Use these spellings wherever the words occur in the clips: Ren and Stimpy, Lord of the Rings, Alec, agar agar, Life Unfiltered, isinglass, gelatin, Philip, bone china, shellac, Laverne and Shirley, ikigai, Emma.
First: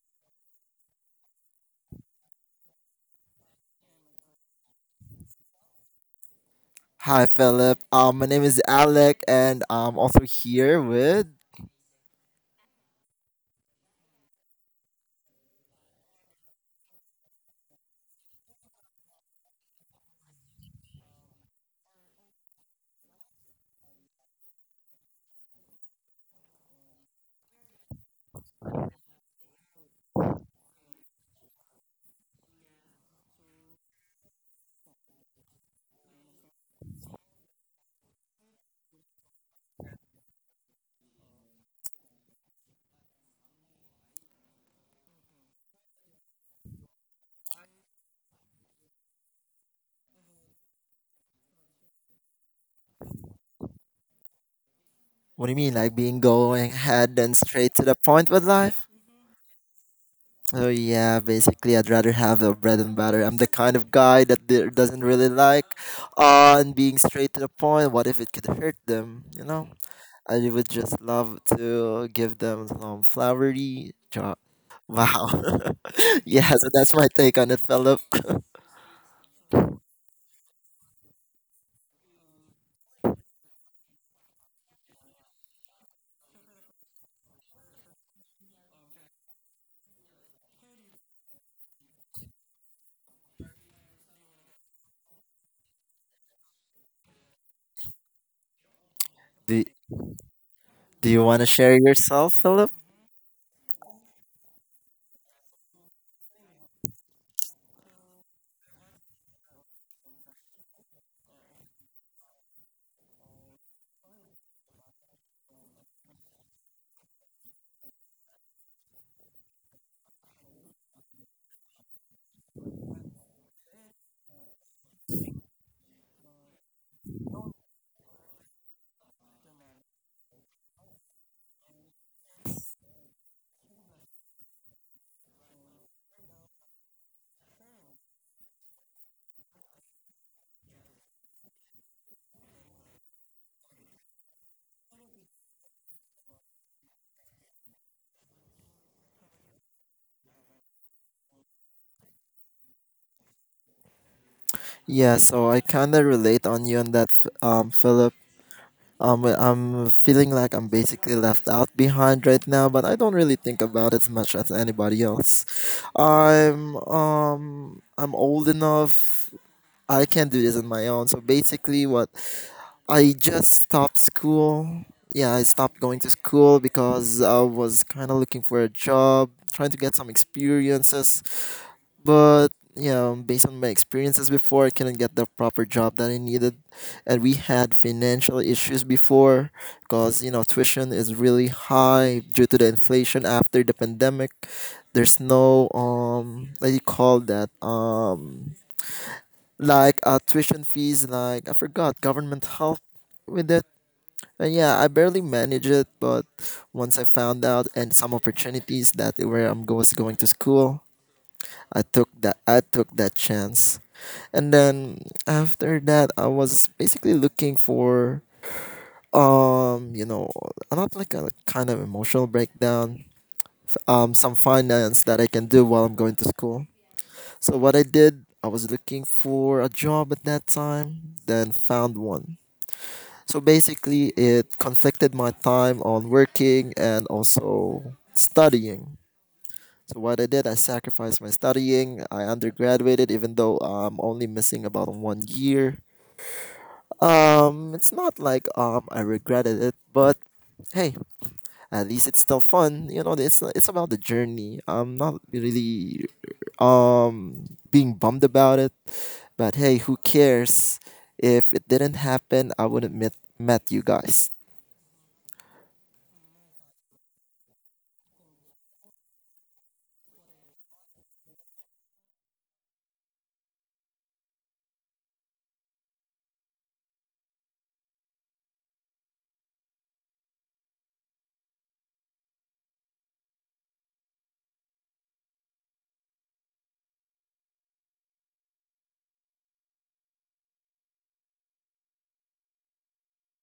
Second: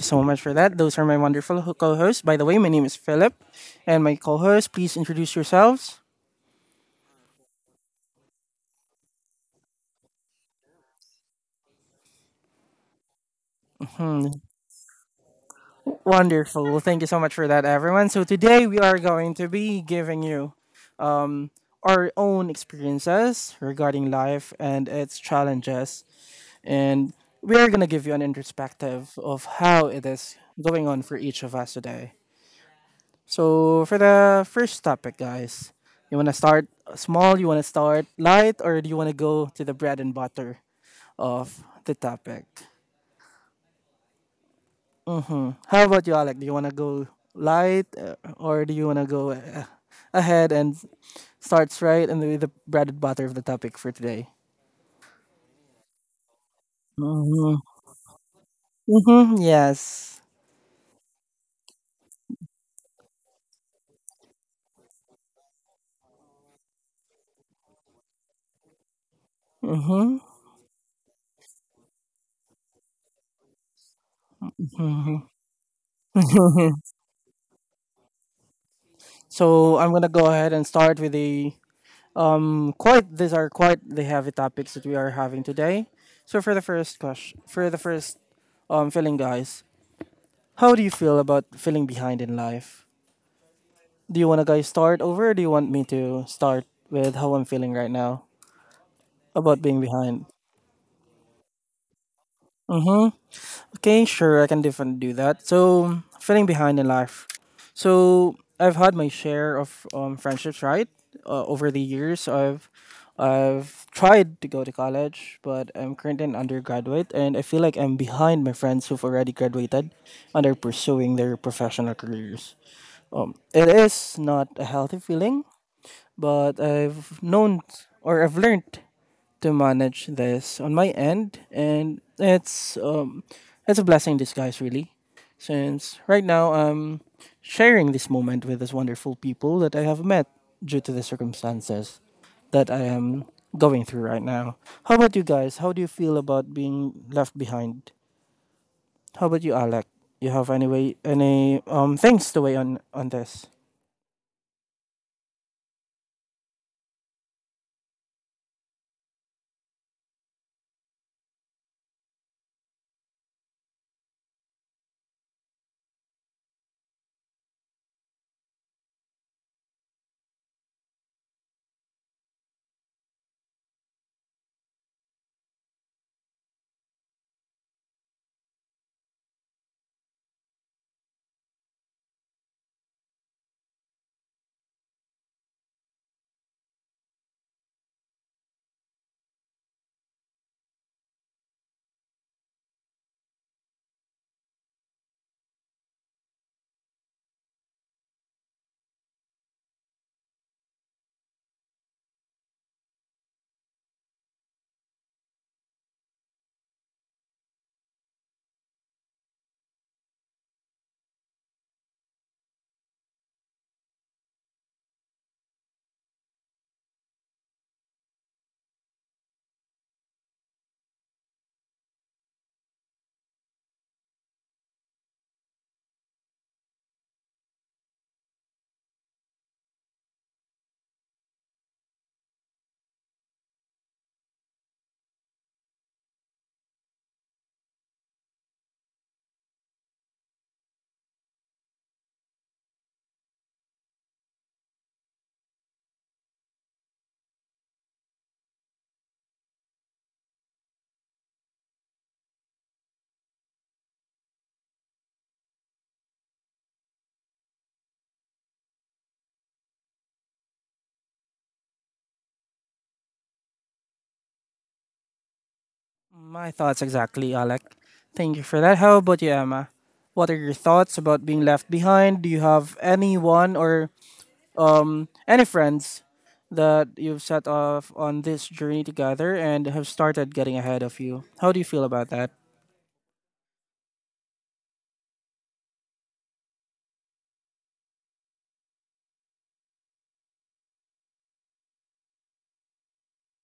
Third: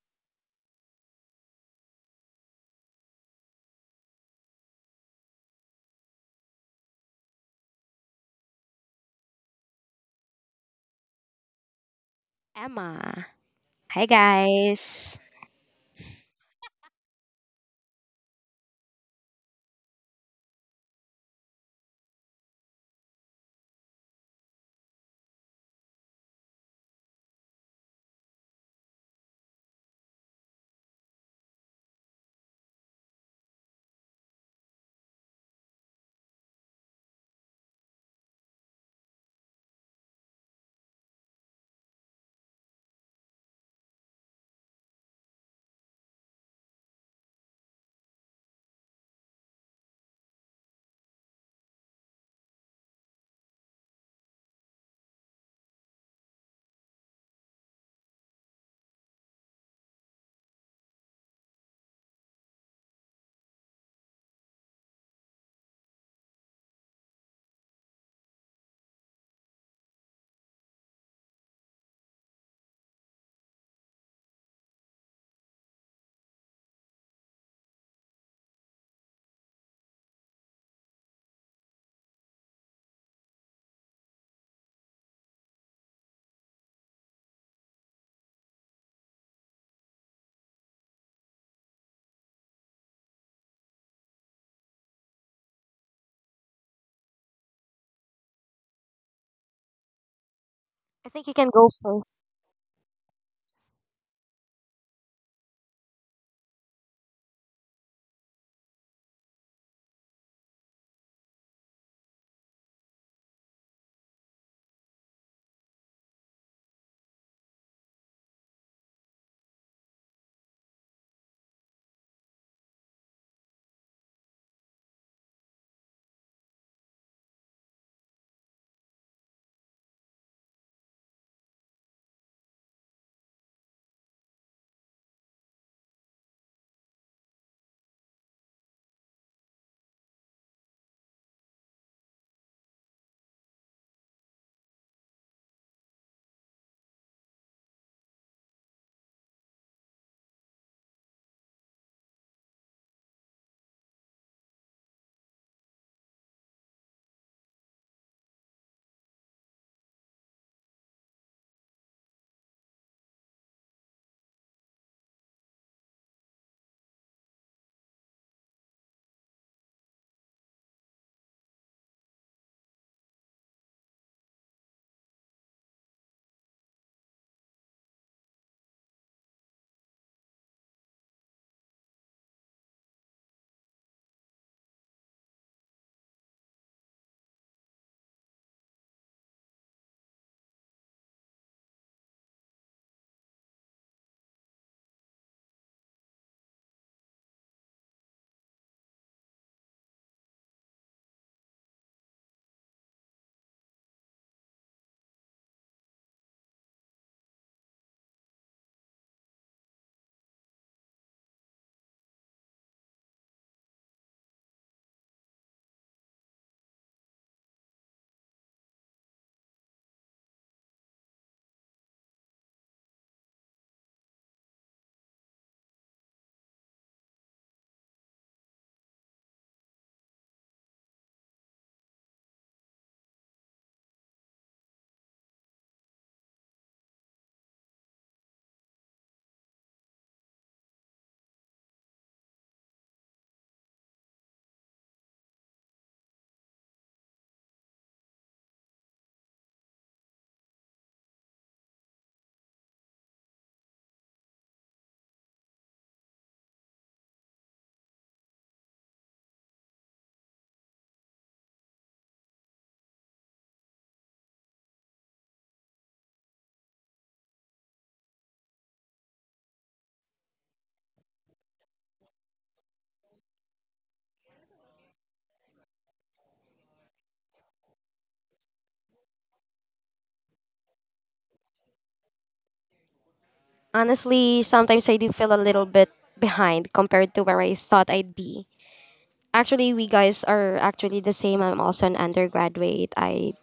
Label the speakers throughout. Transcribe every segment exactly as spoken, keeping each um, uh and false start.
Speaker 1: you so much for that. Those are my wonderful ho- co-hosts. By the way, my name is Philip, and my co-host. Please introduce yourselves.
Speaker 2: Hi, Philip. Um, my name is Alec, and I'm also here with.
Speaker 3: Emma. Hi,
Speaker 1: hmm
Speaker 3: guys.
Speaker 1: Wonderful. Well, thank you so much for that, everyone. So today we are going to be giving you our own experiences regarding life and its challenges, and we are gonna give you an introspective of how it is going on for each of us today. So for the first topic, guys, you want to start small, you want to start light, or do you want to go to the bread and butter of the topic? hmm How about you, Alec? Do you want to go light, uh, or do you want to go uh, ahead and starts right and with the bread and butter of the topic for today?
Speaker 2: What do you mean, like being going ahead and
Speaker 1: Mm-hmm.
Speaker 2: straight to the point with life?
Speaker 1: Mm-hmm. Yes.
Speaker 2: Oh yeah, basically, I'd rather have a bread and butter. I'm the kind of guy that d- doesn't really like on being straight to the point. What if it could hurt them? You know,
Speaker 1: Mm-hmm.
Speaker 2: I would just love to give them some flowery job. Wow. Yeah, so that's my take on it, Philip.
Speaker 1: So I'm gonna go ahead and start with the Um, quite these are quite the heavy topics that we are having today. So for the first question, for the first um feeling, guys, how do you feel about feeling behind in life? Do you want to guys start over, or do you want me to start with how I'm feeling right now about
Speaker 2: Do
Speaker 1: being behind?
Speaker 2: Do
Speaker 3: I
Speaker 2: you
Speaker 3: think you
Speaker 2: want to
Speaker 3: can go
Speaker 2: share
Speaker 3: first.
Speaker 2: yourself, Philip?
Speaker 1: Okay, sure, I can definitely do that. So, feeling behind in life. So, I've had my share of um, friendships, right? Uh, over the years, I've I've tried to go to college, but I'm currently an undergraduate, and I feel like I'm behind my friends who've already graduated and are pursuing their professional careers. Um, it is not a healthy feeling, but I've known or I've learned to manage this on my end, and it's um, it's a blessing in disguise, really, since right now I'm sharing this moment with these wonderful people that I have met due to the circumstances that I am going through right now. How about you guys? How do you feel about being left behind? How about you, Alec? You have any way, any um things to weigh on on this?
Speaker 2: Yeah, so I kind of relate on you on that, Ph- um, Philip. Um, I- I'm feeling like I'm basically left out behind right now, but I don't really think about it as much as anybody else. I'm um I'm old enough. I can do this on my own. So basically, what, I just stopped school. Yeah, I stopped going to school because I was kind of looking for a job, trying to get some experiences. But yeah, based on my experiences before, I couldn't get the proper job that I needed, and we had financial issues before, because you know tuition is really high due to the inflation after the pandemic. There's no, um, what do you call that, um, like, uh, tuition fees, like I forgot government help with it. And yeah, I barely manage it, but once I found out and some opportunities that where I'm go- was going to school, I took that I took that chance. And then after that I was basically looking for um, you know, not like a kind of emotional breakdown, um, some finance that I can do while I'm going to school. So what I did, I was looking for a job at that time, then found one. So basically it conflicted my time on working and also studying. So what I did, I sacrificed my studying. I undergraduated, even though I'm only missing about one year. Um, it's not like um I regretted it, but hey, at least it's still fun. You know, it's it's about the journey. I'm not really um being bummed about it, but hey, who cares? If it didn't happen, I wouldn't met met you guys.
Speaker 1: My thoughts exactly, Alec. Thank you for that. How about you, Emma? What are your thoughts about being left behind? Do you have anyone or um any friends that you've set off on this journey together and have started getting ahead of you? How do you feel about that?
Speaker 3: Honestly, sometimes I do feel a little bit behind compared to where I thought I'd be. Actually, we guys are actually the same. I'm also an undergraduate. I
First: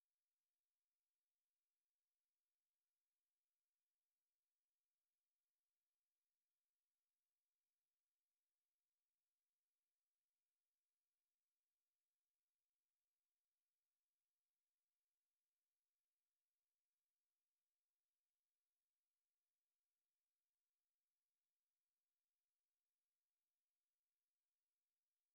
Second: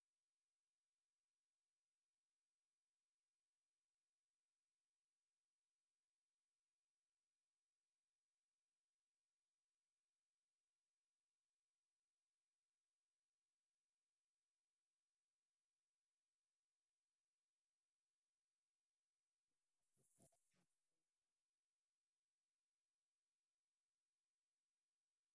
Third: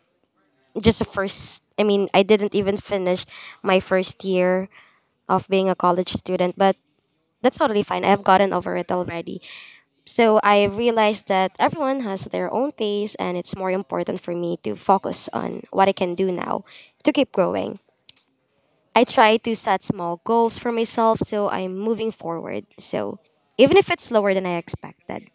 Speaker 3: just a first, I mean, I didn't even finish my first year of being a college student, but that's totally fine. I've gotten over it already. So I realized that everyone has their own pace, and it's more important for me to focus on what I can do now to keep growing. I try to set small goals for myself so I'm moving forward. So even if it's slower than I expected.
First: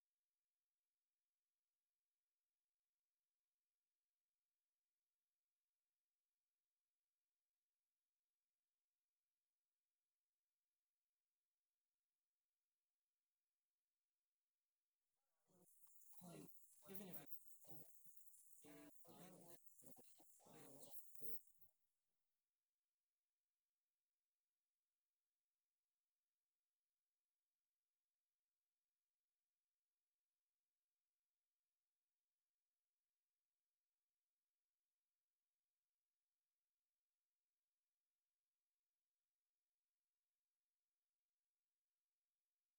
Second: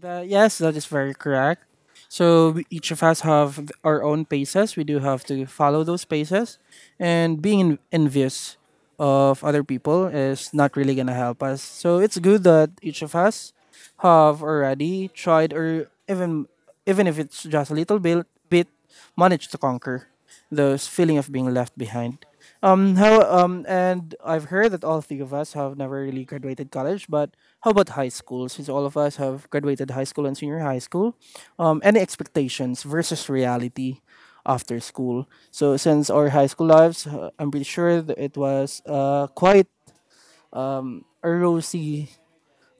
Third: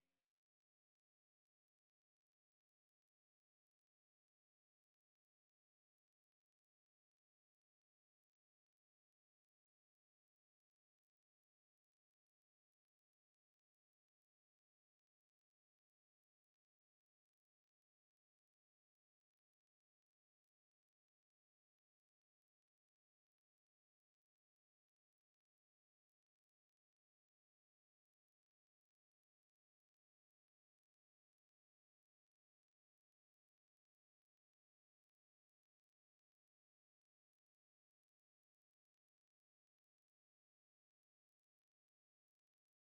Speaker 1: That, yes, that is very correct. So we- each of us have our own paces. We do have to follow those paces, and being en- envious of other people is not really gonna help us. So it's good that each of us have already tried, or even even if it's just a little bit, bit managed to conquer those feeling of being left behind. Um, how um, And I've heard that all three of us have never really graduated college, but how about high school? Since all of us have graduated high school and senior high school, um, any expectations versus reality after school? So since our high school lives, uh, I'm pretty sure that it was uh quite a rosy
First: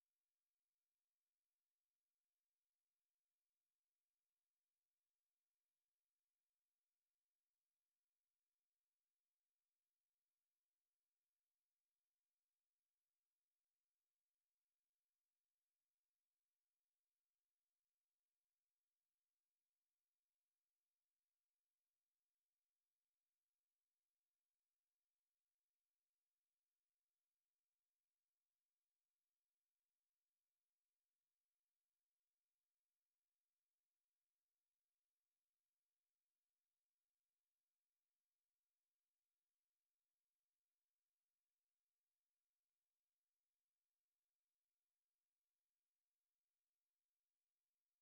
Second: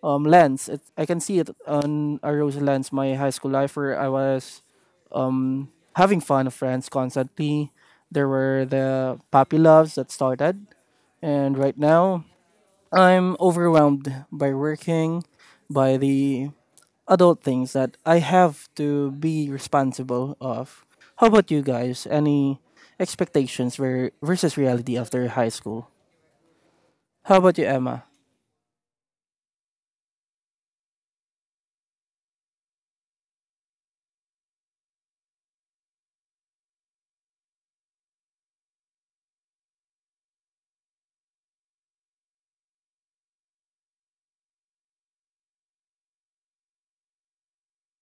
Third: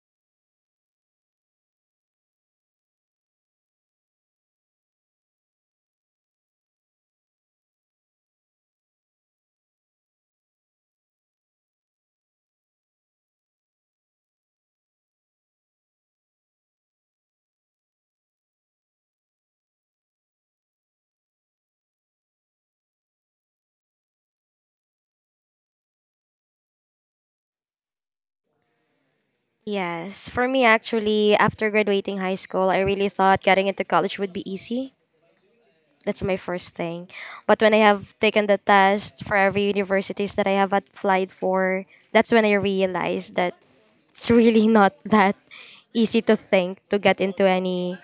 Speaker 1: um lens. It, I can see it on a rosy lens. My high school life where I was um having fun with friends constantly. There were the puppy loves that started and right now, I'm overwhelmed by working, by the adult things that I have to be responsible of. How about you guys? Any expectations ver- versus reality after high school? How about you, Emma?
Speaker 3: Yes, for me actually, after graduating high school, I really thought getting into college would be easy. That's my first thing. But when I have taken the test for every universities that I have applied for, that's when I realized that it's really not that easy to think to get into any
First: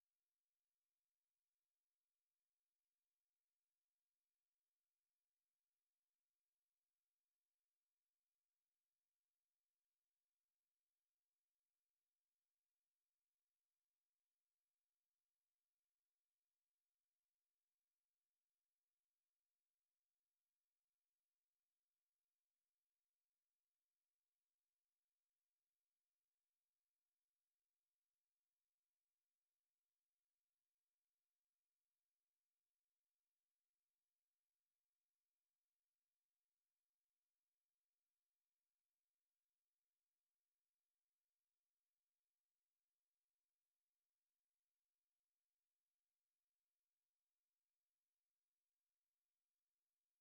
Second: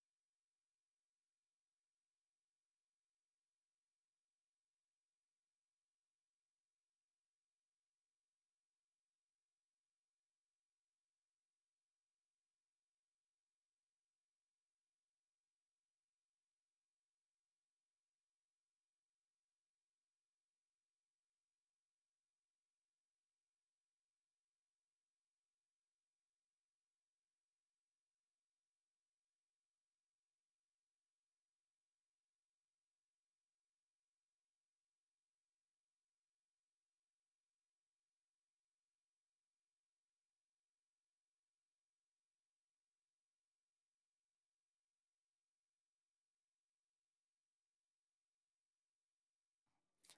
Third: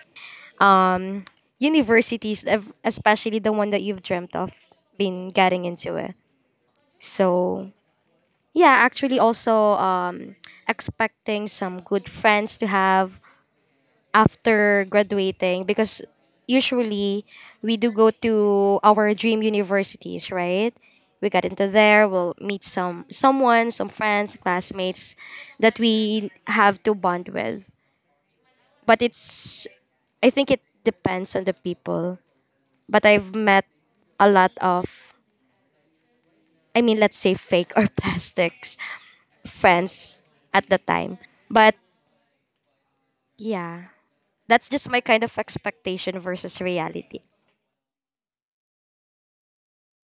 Speaker 3: um, universities, ev- especially the one that you've dreamt of been getting into it. So yeah, actually also um, expecting some good friends to have after graduating because usually we do go to our dream universities, right? We got into there, we'll meet some someone, some friends, classmates that we have to bond with but it's I think it depends on the people, but I've met a lot of, I mean, let's say fake or plastics friends at the time. But yeah, that's just my kind of expectation versus reality.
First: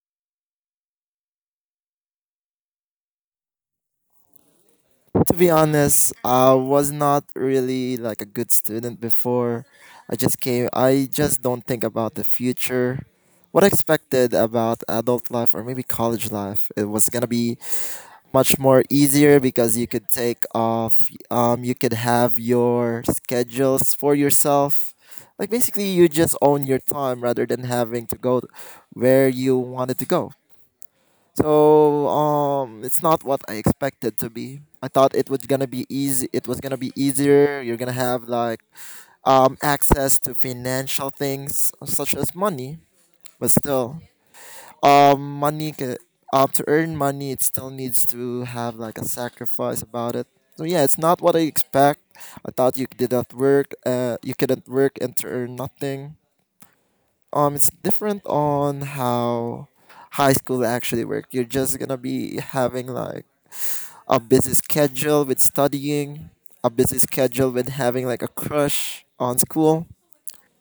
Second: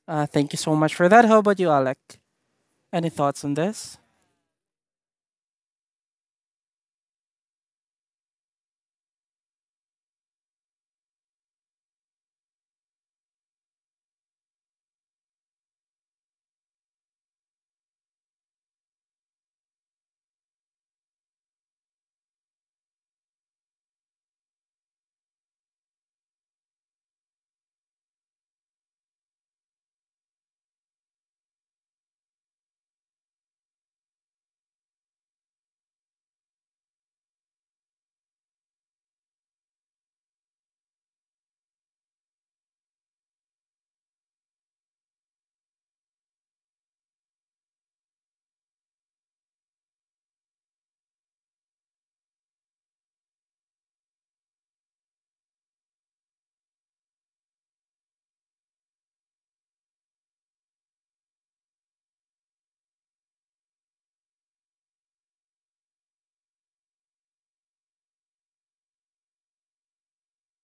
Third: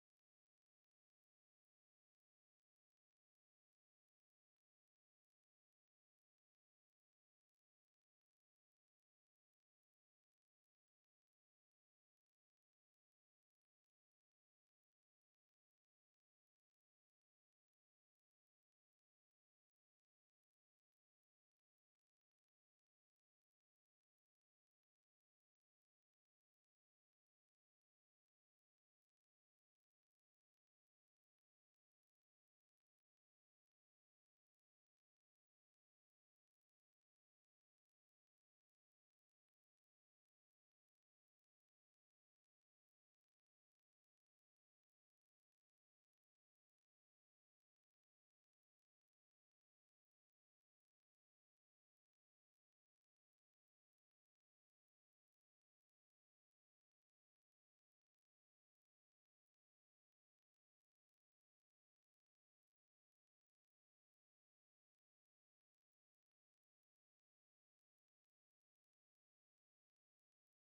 Speaker 1: Uh, thank you so much for that. How about you, Alec? Any thoughts on this?
Speaker 2: To be honest, I was not really like a good student before. I just came, I just don't think about the future. What I expected about adult life or maybe college life, it was gonna be much more easier because you could take off, um, you could have your schedules for yourself. Like basically, you just own your time rather than having to go where you wanted to go. So um, it's not what I expected to be. I thought it was gonna be easy. It was gonna be easier. You're gonna have like um access to financial things such as money, but still, um, money can uh, to earn money, it still needs to have like a sacrifice about it. So yeah, it's not what I expect. I thought you did not work. Uh, you couldn't work and to earn nothing. Um, it's different on how high school actually work. You're just gonna be having like a busy schedule with studying, a busy schedule with having like a crush on school,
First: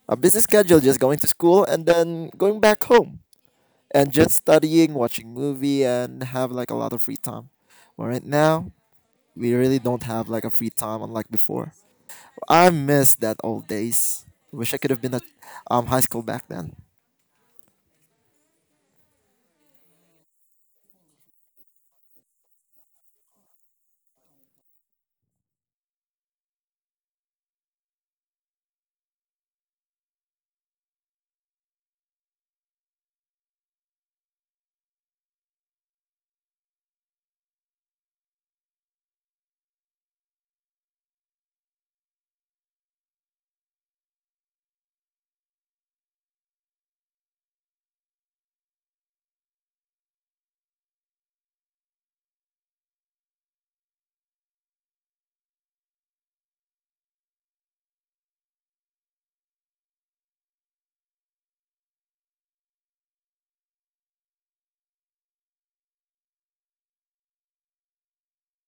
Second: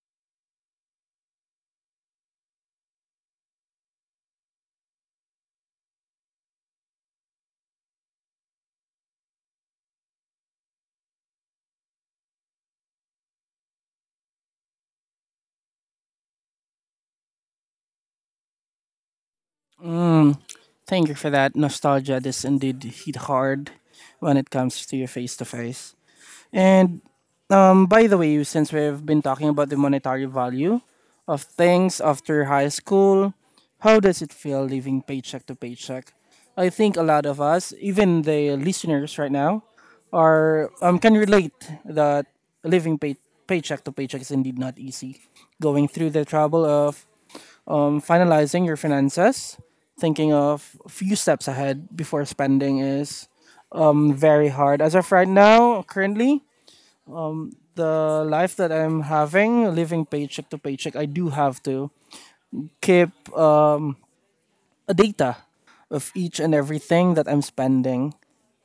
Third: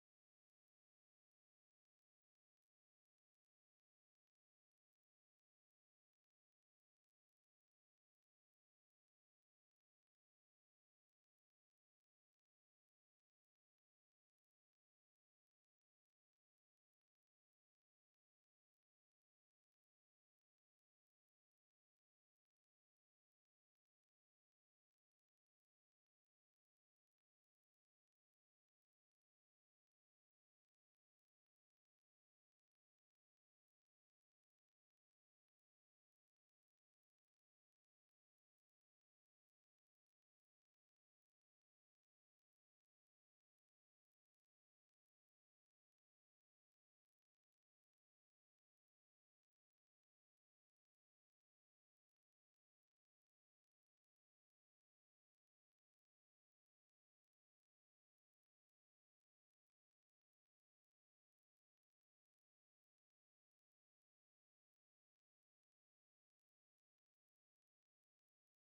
Speaker 2: a busy schedule just going to school and then going back home and just studying, watching movie and have like a lot of free time. But right now, we really don't have like a free time unlike before. I miss that old days. Wish I could have been at um, high school back then.
Speaker 1: Mm, Thank you for that. Nostalgia does indeed hit hard when it comes to your face to face. And um, by the way, since we've been talking about the monetary value of things after high school, how does it feel living paycheck to paycheck? I think a lot of us, even the listeners right now, are um, can relate that living pay- paycheck to paycheck is indeed not easy. Going through the trouble of um, finalizing your finances, thinking of a few steps ahead before spending is um, very hard. As of right now, currently, the life that I'm having, living paycheck to paycheck, I do have to keep uh, a data of each and everything that I'm spending,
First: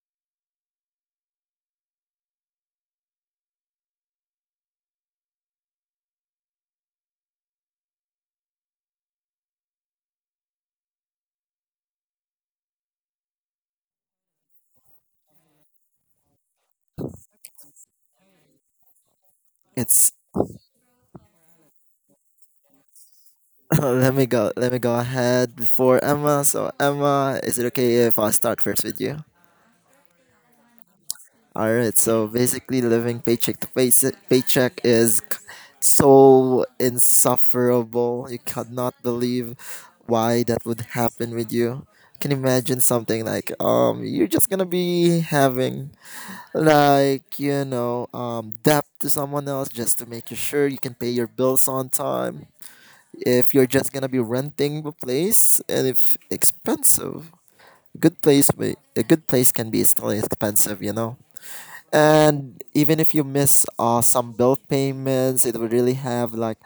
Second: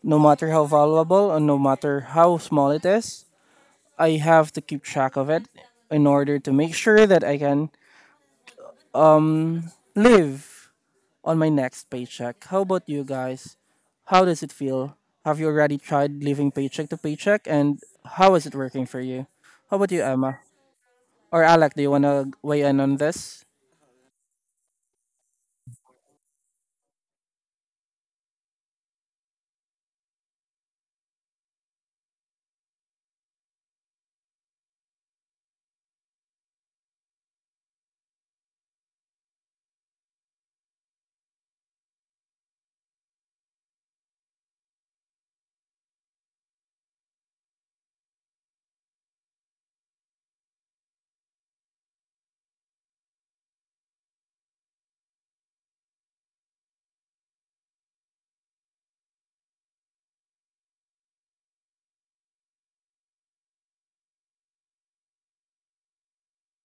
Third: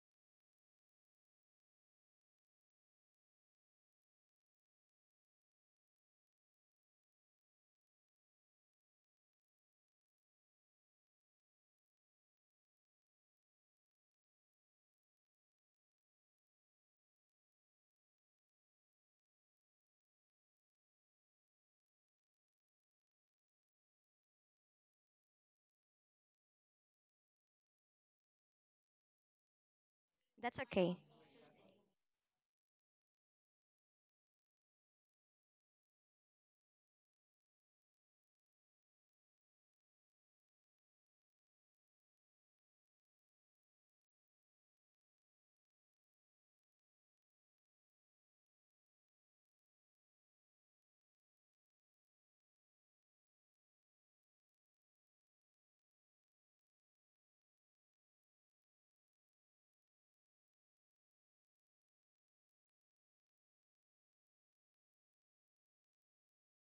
Speaker 1: no matter how valuable or no matter how small it is. I have to keep track of it in order to make sure that I can live on my next paycheck. How about you guys? How does it feel? Have you already tried living paycheck to paycheck and how is it working for you? How about you,
Speaker 2: It's.
Speaker 1: Emma? Or Alec, do you want to weigh in on this?
Speaker 2: Let me go let me go ahead before Emma. So Emma, is it okay if I start first with you?
Speaker 3: That's okay.
Speaker 2: All right. So basically, living paycheck to payse- paycheck is c- so insufferable. You cannot believe why that would happen with you. Can you imagine something like um you're just gonna be having like you know um debt to someone else just to make you sure you can pay your bills on time. If you're just gonna be renting a place and if expensive, good place may- a good place can be still expensive. You know and even if you miss uh, some bill payments, it would really have like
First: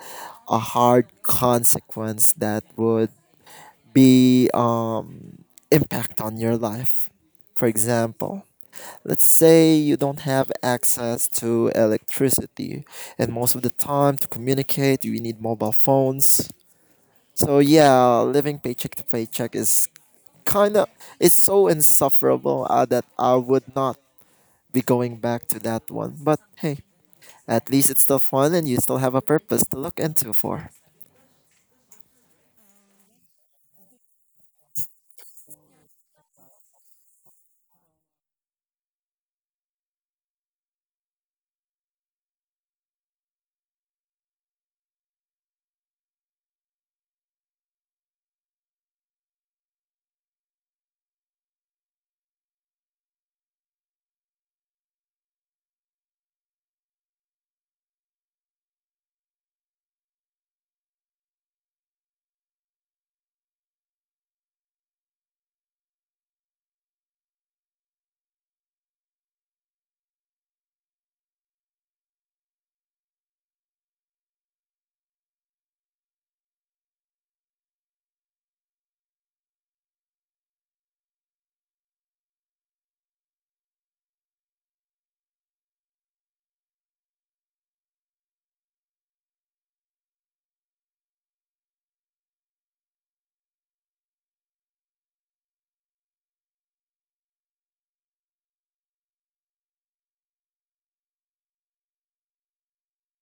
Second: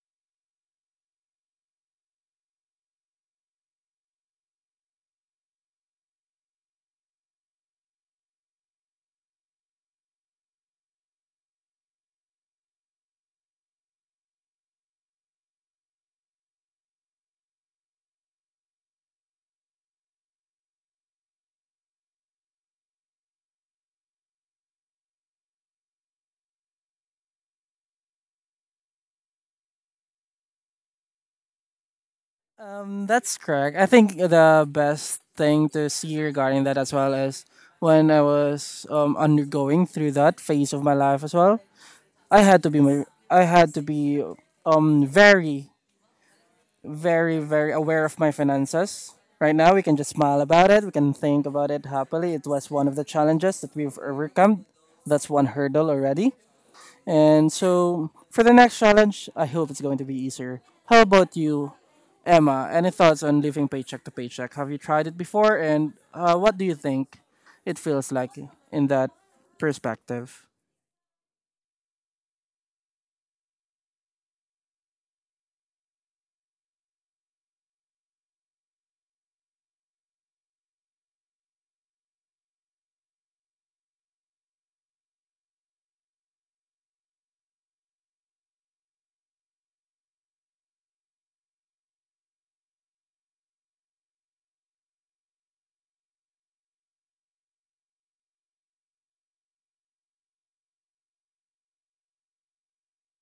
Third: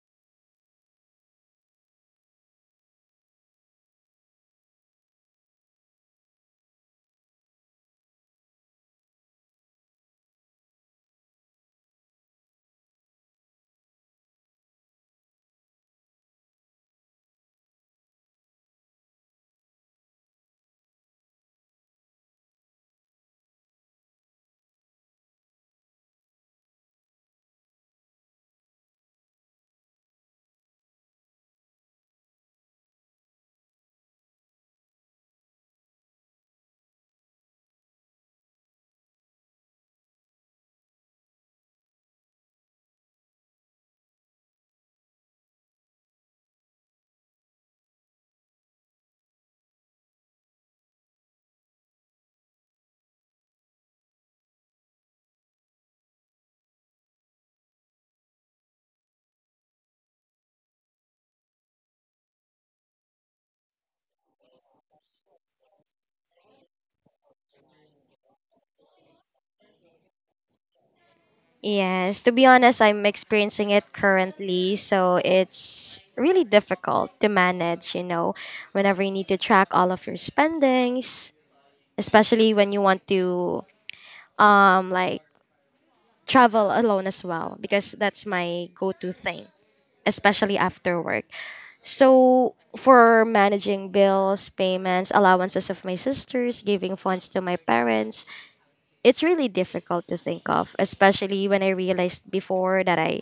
Speaker 2: a hard consequence that would be um, impact on your life. For example, let's say you don't have access to electricity, and most of the time to communicate you need mobile phones. So yeah, living paycheck to paycheck is kind of, it's so insufferable uh, that I would not be going back to that one. But hey, at least it's still fun and you still have a purpose to look into for.
Speaker 1: That's correct. I think the best thing to see regarding that as well is when I was um, undergoing through that phase of my life as well. I had to be my, I had to be um very very very aware of my finances. Right now we can just smile about it. We can think about it happily. It was one of the challenges that we've overcome. That's one hurdle already. And so for the next challenge, I hope it's going to be easier. How about you, Emma? Any thoughts on living paycheck to paycheck? Have you tried it before? And uh, what do you think it feels like in that perspective?
Speaker 3: Yes, to be honest, I'm experiencing it currently, so it's really difficult to manage, you know, whenever you need to track all of your spendings, especially when you want to um like travel alone as well because that's my go-to thing, especially after work. So for managing bills, payments, allowances of my sisters, giving funds to my parents, it's really difficult to think of, especially when I realized before that I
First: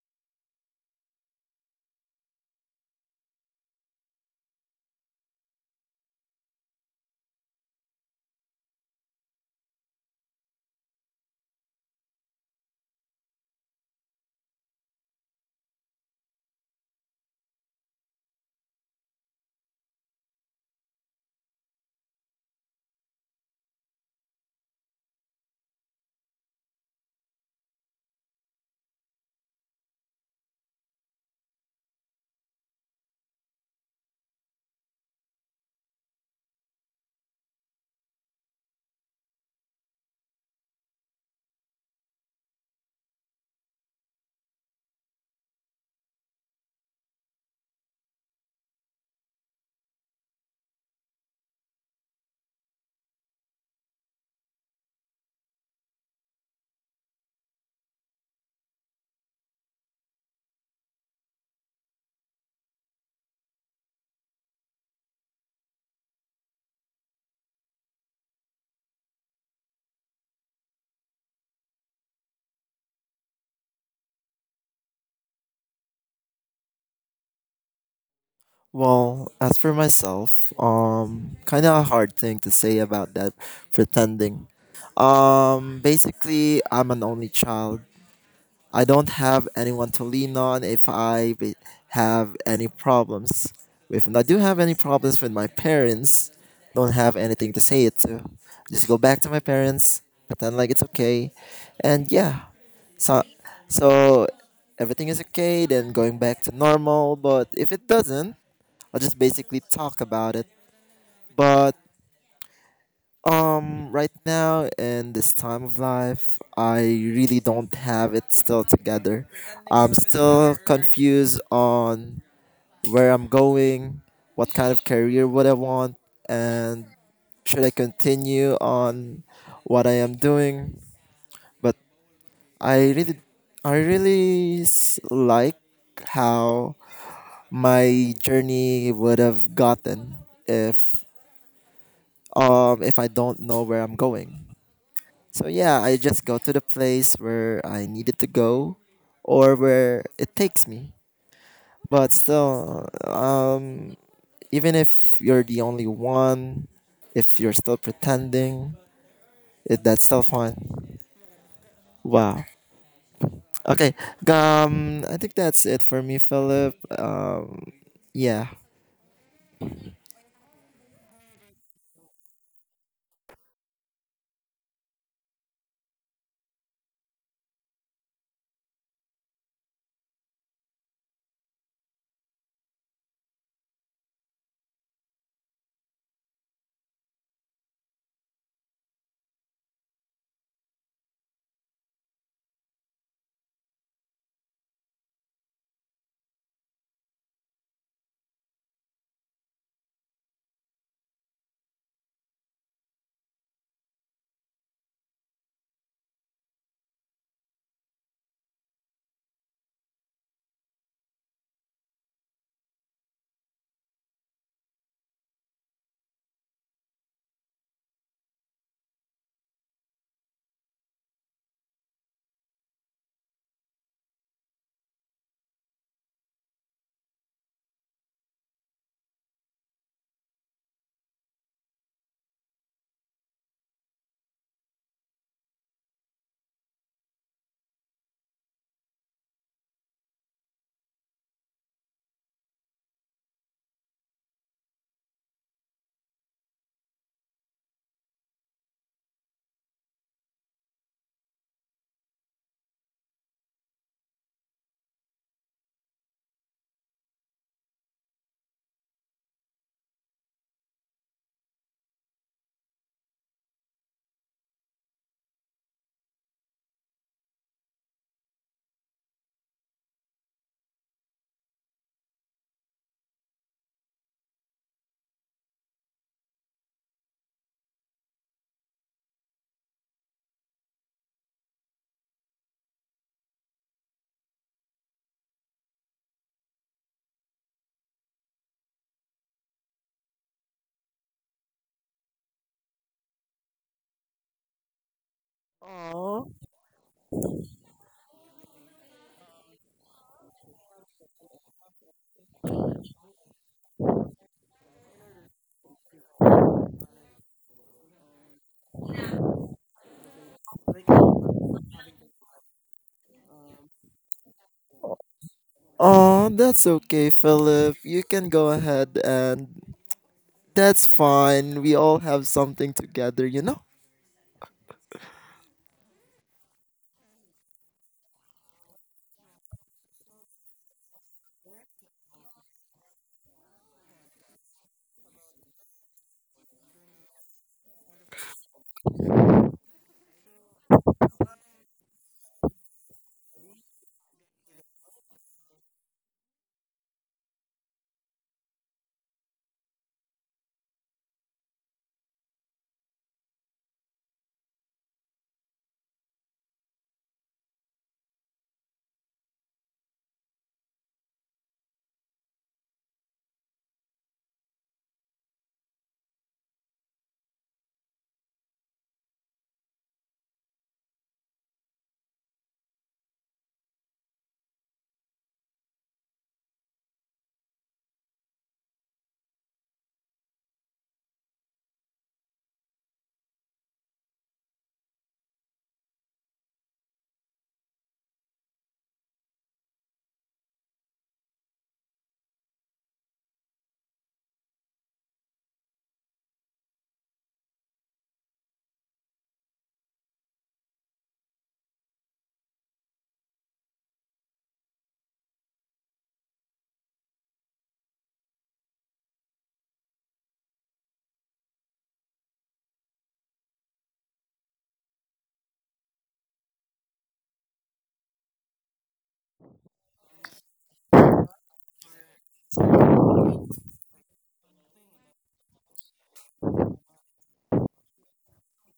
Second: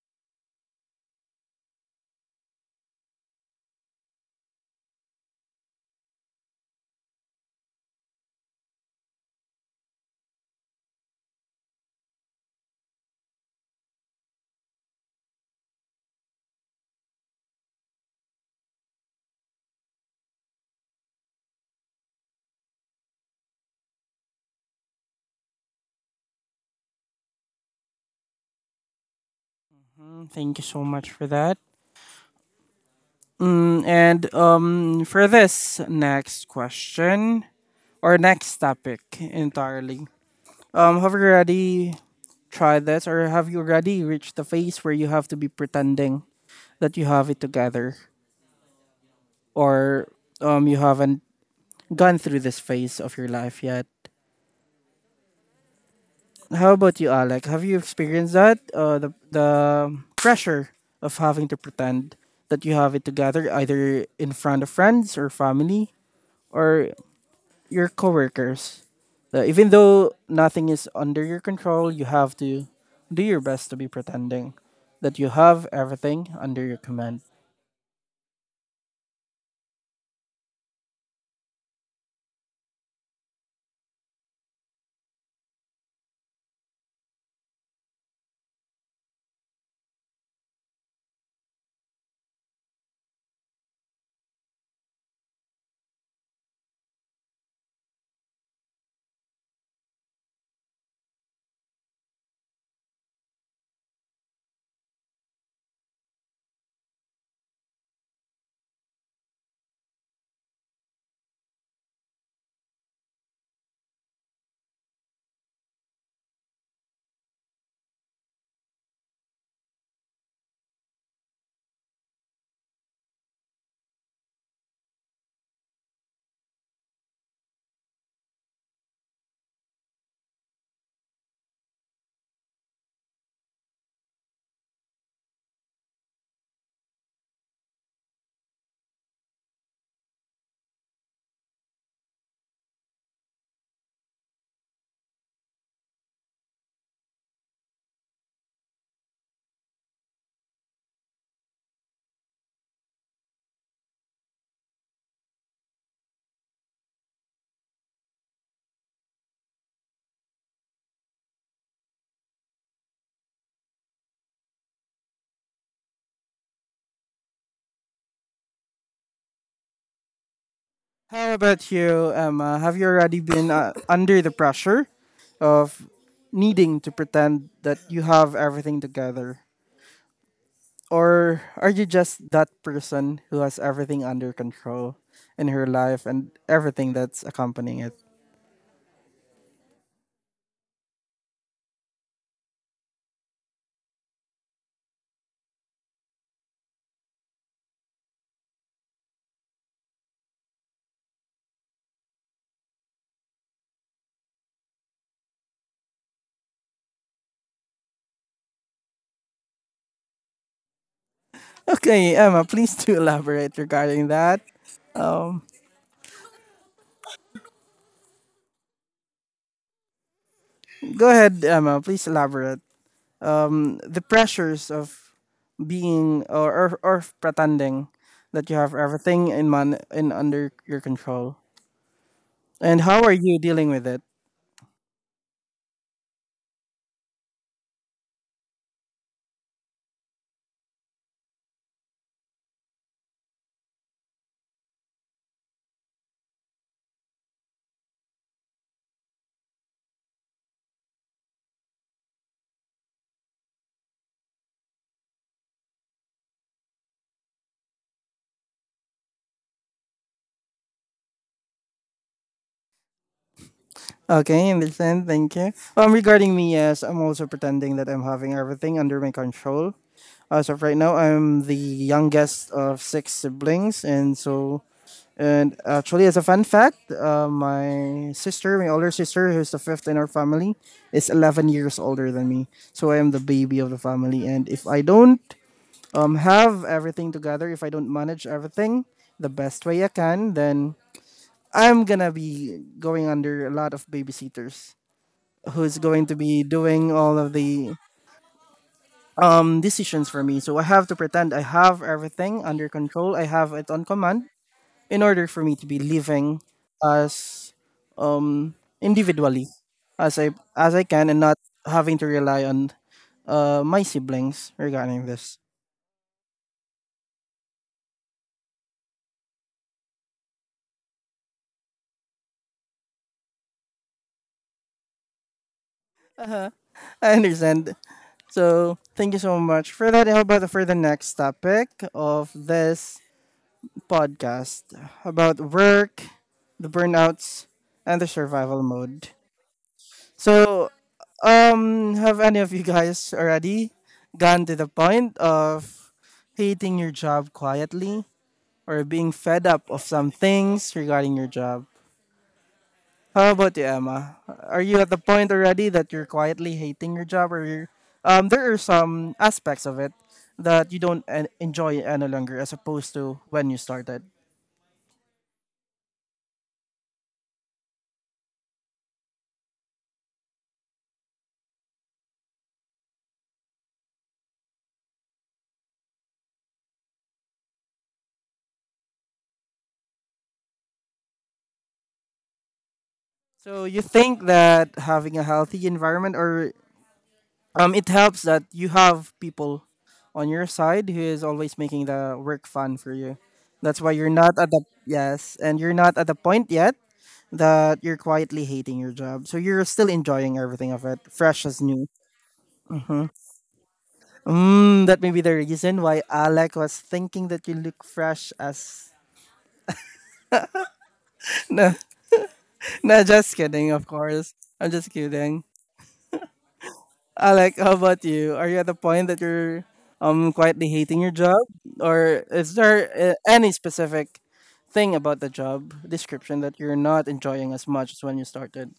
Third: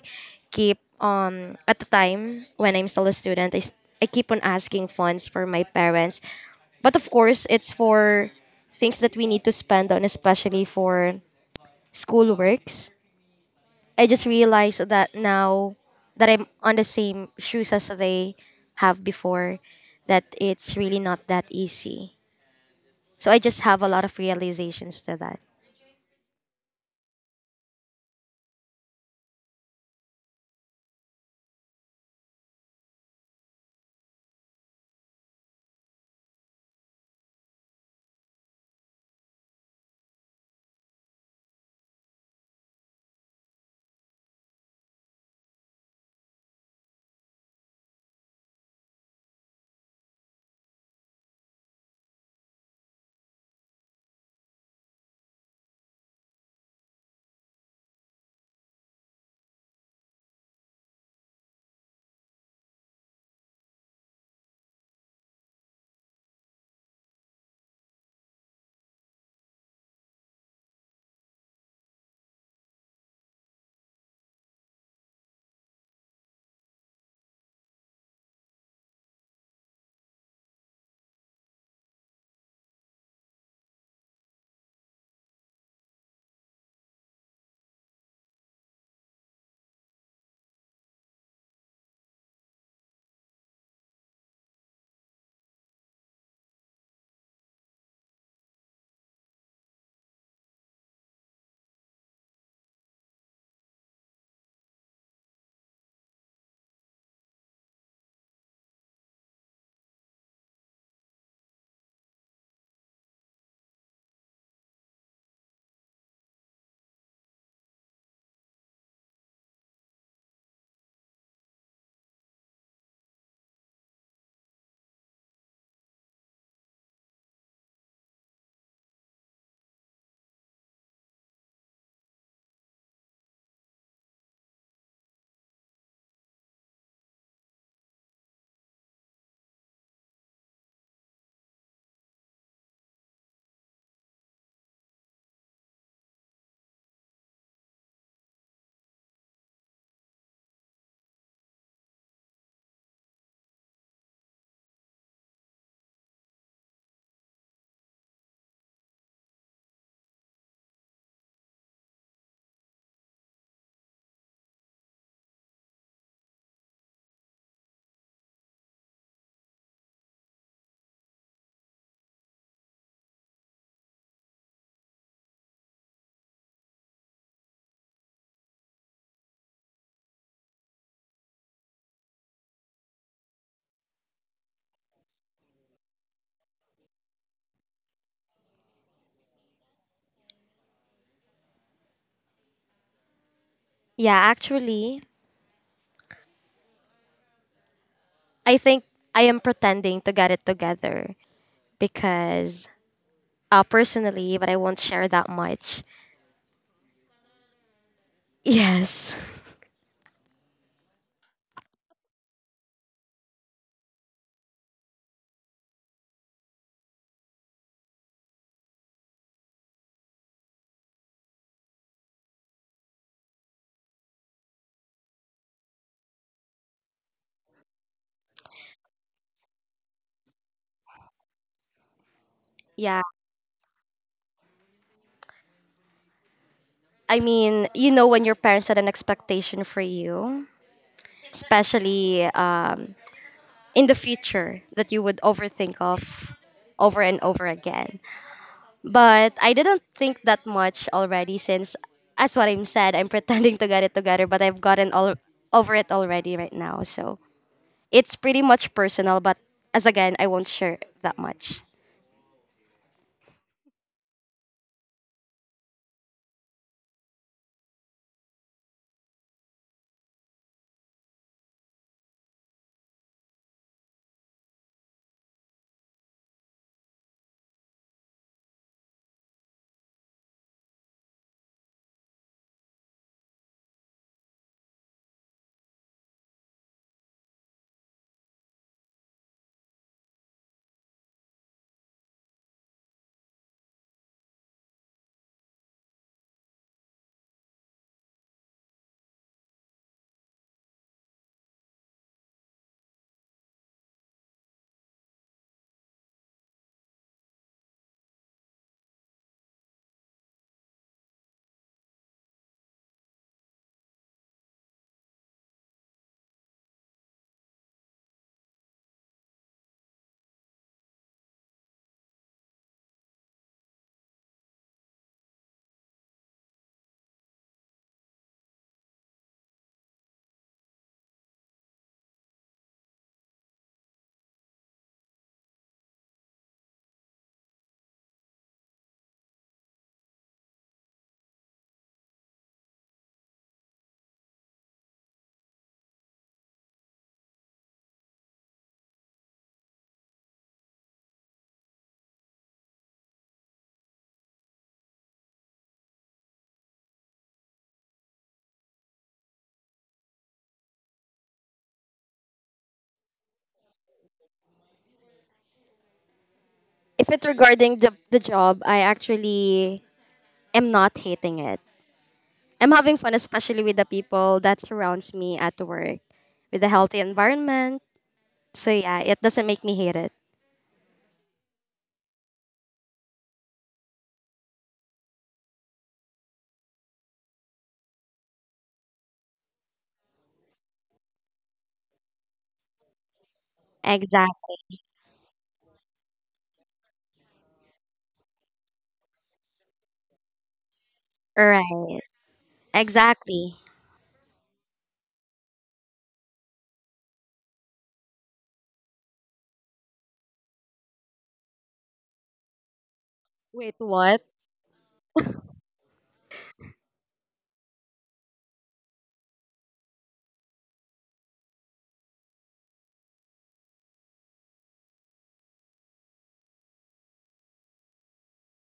Speaker 3: keep um at the time when I'm still a student, I, s- I keep on asking funds for my parents. But of course, it's for things that we need to spend on, especially for school works. I just realized that now that I'm on the same shoes as they have before, that it's really not that easy. So I just have a lot of realizations to that.
Speaker 1: Mm, Thank you so much for that. Mm, and um, for this next question or next topic entirely, um, have you already tried this or have you already reached the phase where you have to be pretending that you have it together? Or um you haven't gone through this phase of your life yet. How about you, Alec? Have you experienced that? Uh, the the pressure of having to pretend that you have it together, either in front of friends or family or your coworkers. Uh, even though nothing is under your control, you have to do your best to be pretending that you have everything under your command.
Speaker 2: Well, as for myself, um, kind of a hard thing to say about that pretending. Um, basically, I'm an only child. I don't have anyone to lean on if I be- have any problems. If I do have any problems with my parents, don't have anything to say it to. Just go back to my parents, pretend like it's okay, and yeah. So, so everything is okay. Then going back to normal. But if it doesn't, I'll just basically talk about it. But um, right now in this time of life, I really don't have it still together. I'm still confused on where I'm going, what kind of career would I want, and should I continue on what I am doing. But I really, I really s- like how my journey would have gotten if um if I don't know where I'm going. So yeah, I just go to the place where I needed to go or where it takes me. But still, um, even if you're the only one, if you're still pretending, it, that's still fun. Wow. Okay. Um, I think that's it for me, Philip. Um, yeah.
Speaker 1: How about you, Emma? Have you already been uh, under the pressure of needing to pretend that you have everything together? Or are you just that person who has everything under control in her life and everything that's accompanying it?
Speaker 3: Yeah, actually, I think I am pretending to get it together because uh, personally, but I won't share that much. Yes.
Speaker 1: Okay, Emma, please do elaborate regarding that. Um, Go ahead, Emma, please elaborate. Um, the pressures of being or, or or pretending that you have everything in man in under your control. And
Speaker 3: Yeah.
Speaker 1: how are you dealing with it?
Speaker 3: I mean, you know, when your parents had an expectation for you, especially uh, in the future that you would overthink of over and over again. But I didn't think that much already since as what I'm said, I'm pretending to get it together, but I've gotten all over it already right now. So it's pretty much personal, but as again, I won't share that much.
Speaker 1: Okay, understand. Thank you. Um, regarding me, yes, I'm also pretending that I'm having everything under my control. As of right now, I'm the youngest of six siblings, and so and actually, as a fun fact, uh, my sister, my older sister, who's the fifth in our family, is eleven years older than me. So I am the baby of the family. And if I don't um, have everything together, if I don't manage everything the best way I can, then I'm gonna be going under a lot of babysitters who's going to be doing all of the um, decisions for me. So I have to pretend I have everything under control, I have it on command in order for me to be living as um individually as I as I can and not having to rely on uh my siblings regarding this.
Speaker 2: Oh, that's okay, Philip. You can go ahead and that's fine. We all have something together, you know?
Speaker 1: Uh-huh. I understand. So thank you so much for that. How about for the next topic of this podcast about work, the burnouts, and the survival mode. So, um, have any of you guys already gone to the point of hating your job quietly or being fed up of some things regarding your job? How about you, Emma? Are you at the point already that you're quietly hating your job, or you're, um, there are some aspects of it that you don't en- enjoy any longer as opposed to when you started?
Speaker 3: If it's regarding the, the job, I actually am not hating it. I'm having fun, especially with the people that surrounds me at work, with a healthy environment. So yeah, it doesn't make me hate it.
Speaker 1: So you think that having a healthy environment or Um, it helps that you have people on your side who is always making the work fun for you. That's why you're not at
Speaker 3: Exactly.
Speaker 1: the Yes, and you're not at the point yet that you're quietly hating your job. So you're still enjoying everything of it, fresh as new.
Speaker 3: Right. Exactly.
Speaker 1: Mm, that may be the reason why Alec was thinking that you look fresh as. No, no, just kidding.
Speaker 3: Wait,
Speaker 1: Of
Speaker 3: what?
Speaker 1: course, I'm just kidding. Alec, how about you? Are you at the point that you're um quietly hating your job, or is there uh, any specific thing about the job description that you're not enjoying as much as when you started?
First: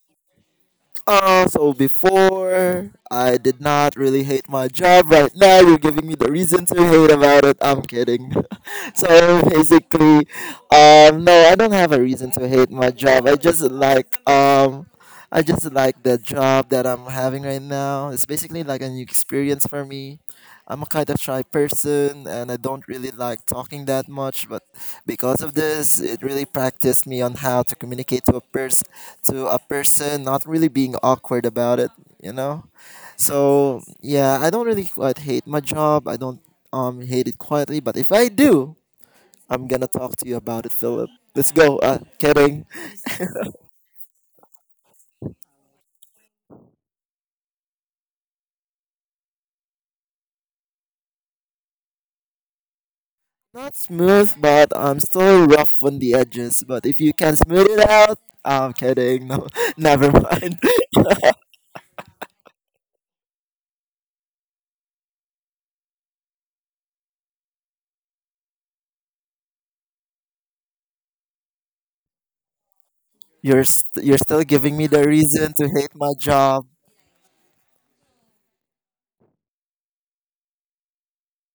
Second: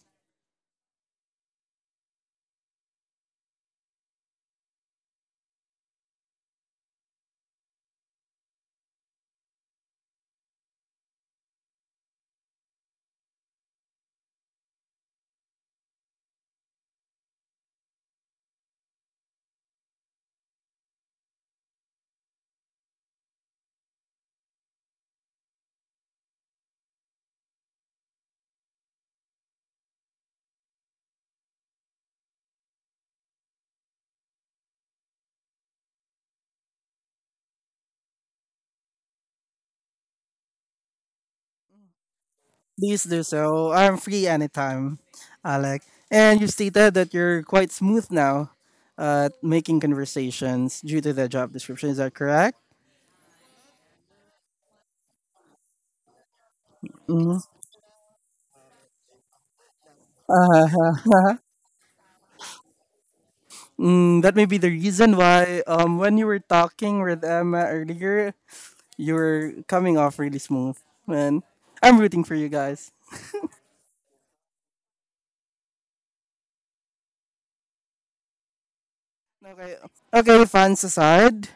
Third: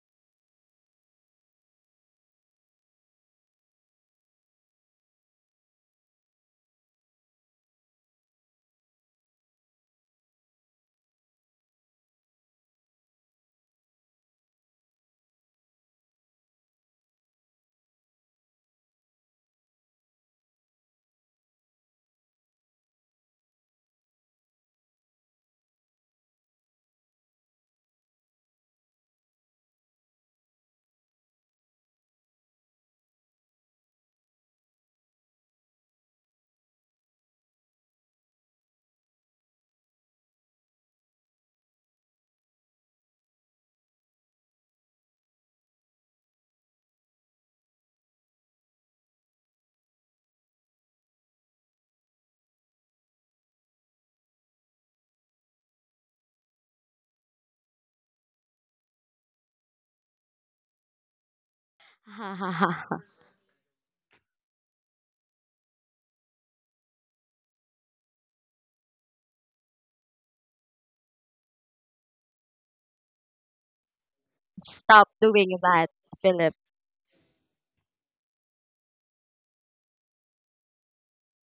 Speaker 2: Uh, so before I did not really hate my job. Right now, you're giving me the reason to hate about it. I'm kidding. So basically, um, no, I don't have a reason to hate my job. I just like um, I just like the job that I'm having right now. It's basically like a new experience for me. I'm a kind of shy person, and I don't really like talking that much. But because of this, it really practiced me on how to communicate to a person, to a person not really being awkward about it. You know so yeah, i don't really quite hate my job. I don't um hate it quietly, but if I do, I'm gonna talk to you about it, Philip. Let's go, uh kidding.
Speaker 1: Please do so. I'm free anytime, Alec. And you stated that you're quite smooth now at making conversations due to the job description. Is that correct?
Speaker 2: Not smooth, but I'm still rough on the edges. But if you can smooth it out, I'm kidding. No. Never mind.
Speaker 1: Uh,
Speaker 3: Ha ha ha.
Speaker 1: mm, that may be the reason why um, when you were talking with Emma earlier, you're coming off really smooth, man. I'm rooting for you guys.
Speaker 2: you're st- you're still giving me the
Speaker 3: Stop
Speaker 2: reason
Speaker 3: doing
Speaker 2: to
Speaker 3: that,
Speaker 2: hate my
Speaker 3: Philip.
Speaker 2: job.
Speaker 1: Okay, okay, fans aside,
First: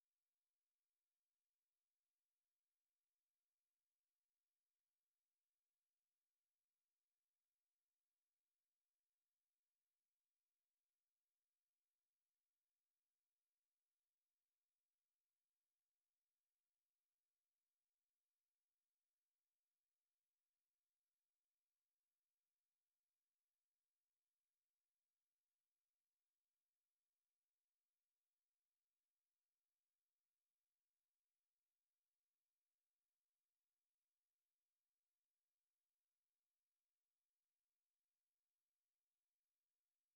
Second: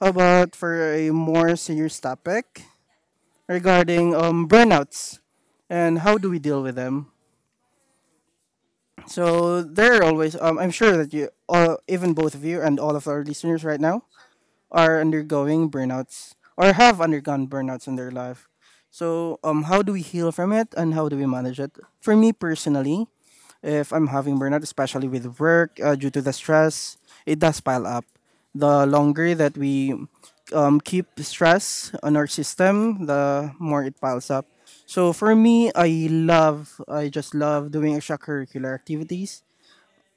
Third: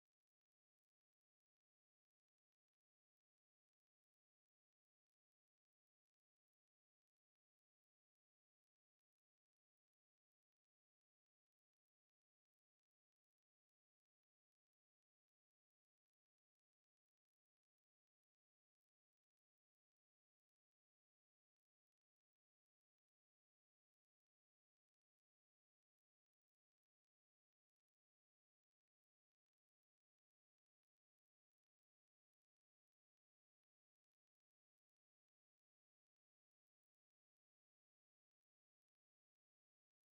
Speaker 1: how about for a more serious topic regarding um burnouts and how do we deal with them? So there are always um I'm sure that you uh, even both of you and all of our listeners right now are undergoing burnouts or have undergone burnouts in their life. So, um, how do we heal from it and how do we manage it? For me personally, if I'm having burnout, especially with work uh, due to the stress, it does pile up. The longer that we um, keep stress on our system, the more it piles up. So for me, I love, I just love doing extracurricular activities.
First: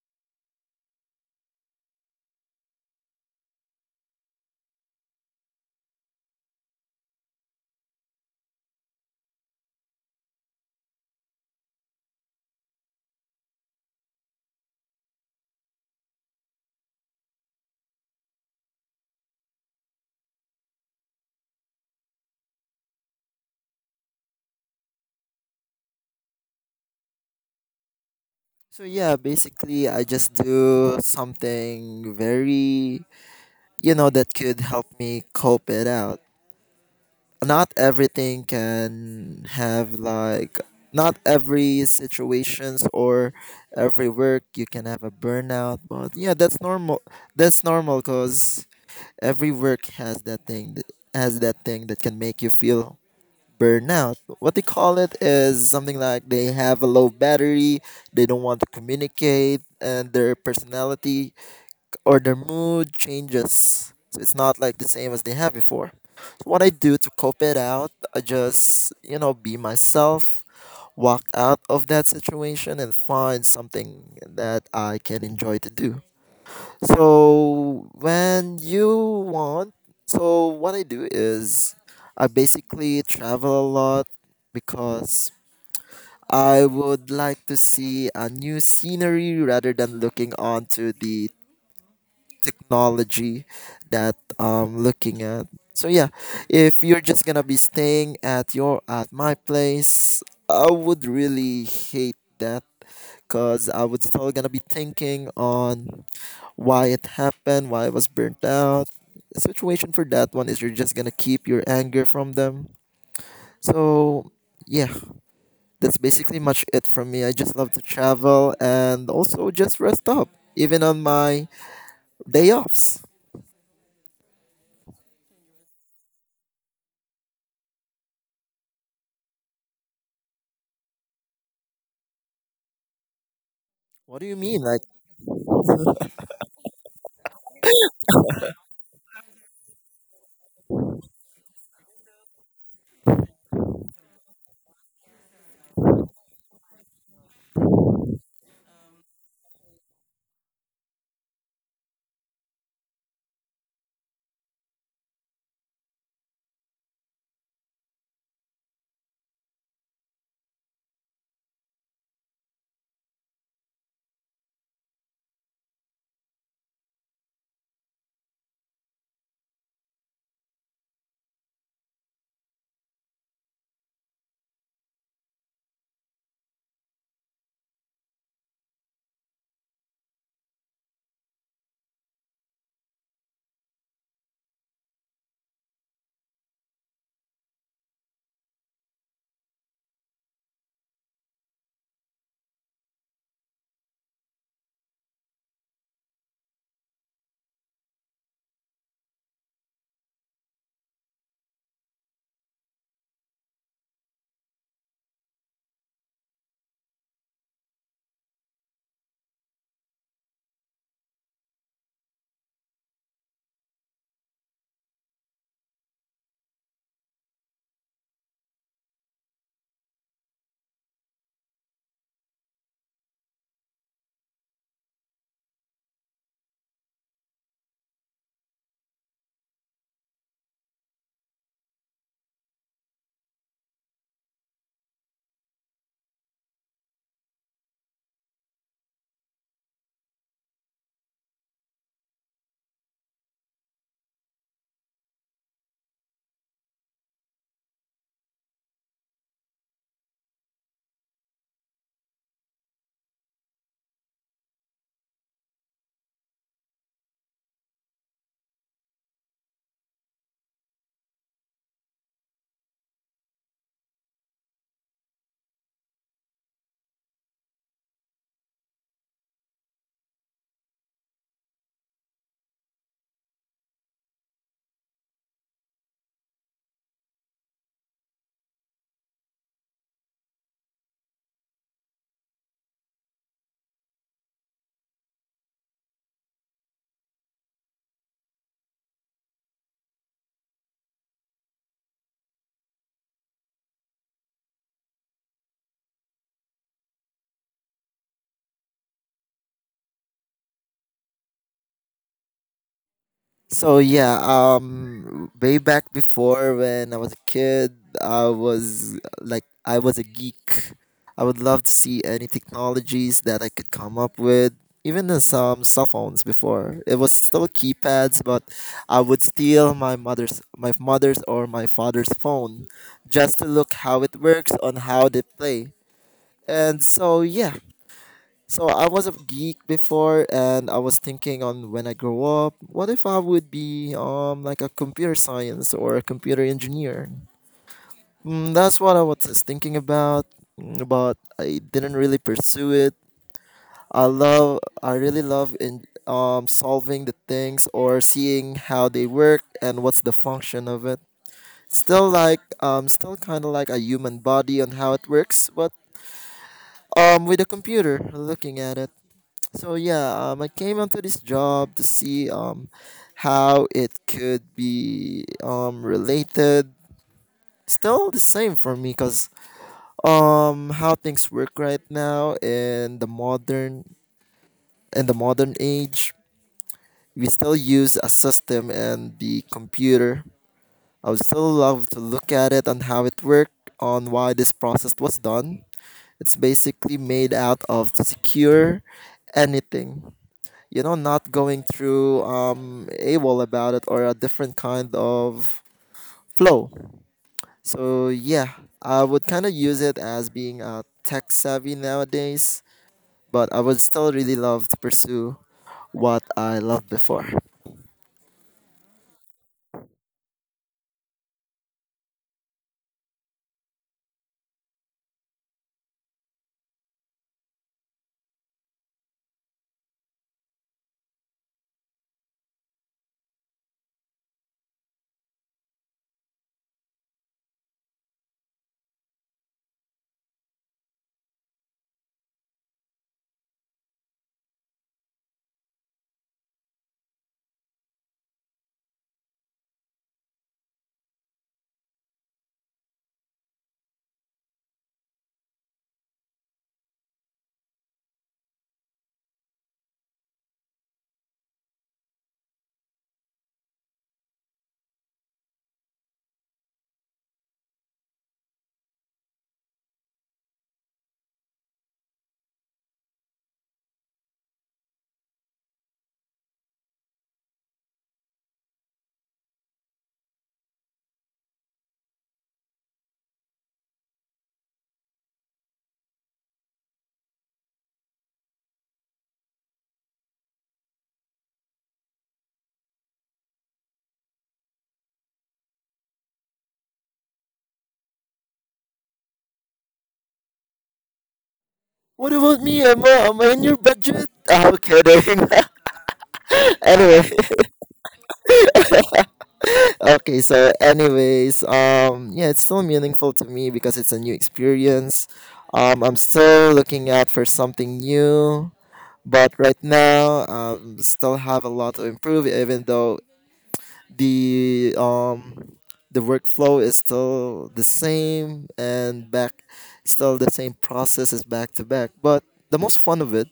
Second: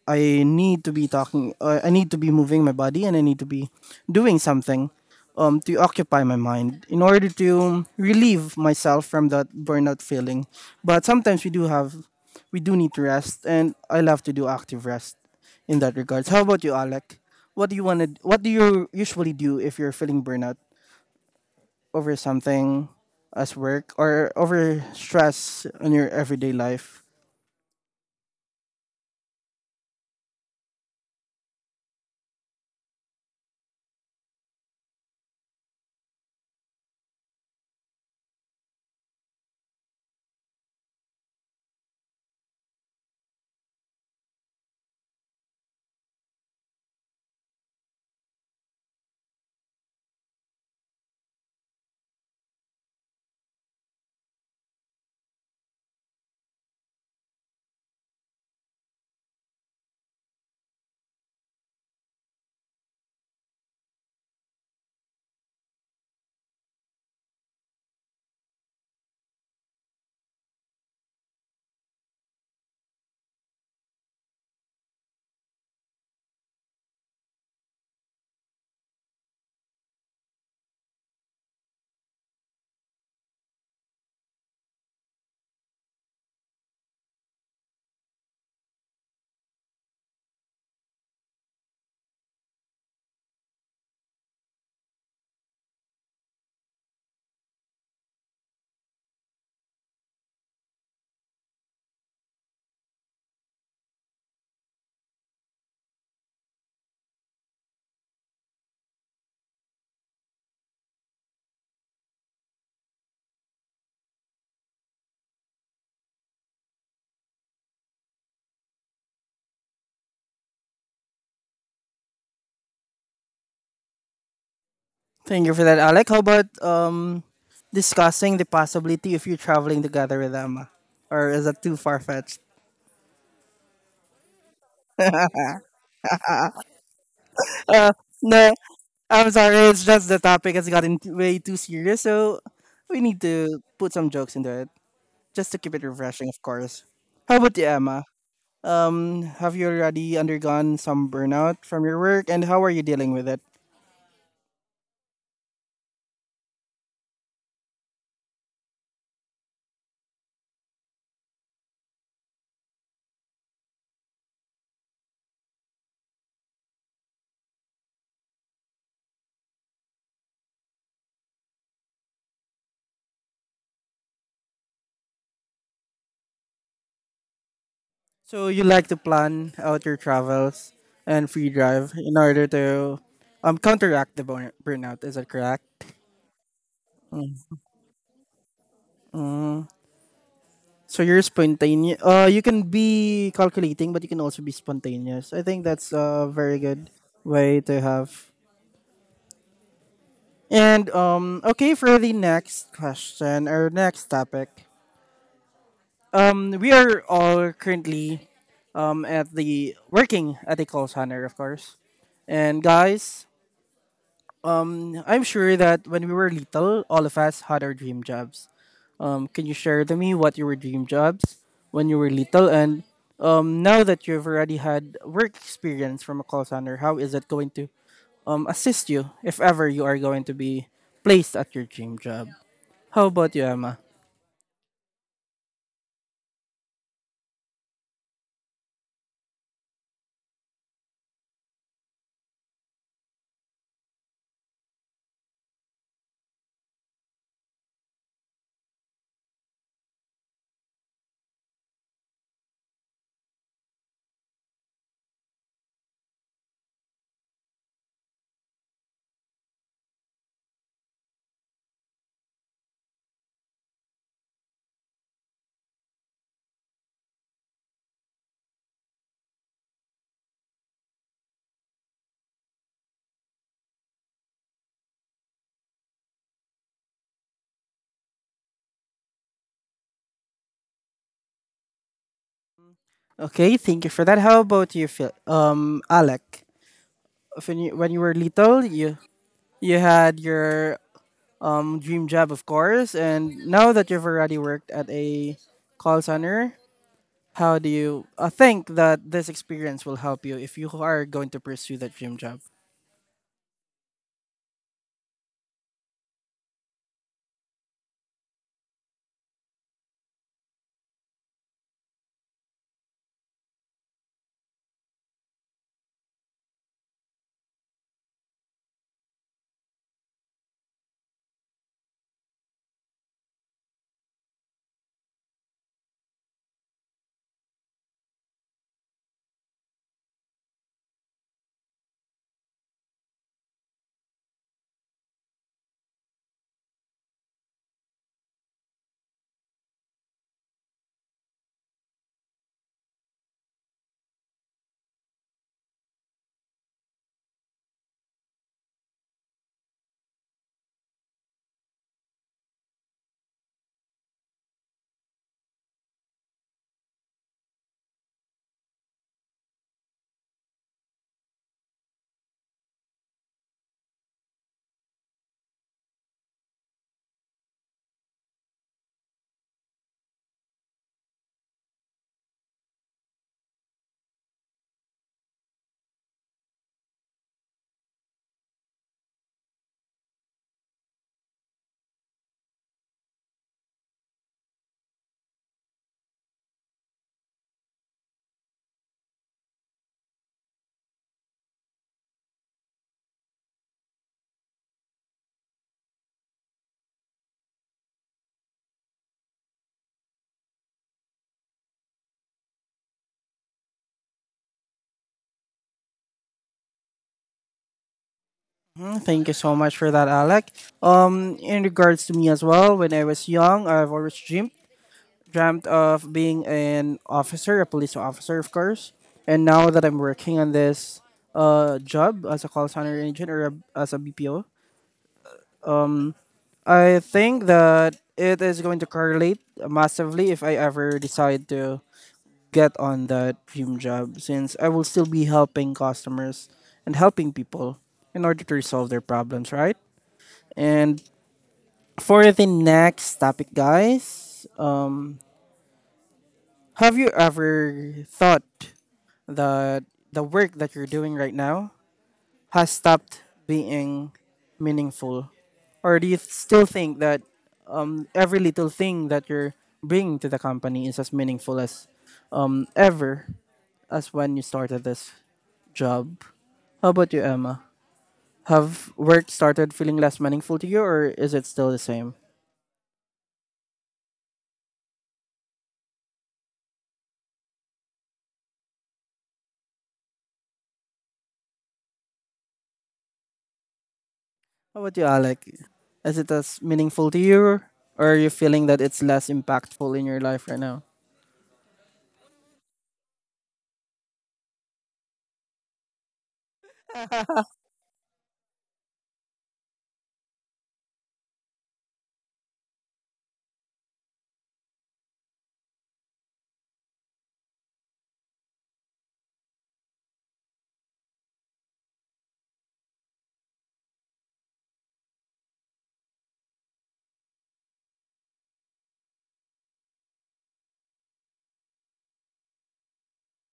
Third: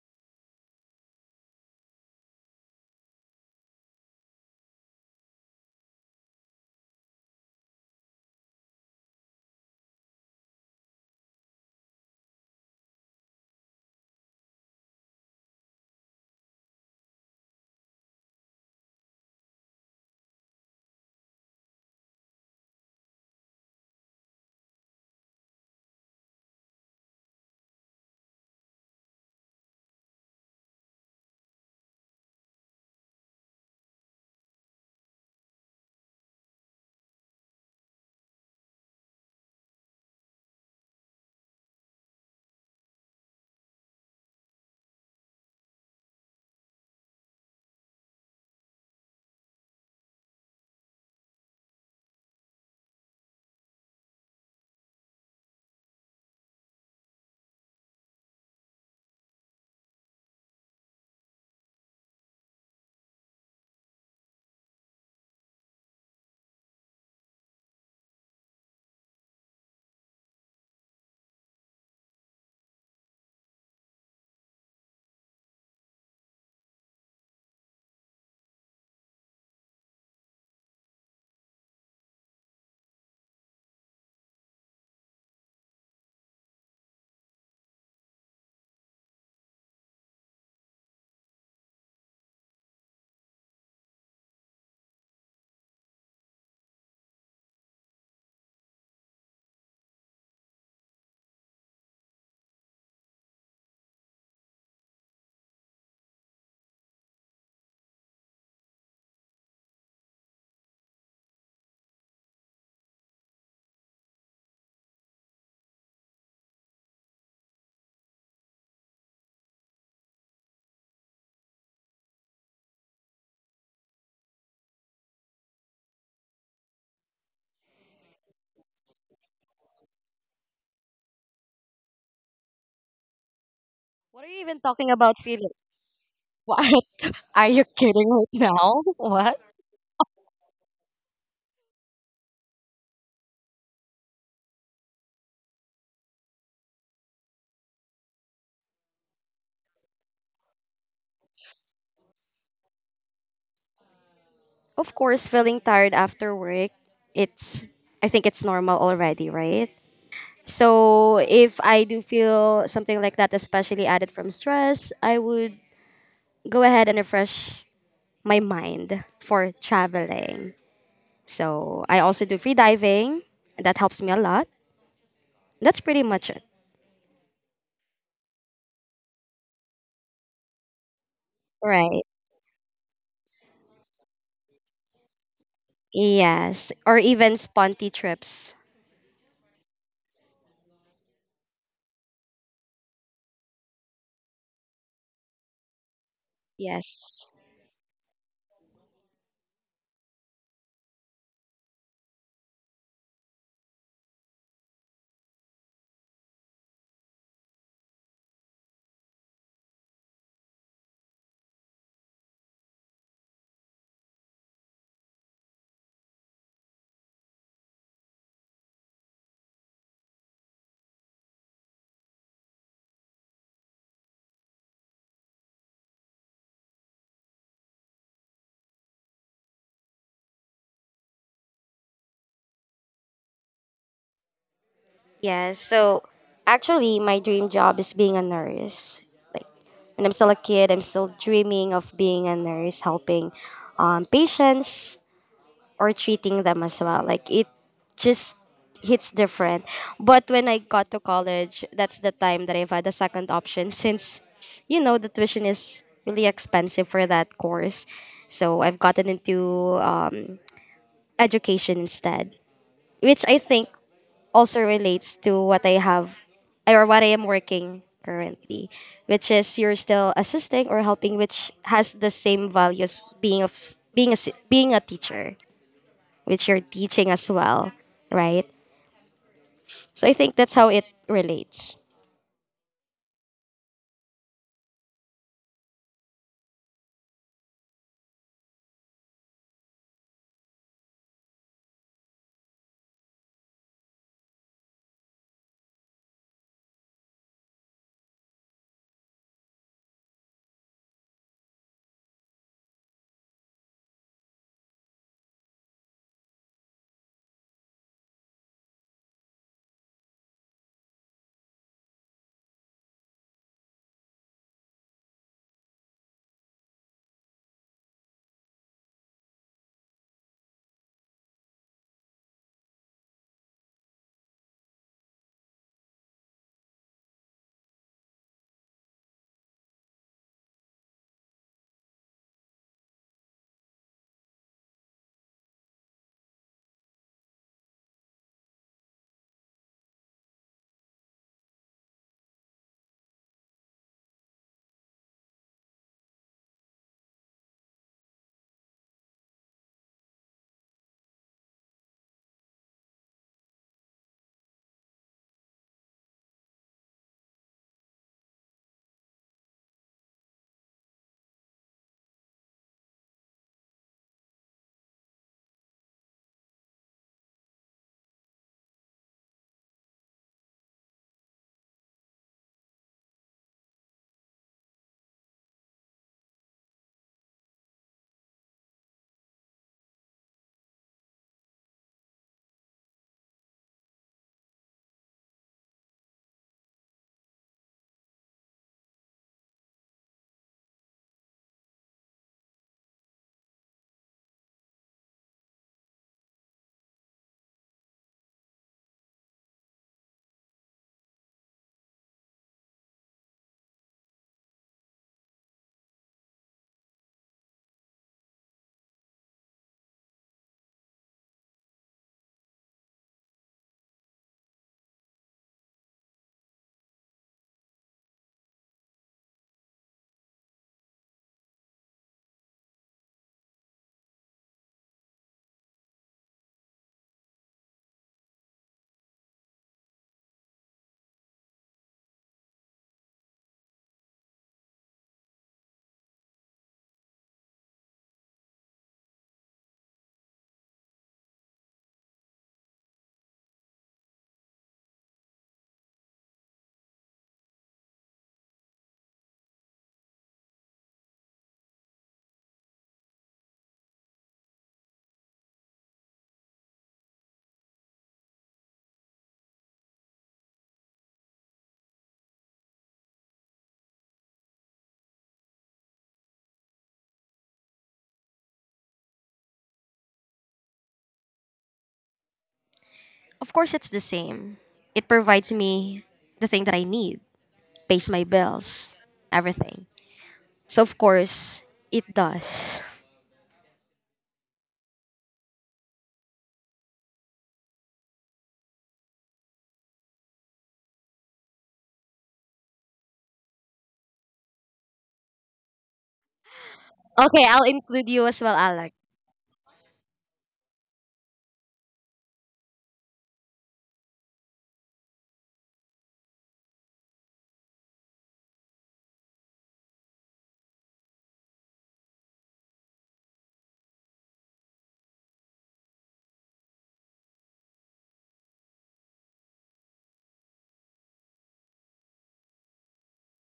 Speaker 1: I need to be talking. Uh, I need to be moving my body, and I need to be doing something um, to occupy my mind in order to relieve myself from that burnout feeling. But sometimes we do have, we do need to rest, and I love to do active rest in that regards. How about you, Alec? What do you want to? What do you usually do if you're feeling burnout over something as work or over stress in your everyday life?
Speaker 2: So yeah, basically I just do something very, you know that could help me cope it out. Not everything can have like, not every situations or every work you can have a burnout. But yeah, that's normal. That's normal because every work has that thing, that has that thing that can make you feel burnout. What they call it is something like they have a low battery. They don't want to communicate, and their personality or their mood changes. So it's not like the same as they have before. So what I do to cope it out, I just, you know, be myself, walk out of that situation and find something that I can enjoy to do. So when you want, so what I do is, I basically travel a lot because I would like to see a new scenery rather than looking onto the technology that I'm looking at. So yeah, if you're just gonna be staying at your at my place, I would really hate that because I would still gonna be thinking on why it happened, why I was burnt out. The situation for that one is you're just gonna keep your anger from them. So yeah, that's basically much it from me. I just love to travel and also just rest up, even on my day offs.
Speaker 1: Thank you for that, Alec. How about um, discussing the possibility of you traveling together with Emma? Or is that too far fetched?
Speaker 2: What
Speaker 3: What
Speaker 2: do
Speaker 3: are
Speaker 2: you
Speaker 3: you even
Speaker 2: mean? Like.
Speaker 3: talking about, Philip? What? Are you
Speaker 1: Uh,
Speaker 3: kidding right
Speaker 1: no,
Speaker 3: now?
Speaker 1: I'm
Speaker 3: What?
Speaker 1: sorry. It's just the topic has gotten t- way too serious. So we need to put some jokes into it just to keep it refreshing, of course. How about you, Emma? Um, have you already undergone some burnout from your work and how are you dealing with it?
Speaker 3: Of course, feeling tired after work, it's I think it's normal already, right? So if I do feel something like that, especially added from stress, I would go ahead and refresh my mind for traveling. So I also do free diving. That helps me a lot. That's pretty much it.
Speaker 1: So you like to plan out your travels and free drive
Speaker 3: Right.
Speaker 1: in order to um counteract the burn- burnout. Is that correct?
Speaker 3: Yes. Or even sponty trips.
Speaker 1: So you're spontaneous. Uh, you can be calculating, but you can also be spontaneous. I think that's a very good
Speaker 3: Yes.
Speaker 1: way to have. And um, okay, for the next question or next topic, um, we are all currently um at the working at the call center, of course. And guys, Mm, I'm sure that when we were little, all of us had our dream jobs. Um, can you share to me what your dream jobs when you were little, and um, now that you've already had work experience from a call center, how is it going to um, assist you if ever you are going to be placed at your dream job? How about you, Emma?
Speaker 3: Yes. So actually my dream job is being a nurse. Like when I'm still a kid, I'm still dreaming of being a nurse, helping um, patients or treating them as well. Like it just hits different. But when I got to college, that's the time that I've had a second option since you know the tuition is really expensive for that course. So I've gotten into um, education instead, which I think also relates to what I have or what I am working currently, which is you're still assisting or helping, which has the same values being of being a s- being a teacher, which you're teaching as well, right? So I think that's how it relates.
Speaker 1: Okay, thank you for that. How about you, Phil? Um, Alec, when you when you were little, you you had your um, dream job, of course, and now that you've already worked at a call center, how do you uh, think that this experience will help you if you are going to pursue that dream job?
Speaker 2: So yeah, um, way back before when I was a kid, I was uh, like I was a geek. I would love to see any technologies that I could come up with. Even the some cell phones before, it was still keypads, but I would steal my mother's, my mother's or my father's phone, just to look how it works on how they play. And so yeah, so I was a geek before, and I was thinking on when I grow up, what if I would be um like a computer science or a computer engineer? Mm, that's what I was thinking about, mm, but I didn't really pursue it. I love, I really love in um solving the things or seeing how they work and what's the function of it. Still like um still kind of like a human body on how it works, but um with a computer looking at it. So yeah, um, I came onto this job to see um how it could be um related. Still the same for me, cause um how things work right now in the modern in the modern age, we still use a system and the computer. I would still love to look at it and how it worked, on why this process was done. It's basically made out of to secure anything. You know, not going through um AWOL about it or a different kind of flow. So yeah, I would kind of use it as being a tech savvy nowadays, but I would still really love to pursue what I loved before.
Speaker 1: Mhm. Thank you so much for that, Alec. Um, in regards to me as well, when I was young, I've always dreamed dreamt of being an officer, a police officer, of course. And now that I'm working on this uh job as a call center agent or a, as a B P O, I think that it is going to correlate massively if I ever decide to get on that dream job since I will still be helping customers and helping people in order to resolve their problems, right? And for the next topic, guys, have you ever thought that the work that you're doing right now has stopped being meaningful? Or do you still think that um, every little thing that you're bringing to the company is as meaningful as um, ever as when you started this job? How about you, Emma? Have work started feeling less meaningful to you, or is it still the same?
Speaker 3: Of course, it's the same. It provides me the thing that I need, pays my bills, everything. So of course, it does.
Speaker 1: How about you, Alec? Is it as meaningful to you, or are you feeling that it's less impactful in your life right now?
Speaker 2: What about me? Emma? Am I in your budget? I'm kidding. Anyway,
Speaker 3: Okay, I'll include you as well, Alan.
Speaker 2: okay. So, anyways, um, yeah, it's so meaningful to me because it's a new experience. Um, I'm still looking out for something new. But right now, um, still have a lot to improve. Even though the um, the workflow is still the same and back, still the same process is back to back. But the most fun of it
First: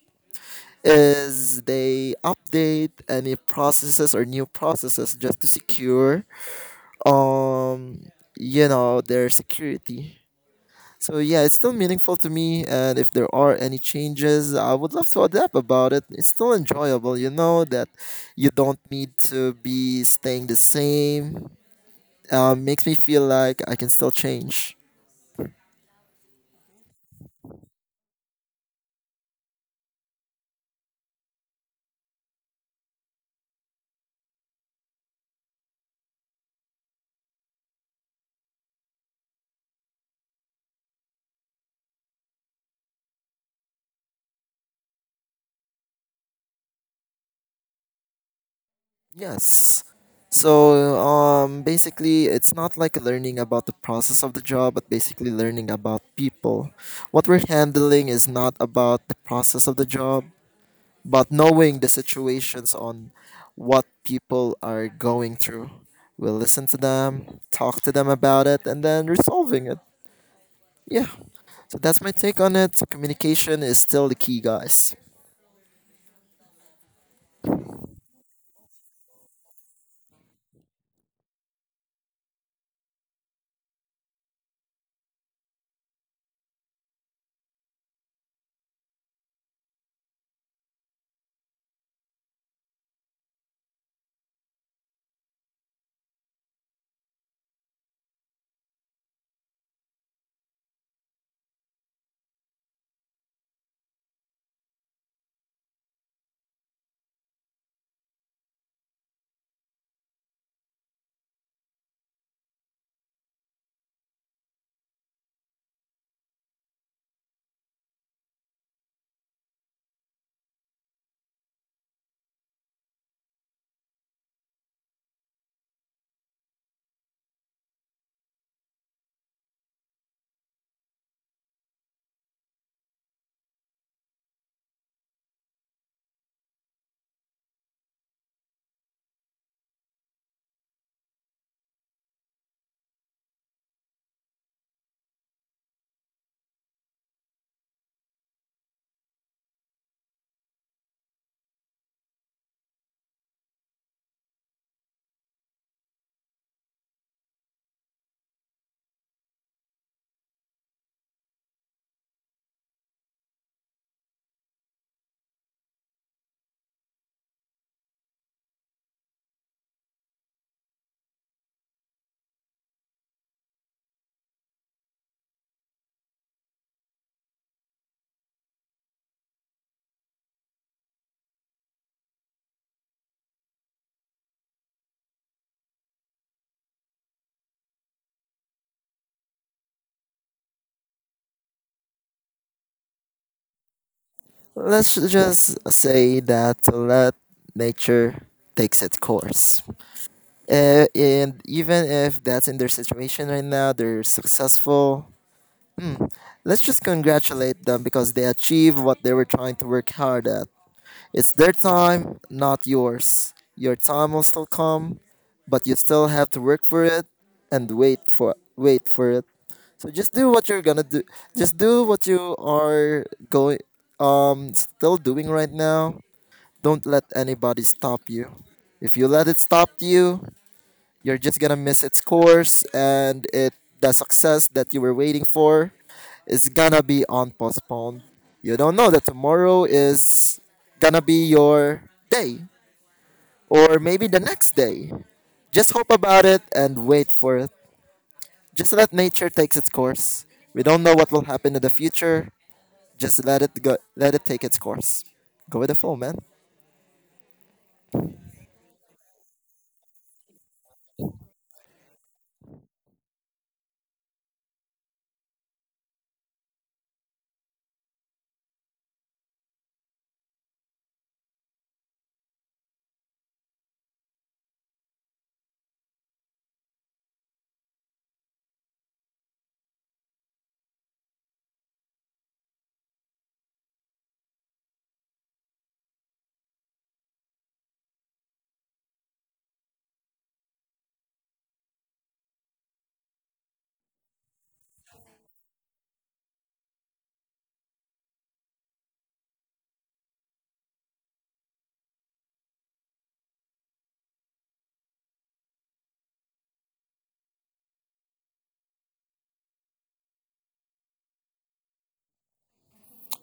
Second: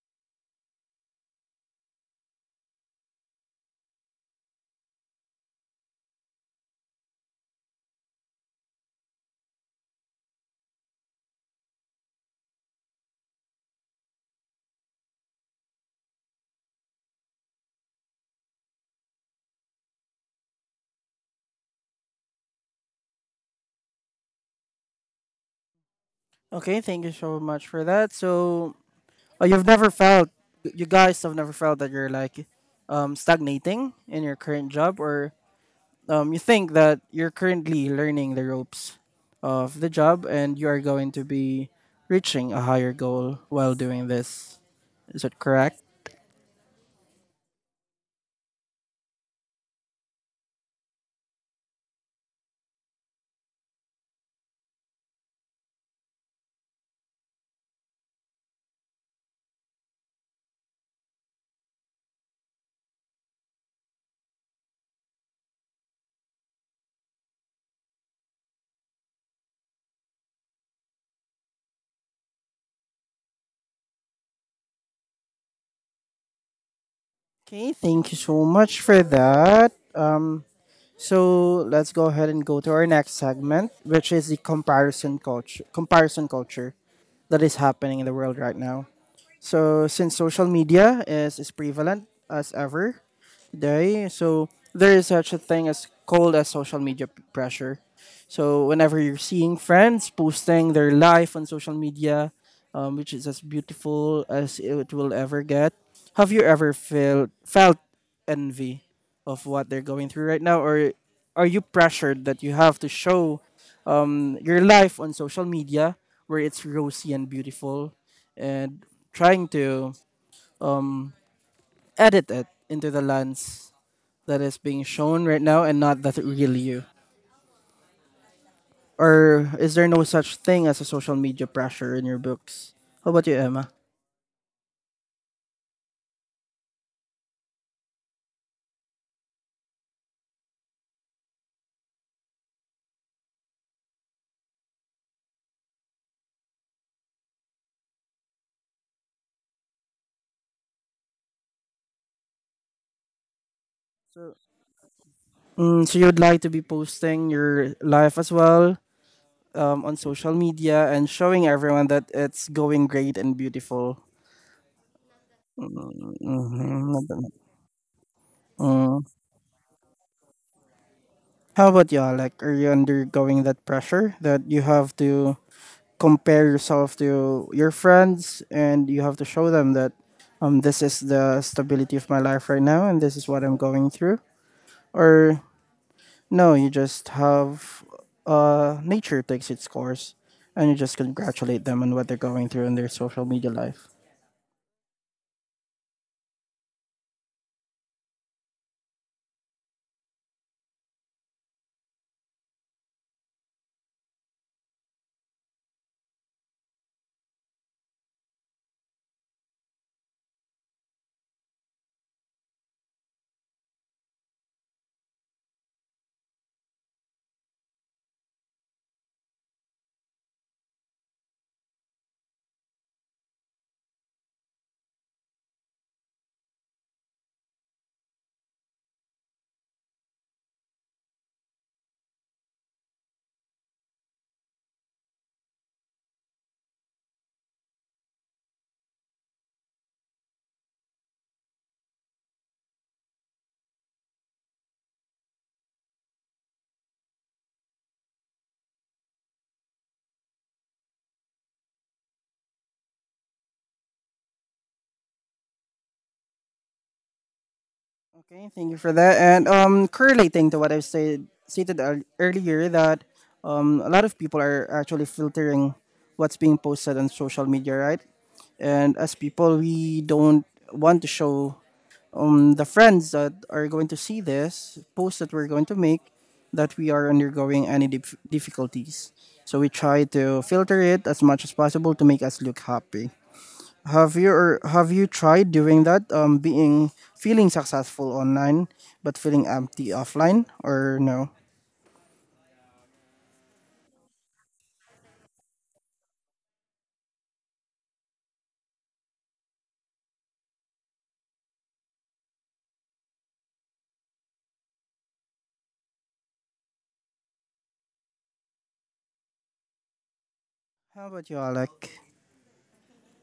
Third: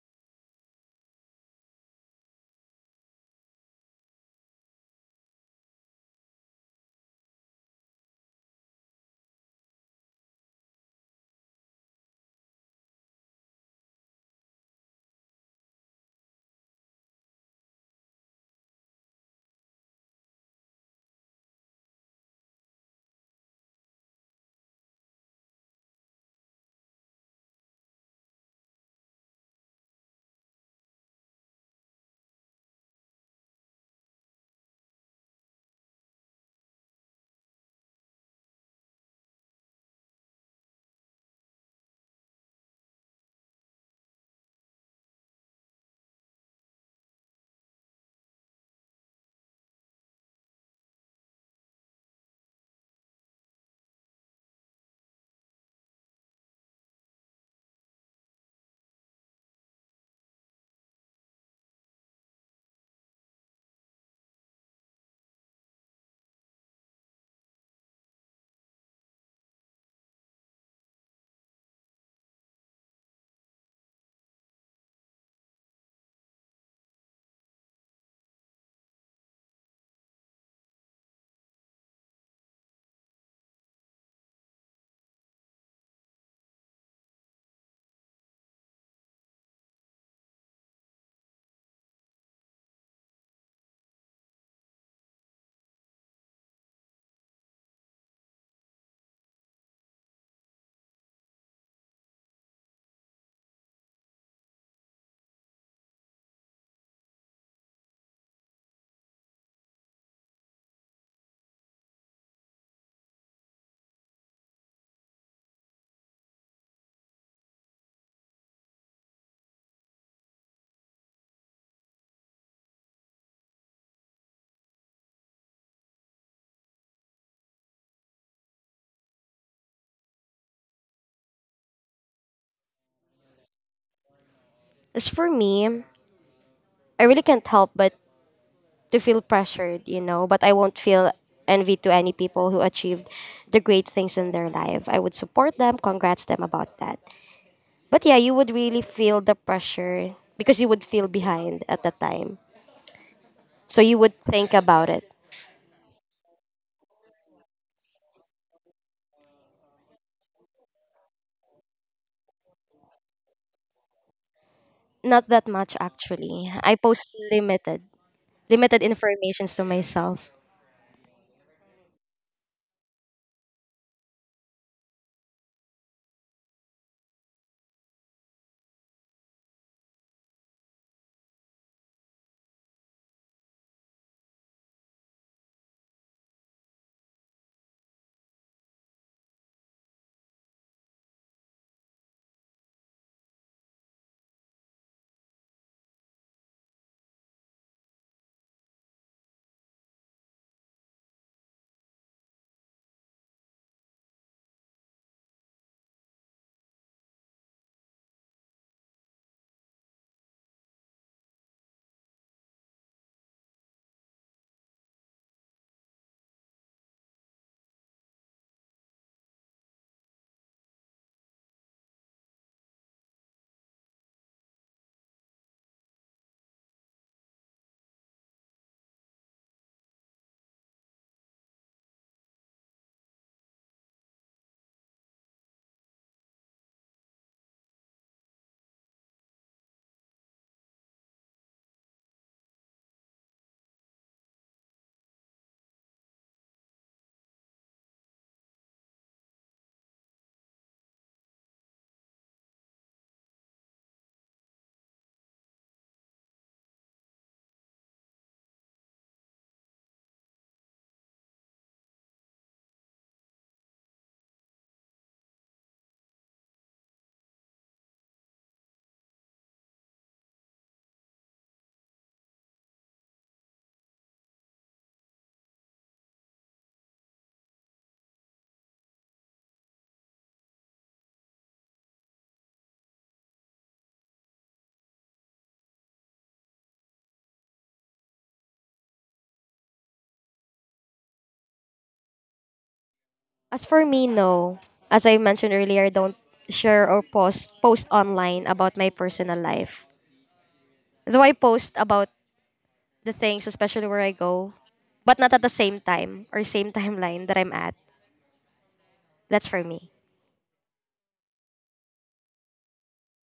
Speaker 2: is they update any processes or new processes just to secure um you know their security. So yeah, it's still meaningful to me, and if there are any changes, I would love to adapt about it. It's still enjoyable, you know that you don't need to be staying the same. Uh, makes me feel like I can still change.
Speaker 1: Okay, thank you so much for that. So, oh, you've never felt you guys have never felt that you're like um stagnating in your current job or um you think that you're currently learning the ropes of the job and you are going to be reaching a higher goal while doing this. Is that correct?
Speaker 2: Yes. So um, basically, it's not like learning about the process of the job, but basically learning about people. What we're handling is not about the process of the job, but knowing the situations on what people are going through. We'll listen to them, talk to them about it, and then resolving it. Yeah. So that's my take on it. Communication is still the key, guys.
Speaker 1: Okay, thank you so much for that. Um, so let's go ahead and go to our next segment, which is the comparison culture. Comparison culture that is happening in the world right now. So, since social media is as prevalent as ever, right? So there is such a thing as called as social media p- pressure. So whenever you're seeing friends posting their life on social media, um, which is as beautiful as it will ever get, have you ever felt felt envy of what they're going through right now, or are you pressured that you have to show um, your life on social media where it's rosy and beautiful, and trying to edit it into the lens that is being shown right now and not that real you? Or is there no such thing as a social media pressure in your books? How about you, Emma?
Speaker 3: As for me, I really can't help but to feel pressured, you know, but I won't feel envy to any people who achieved the great things in their life. I would support them, congrats them about that. But yeah, you would really feel the pressure because you would feel behind at the time. So you would think about it.
Speaker 1: Mm, so you'd like to be posting your life as well um, on social media and showing everyone that it's going great and beautiful.
Speaker 3: Not that much actually. I
Speaker 1: Mhm, not
Speaker 3: post
Speaker 1: bad.
Speaker 3: limited limited
Speaker 1: Mm.
Speaker 3: informations to myself.
Speaker 1: How about you, Alec? Are you undergoing that pressure that you have to compare yourself to your friends and you have to show them that um, this is the stability of my life right now and this is what I'm going through. Or no, you just have uh, nature takes its course and you just congratulate them on what they're going through in their social media life.
Speaker 2: Let's just say that to let nature takes its course. Uh, and even if that's in their situation right now, they're successful. Hmm, let's just congratulate them because they achieved what they were trying to work hard at. It's their time, not yours. Your time will still come, but you still have to work for it and wait for wait for it. So just do what you're gonna do. Just do what you are going um still doing right now. Don't let anybody stop you. If you let it stop you, you're just gonna miss its course, and it the success that you were waiting for is gonna be on postponed. You don't know that tomorrow is gonna be your day or maybe the next day. Just hope about it and wait for it. Just let nature takes its course. We don't know what will happen in the future. Just let it go, let it take its course. Go with the flow, man.
Speaker 1: Okay, thank you for that. And um, correlating to what I've said stated ear- earlier, that um, a lot of people are actually filtering what's being posted on social media, right? And as people, we don't want to show um the friends that are going to see this post that we're going to make that we are undergoing any dif- difficulties. So we try to filter it as much as possible to make us look happy. Have you or have you tried doing that? Um, being feeling successful online but feeling empty offline, or no?
Speaker 3: As for me, no. As I mentioned earlier, I don't share or post post online about my personal life. Though I post about the things, especially where I go, but not at the same time or same timeline that I'm at. That's for me.
Speaker 1: How about you, Alec?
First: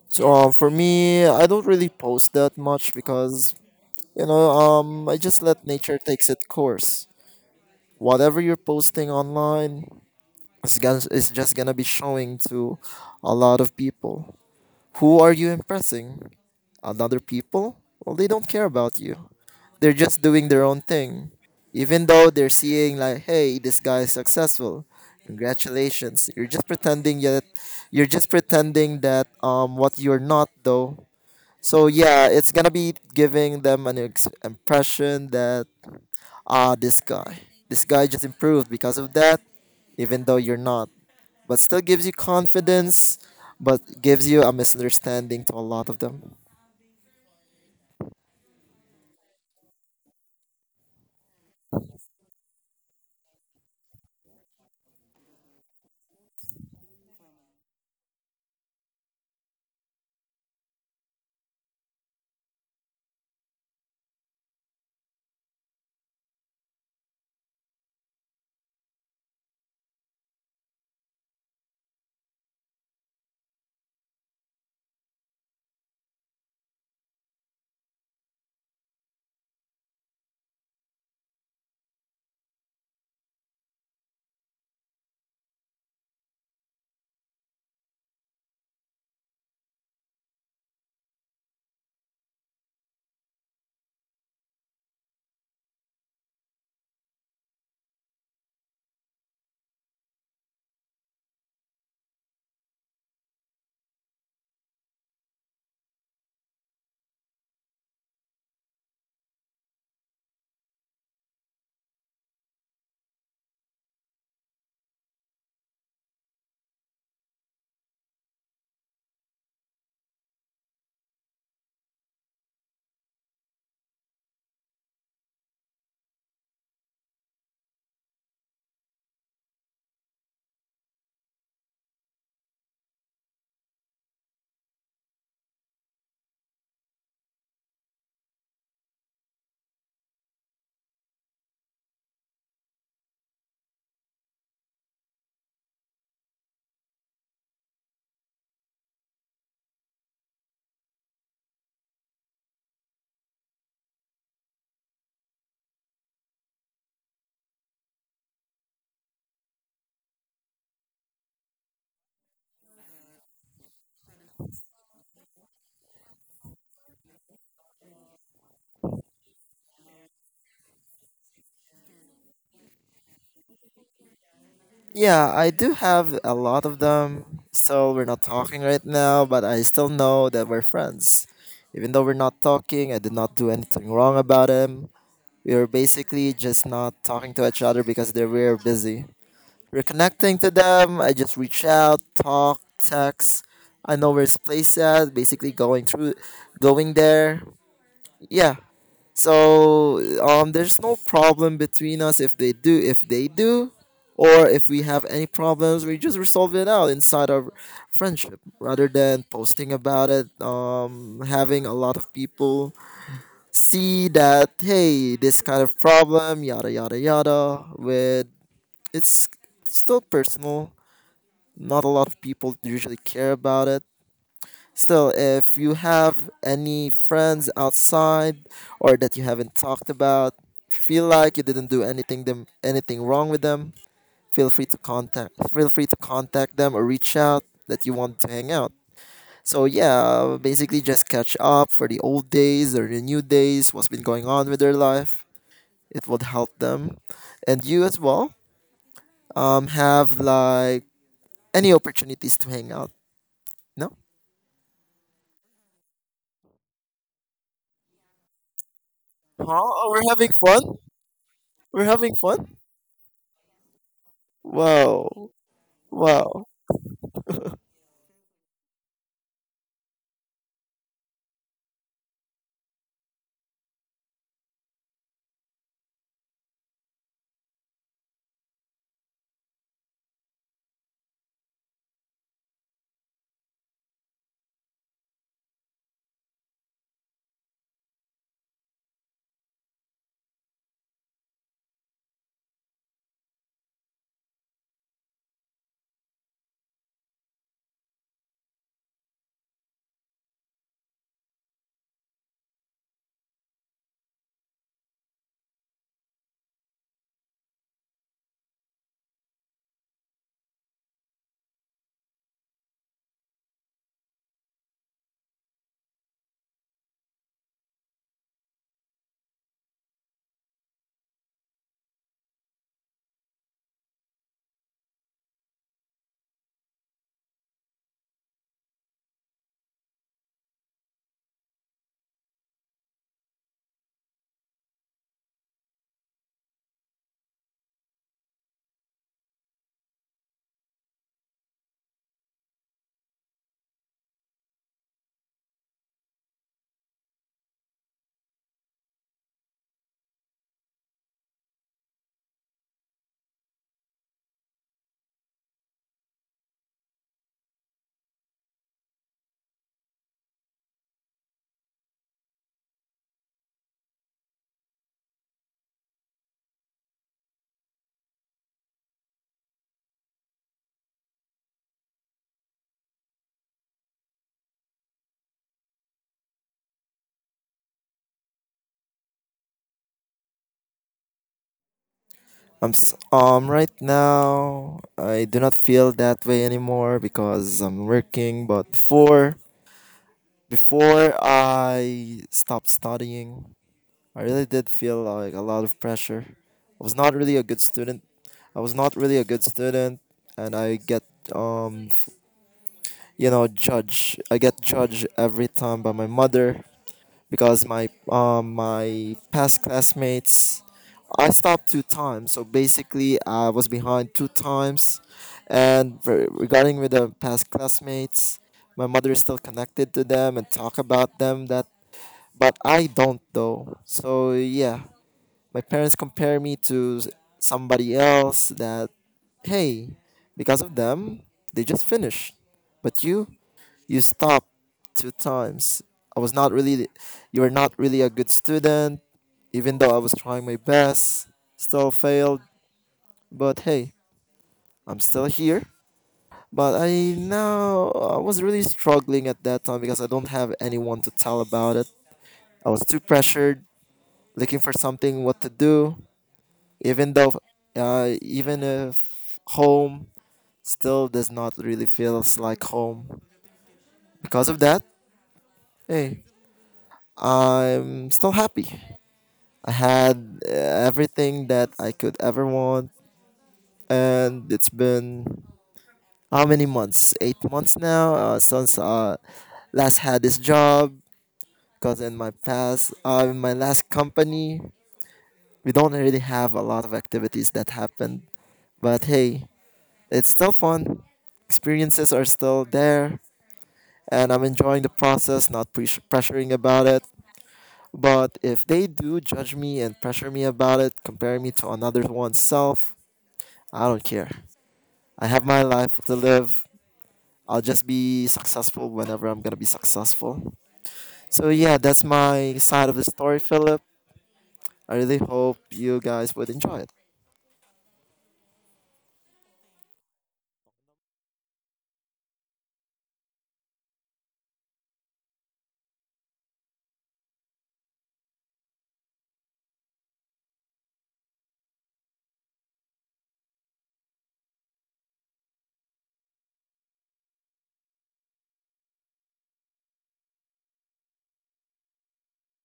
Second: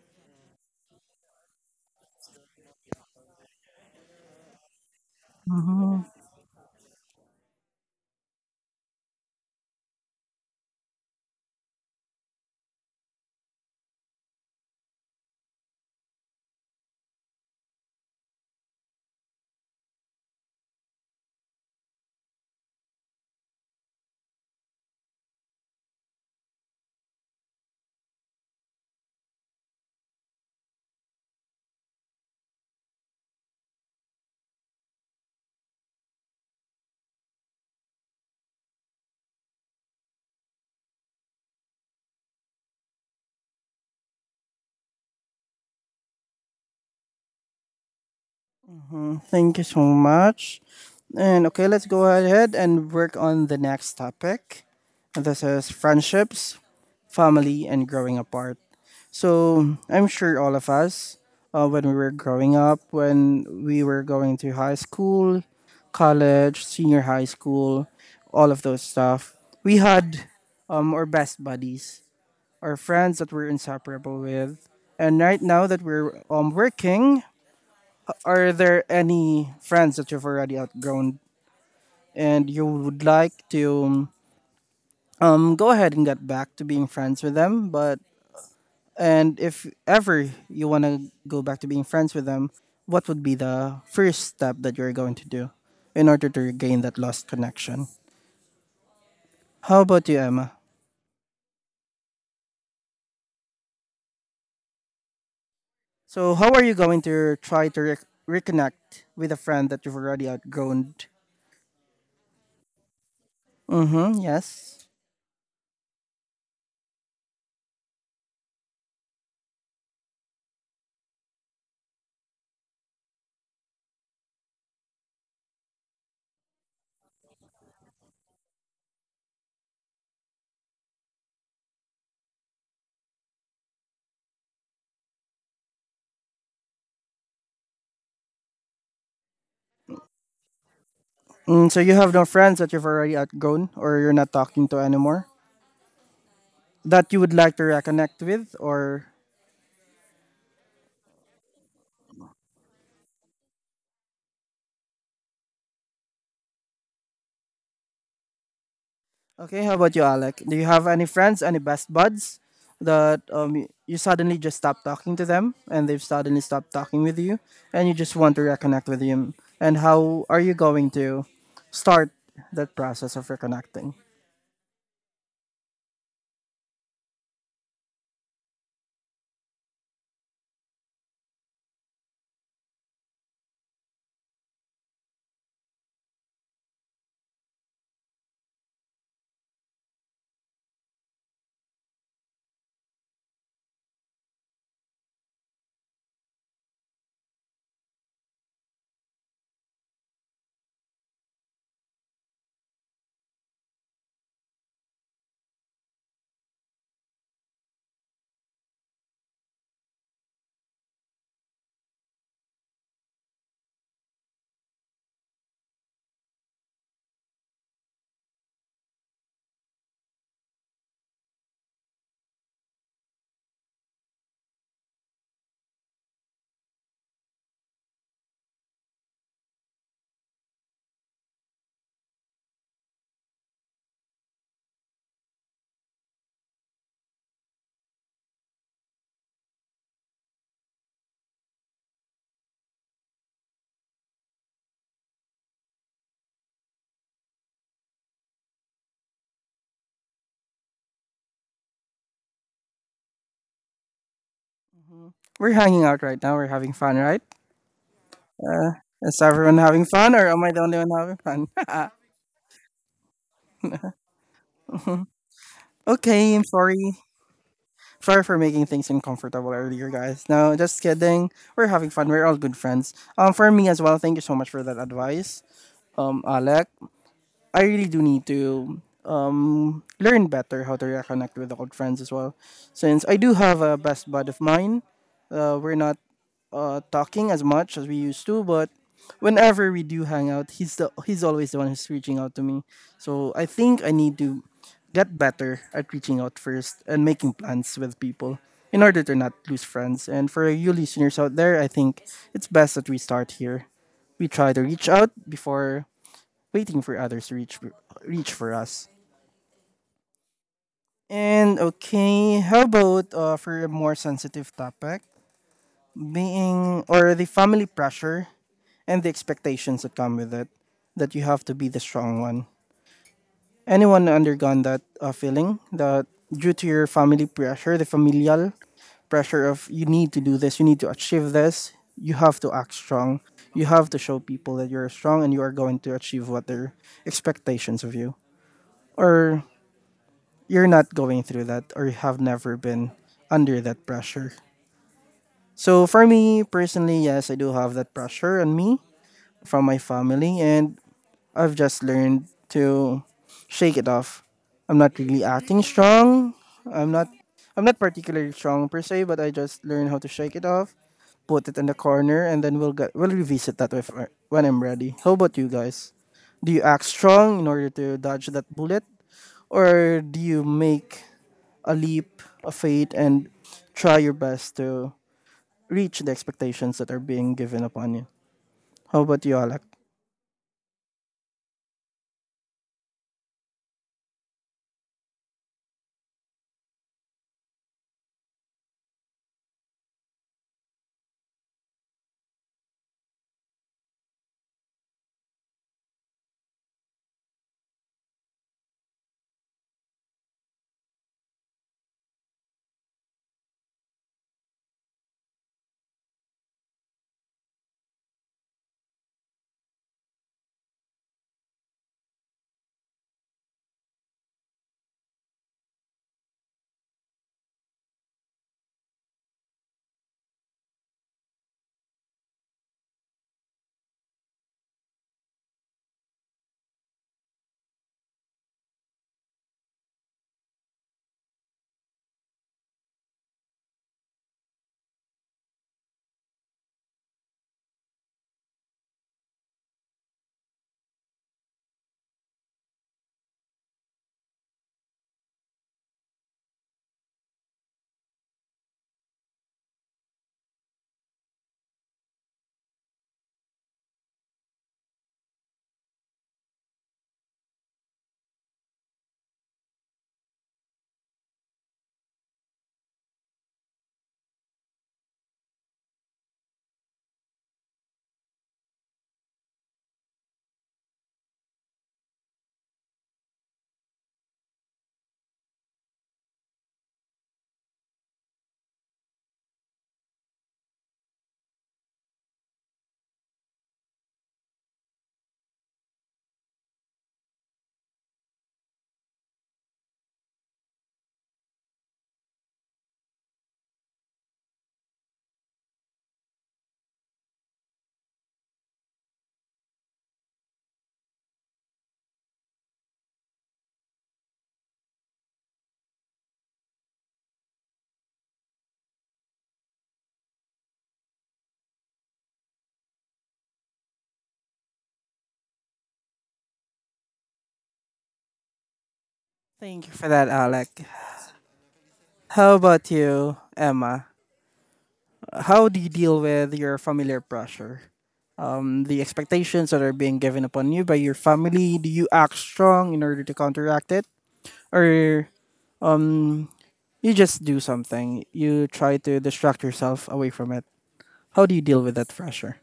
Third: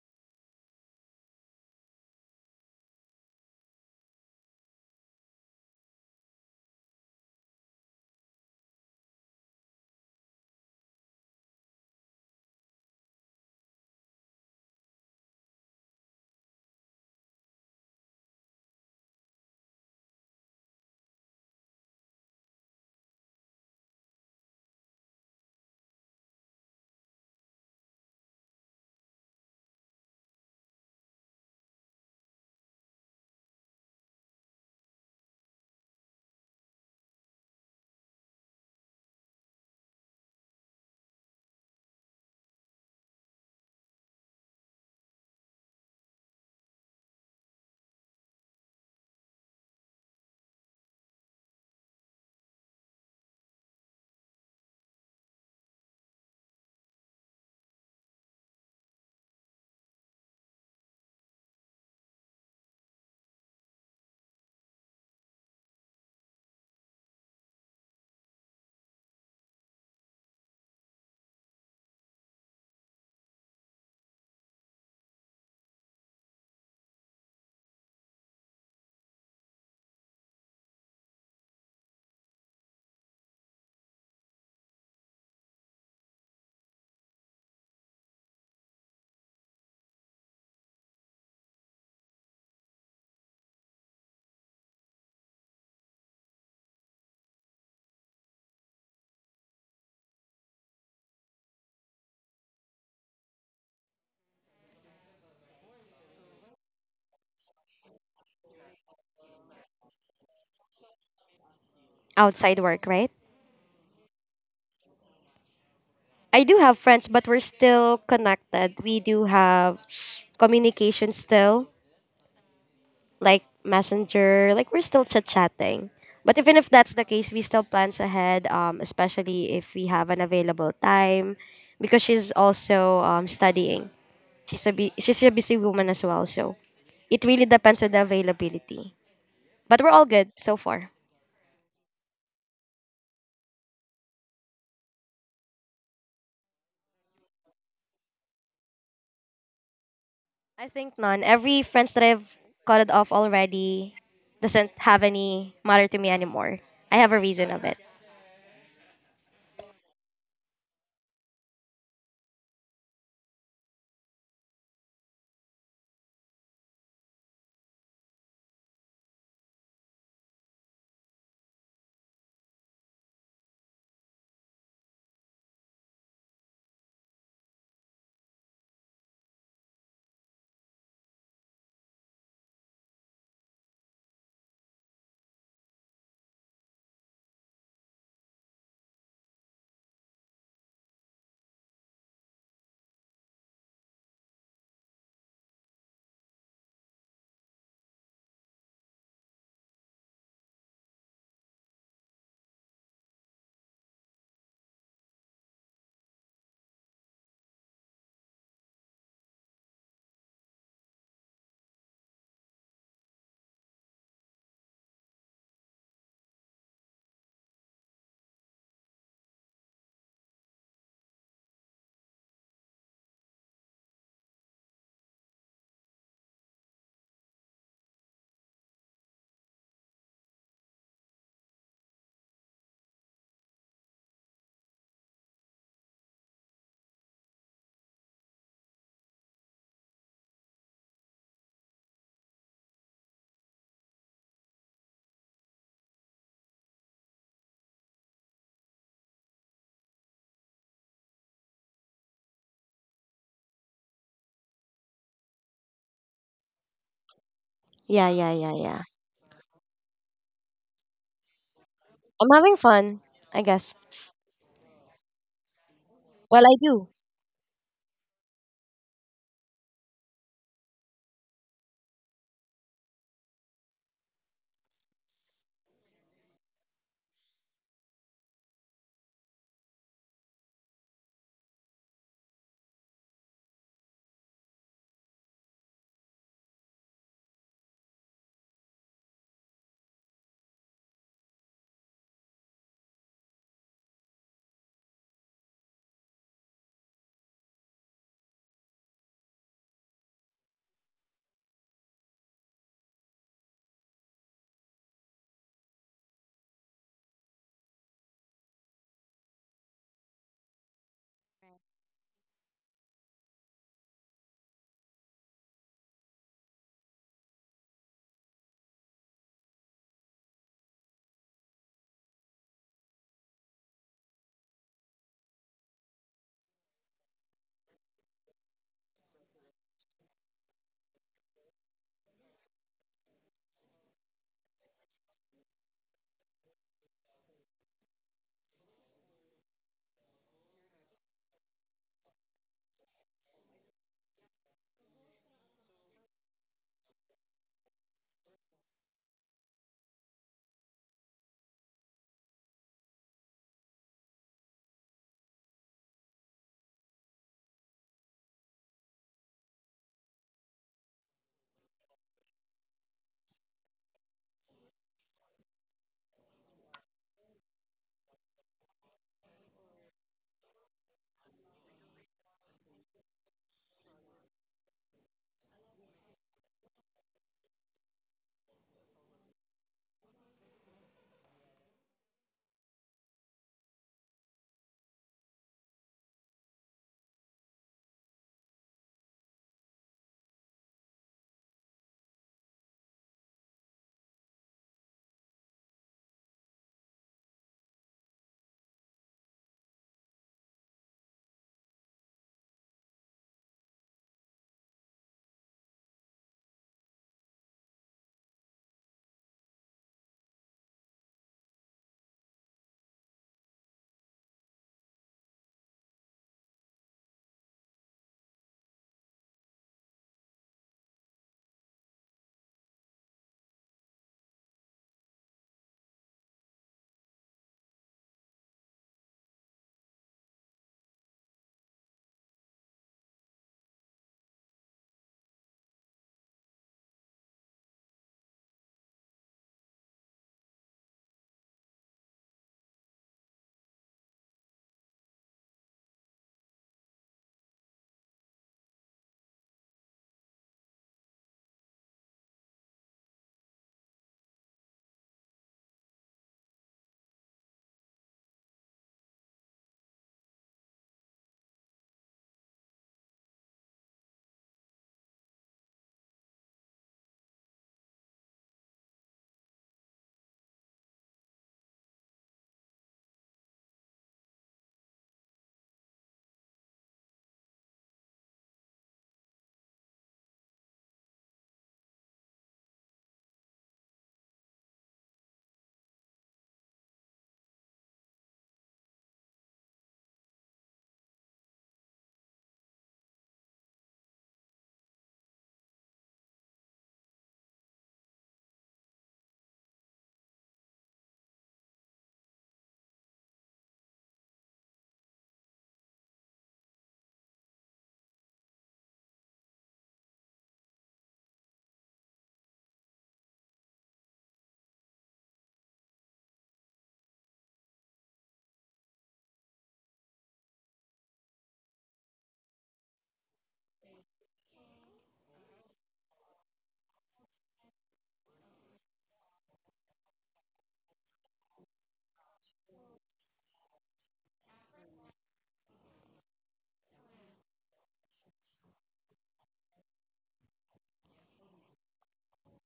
Speaker 2: So um, for me, I don't really post that much because you know um I just let nature takes its course. Whatever you're posting online, It's, gon- it's just gonna be showing to a lot of people. Who are you impressing? Another people? Well, they don't care about you. They're just doing their own thing. Even though they're seeing, like, hey, this guy is successful. Congratulations. You're just pretending that you're just pretending that um what you're not though. So yeah, it's gonna be giving them an ex- impression that, ah, this guy, this guy just improved because of that, even though you're not. But still gives you confidence, but gives you a misunderstanding to a lot of them.
Speaker 1: Mm. Thank you so much. And okay, let's go ahead and work on the next topic. This is friendships, family, and growing apart. So I'm sure all of us, uh, when we were growing up, when we were going to high school, college, senior high school, all of those stuff, we had um, our best buddies, our friends that we're inseparable with. And right now that we're um, working, are there any friends that you've already outgrown and you would like to um, go ahead and get back to being friends with them, but and if ever you want to go back to being friends with them, what would be the first step that you're going to do in order to regain that lost connection? How about you, Emma? So, how are you going to try to rec- reconnect with a friend that you've already outgrown?
Speaker 3: Outside work, right?
Speaker 1: Mm-hmm, yes.
Speaker 3: I do have friends, but we're still connected. We do have communication still, like messenger, like we're still chit chatting. But even if that's the case, we still plans ahead, um, especially if we have an available time, because she's also um, studying. She's a bu- she's a busy woman as well, so it really depends on the availability. But we're all good so far.
Speaker 1: Mm, so, you have no friends that you've already outgrown or you're not talking to anymore that you would like to reconnect with, or
Speaker 3: I think none. Every friends that I've cut it off already doesn't have any matter to me anymore. I have a reason of it.
Speaker 1: okay, how about you, Alec? Do you have any friends, any best buds that um, y- you suddenly just stopped talking to them and they've suddenly stopped talking with you and you just want to reconnect with them? And how are you going to start that process of reconnecting?
Speaker 2: Yeah, I do have a lot of them. So we're not talking right now, but I still know that we're friends. Even though we're not talking, I did not do anything wrong about him. We were basically just not talking to each other because they were busy. Reconnecting to them, I just reach out, talk, text. I know where his place at. Basically, going through, going there. Yeah. So um, there's no problem between us. If they do, if they do, or if we have any problems, we just resolve it out inside our friendship rather than posting about it. Um, having a lot of people see that, hey, this kind of problem, yada yada yada. With It's still personal, not a lot of people usually care about it. Still, if you have any friends outside or that you haven't talked about, if you feel like you didn't do anything them anything wrong with them, feel free to contact feel free to contact them or reach out that you want to hang out. So yeah, basically just catch up for the old days or the new days, what's been going on with their life. It would help them. And you as well. Um have like any opportunities to hang out. No?
Speaker 1: We're hanging out right now, we're having fun, right?
Speaker 3: Yeah, yeah, yeah,
Speaker 1: Uh,
Speaker 3: yeah.
Speaker 1: is
Speaker 2: Huh?
Speaker 1: everyone having
Speaker 2: Oh, we're
Speaker 1: fun or
Speaker 2: having
Speaker 1: am I the only
Speaker 2: fun?
Speaker 1: one having fun?
Speaker 2: We're having
Speaker 3: I'm having
Speaker 2: fun?
Speaker 3: fun, I guess.
Speaker 2: Wow.
Speaker 1: okay, I'm
Speaker 3: Well,
Speaker 2: Wow.
Speaker 3: I do.
Speaker 1: sorry. Sorry for making things uncomfortable earlier, guys. No, just kidding. We're having fun. We're all good friends. Um, for me as well. Thank you so much for that advice. Um, Alec, I really do need to um, learn better how to reconnect with old friends as well. Since I do have a best bud of mine, uh, we're not uh, talking as much as we used to, but whenever we do hang out, he's the he's always the one who's reaching out to me. So I think I need to get better at reaching out first and making plans with people in order to not lose friends. And for you listeners out there, I think it's best that we start here. We try to reach out before waiting for others to reach reach for us. And okay, how about uh, for a more sensitive topic, being or the family pressure and the expectations that come with it, that you have to be the strong one. Anyone undergone that uh, feeling that due to your family pressure, the familial pressure of you need to do this, you need to achieve this, you have to act strong. You have to show people that you're strong and you are going to achieve what their expectations of you. Or you're not going through that or have never been under that pressure. So for me personally, yes, I do have that pressure on me from my family, and I've just learned to shake it off. I'm not really acting strong. I'm not I'm not particularly strong per se, but I just learn how to shake it off, put it in the corner, and then we'll get we'll revisit that if, when I'm ready. How about you guys? Do you act strong in order to dodge that bullet, or do you make a leap of faith and try your best to reach the expectations that are being given upon you? How about you, Alec?
Speaker 2: I'm s- um right now I do not feel that way anymore because I'm working, but before before I stopped studying, I really did feel like a lot of pressure. I was not really a good student. I was not really a good student, and I get um you know judged. I get judged every time by my mother because my um, my past classmates, I stopped two times, so basically I was behind two times. And re- regarding with the past classmates, my mother is still connected to them and talk about them, that, but I don't though. So yeah, my parents compare me to s- somebody else that, hey, because of them, they just finished, but you you stopped two times. I was not really, you were not really a good student, even though I was trying my best. Still failed, but hey, I'm still here. But I now, I was really struggling at that time because I don't have anyone to tell about it. I was too pressured, looking for something what to do, even though, uh, even if home still does not really feels like home. Because of that, hey, I'm still happy. I had uh, everything that I could ever want, and it's been how many months? Eight months now uh, since uh last had this job. Because in my past, uh, in my last company, we don't really have a lot of activities that happened. But hey, it's still fun. Experiences are still there, and I'm enjoying the process, not pres- pressuring about it. But if they do judge me and pressure me about it, compare me to another one's self, I don't care. I have my life to live. I'll just be successful whenever I'm gonna be successful. So yeah, that's my side of the story, Philip. I really hope you guys would enjoy it.
Speaker 1: Thank you for that, Alec. How about you, Emma? How do you deal with your familiar pressure? Um, the expectations that are being given upon you by your family, do you act strong in order to counteract it? Or um, you just do something? You try to distract yourself away from it? How do you deal with that pressure?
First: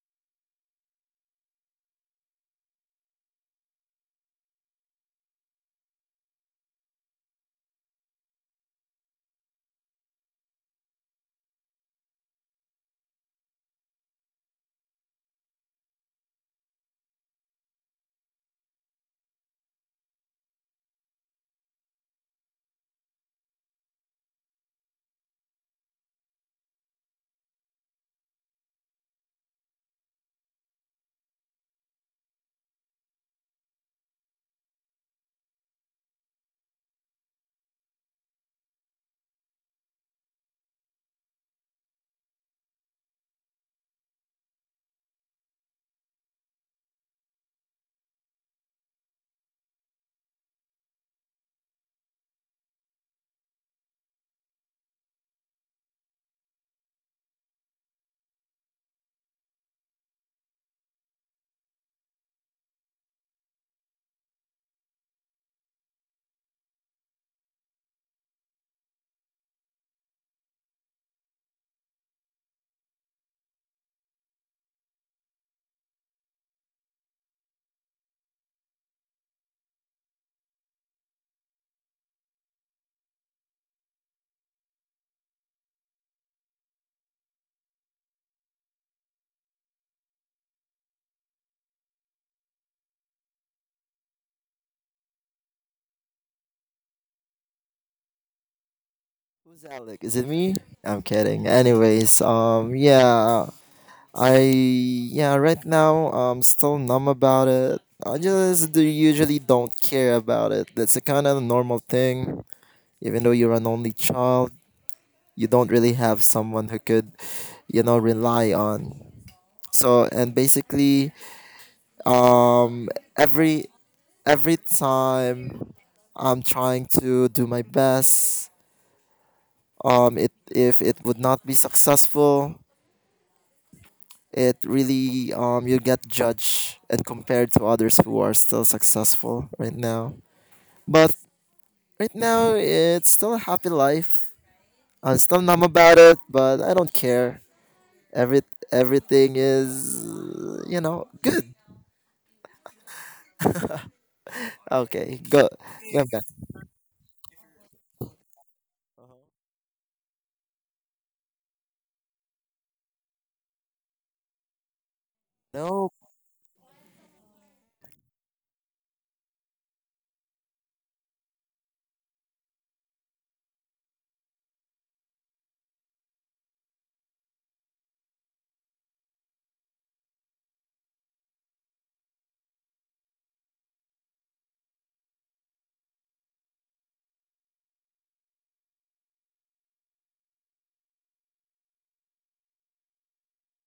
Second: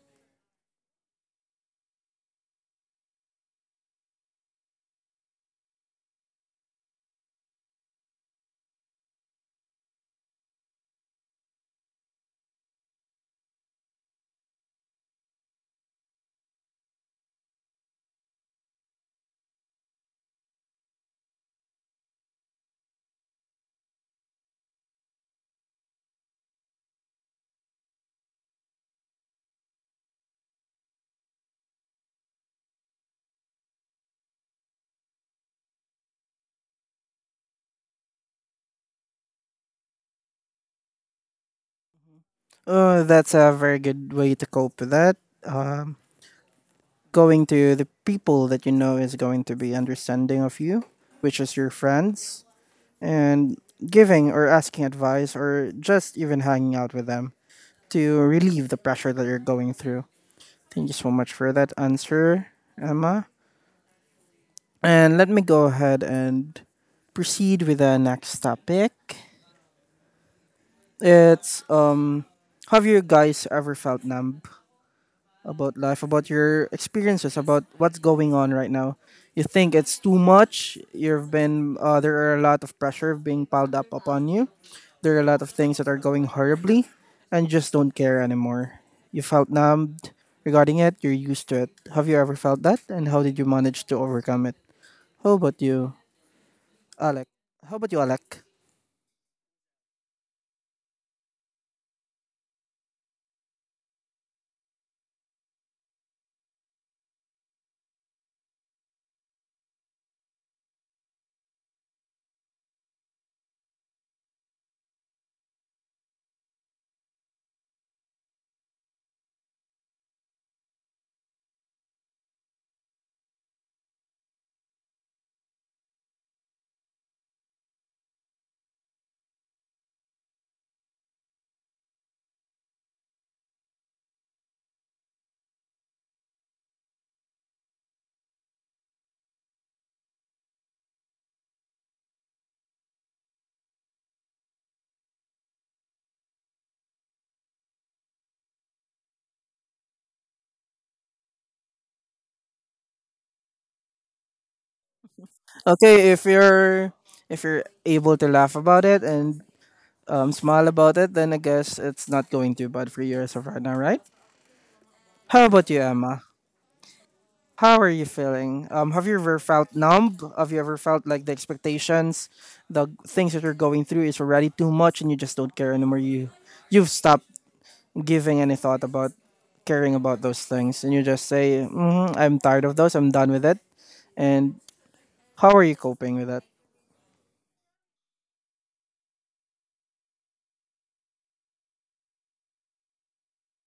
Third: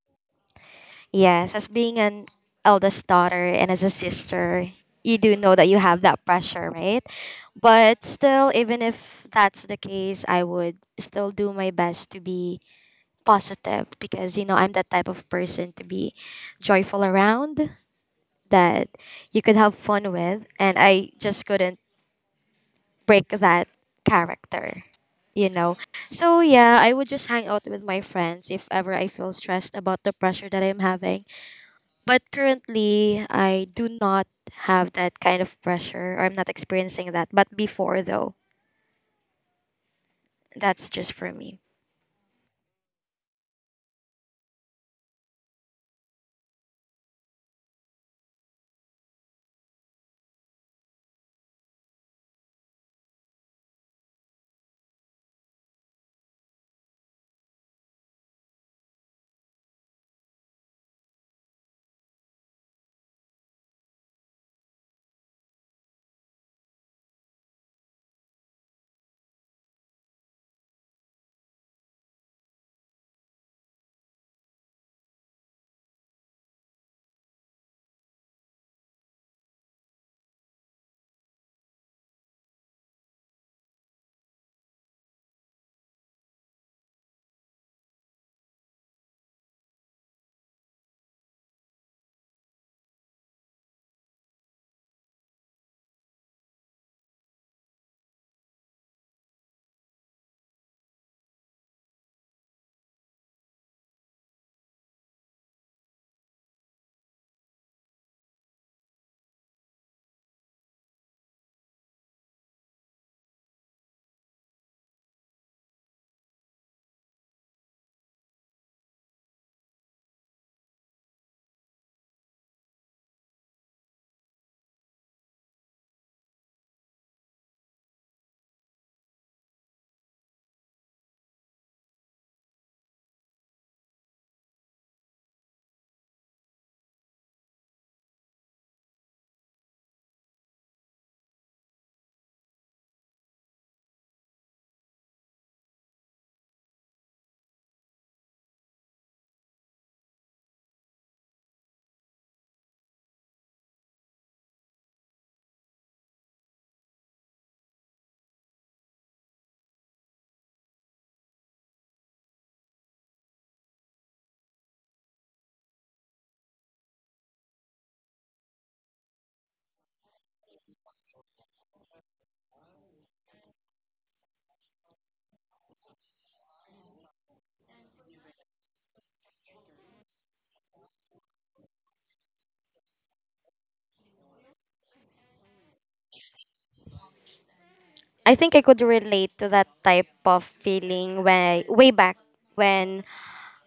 Speaker 3: Yes, as being an eldest daughter and as a sister, you do know that you have that pressure, right? But still, even if that's the case, I would still do my best to be positive because, you know, I'm that type of person to be joyful around, that you could have fun with and I just couldn't break that character, you know. So yeah, I would just hang out with my friends if ever I feel stressed about the pressure that I'm having. But currently, I do not have that kind of pressure or I'm not experiencing that. But before though, that's just for me.
Speaker 1: Oh, that's a very good way to cope with that. Um, going to the people that you know is going to be understanding of you, which is your friends, and giving or asking advice or just even hanging out with them to relieve the pressure that you're going through. Thank you so much for that answer, Emma. And let me go ahead and proceed with the next topic. It's um, have you guys ever felt numb about life, about your experiences, about what's going on right now? You think it's too much. You've been uh, there are a lot of pressure being piled up upon you. There are a lot of things that are going horribly, and you just don't care anymore. You felt numbed regarding it. You're used to it. Have you ever felt that? And how did you manage to overcome it? How about you, Alec? How about you, Alec?
Speaker 2: Who's Alec? Is it me? I'm kidding. Anyways, um, yeah, I yeah, right now I'm still numb about it. I just do- usually don't care about it. That's a kind of normal thing. Even though you're an only child, you don't really have someone who could you know rely on. So, and basically, um every every time I'm trying to do my best, um it if it would not be successful, it really um you get judged and compared to others who are still successful right now. But right now it's still a happy life. I'm still numb about it, but I don't care. every Everything is, you know, good. Okay, go. Go
Speaker 1: Okay,
Speaker 2: back.
Speaker 1: if you're if you're able to laugh about it and um, smile about it, then I guess it's not going too bad for you as of right now, right? How about you,
Speaker 2: Nope.
Speaker 1: Emma? How are you feeling? Um, have you ever felt numb? Have you ever felt like the expectations, the things that you're going through is already too much, and you just don't care anymore? You, you've stopped giving any thought about caring about those things, and you just say, mm, "I'm tired of those. I'm done with it." And how are you coping with that?
Speaker 3: I think I could relate to that type of feeling way way back when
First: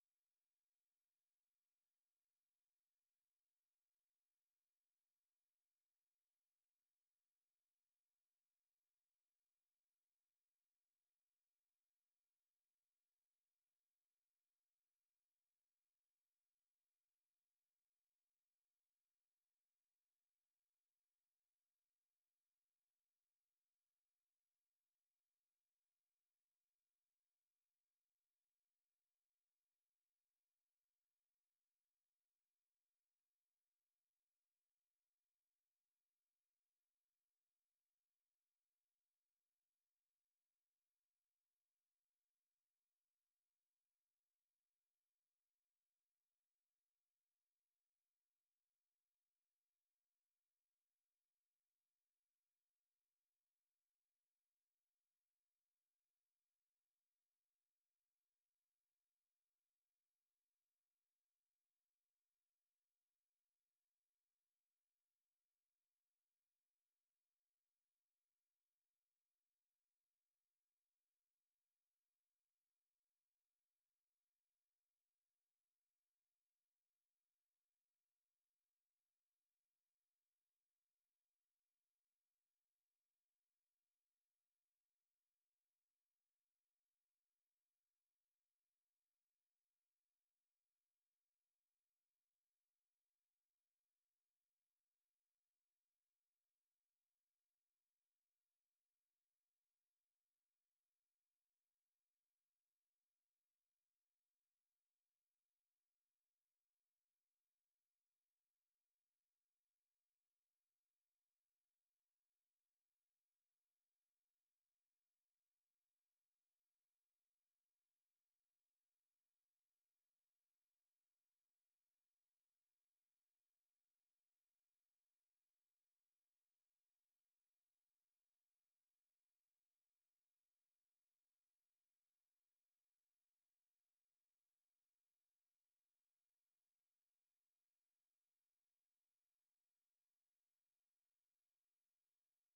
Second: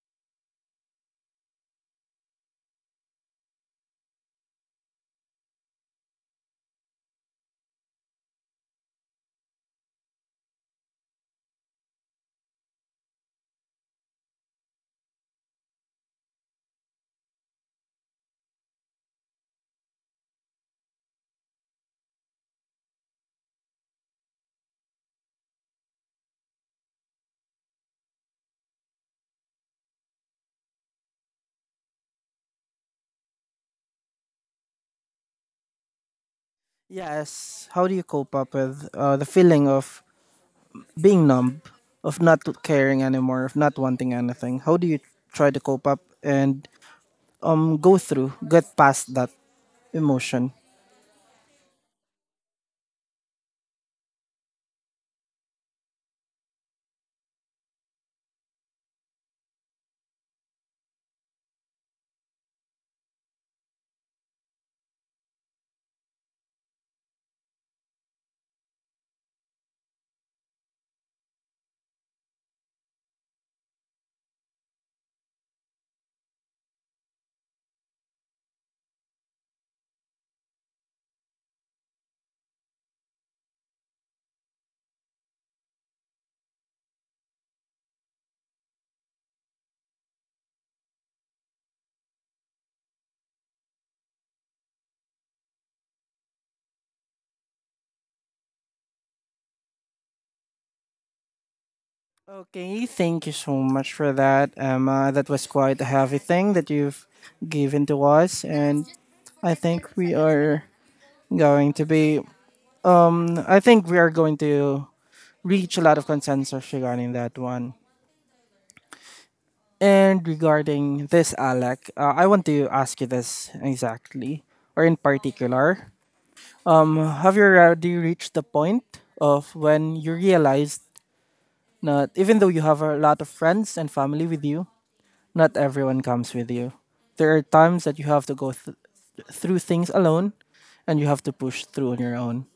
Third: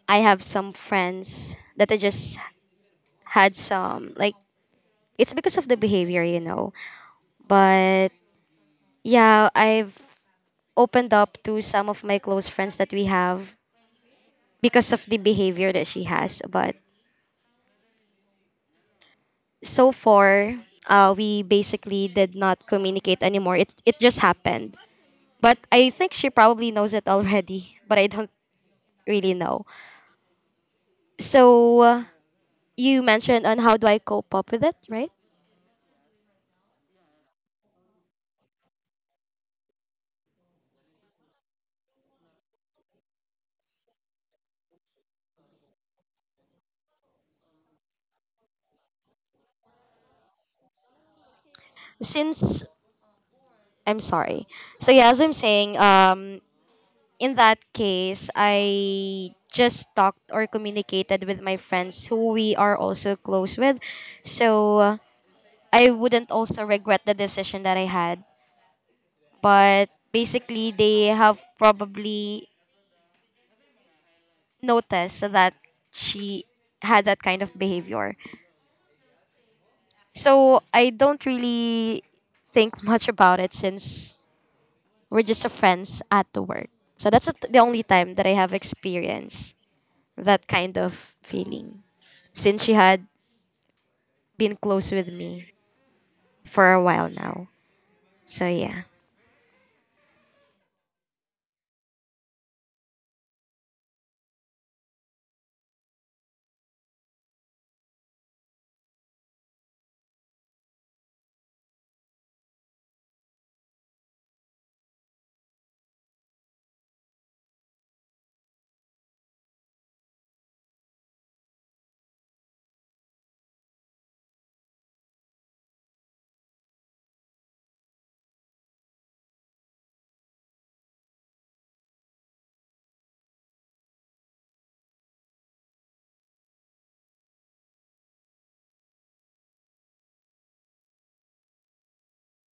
Speaker 3: I have some friends that I just had some like it's because of the behavior, you know. But yeah, I've opened up to some of my close friends that we have because of the behavior that she has. But so far, uh, we basically did not communicate anymore. It it just happened. But I think she probably knows it already. But I don't really know. So uh, you mentioned on how do I cope up with it, right?
Speaker 1: Yes. How do you cope up with uh, the feeling of being numb, of not caring anymore, of not wanting anything? How do you try to cope up and um go through, get past that emotion?
Speaker 3: Since I'm sorry. So yeah, as I'm saying, um, in that case, I just talked or communicated with my friends who we are also close with. So uh, I wouldn't also regret the decision that I had. But basically, they have probably noticed that she had that kind of behavior. So I don't really think much about it since we're just friends at the work. So that's the only time that I have experienced that kind of feeling since she had been close with me for a while now. So yeah.
Speaker 1: Okay, thank you so much for that, Emma. That was quite a heavy thing that you've given to us, and I think we are going to be. Um, I think we are going to reach a lot of consensus regarding that one. And regarding this, Alec, uh, I want to ask you this exactly, or in particular. Um, have you already reached the point of when you realized that even though you have a lot of friends and family with you, not everyone comes with you? There are times that you have to go th- through things alone and you have to push through on your own.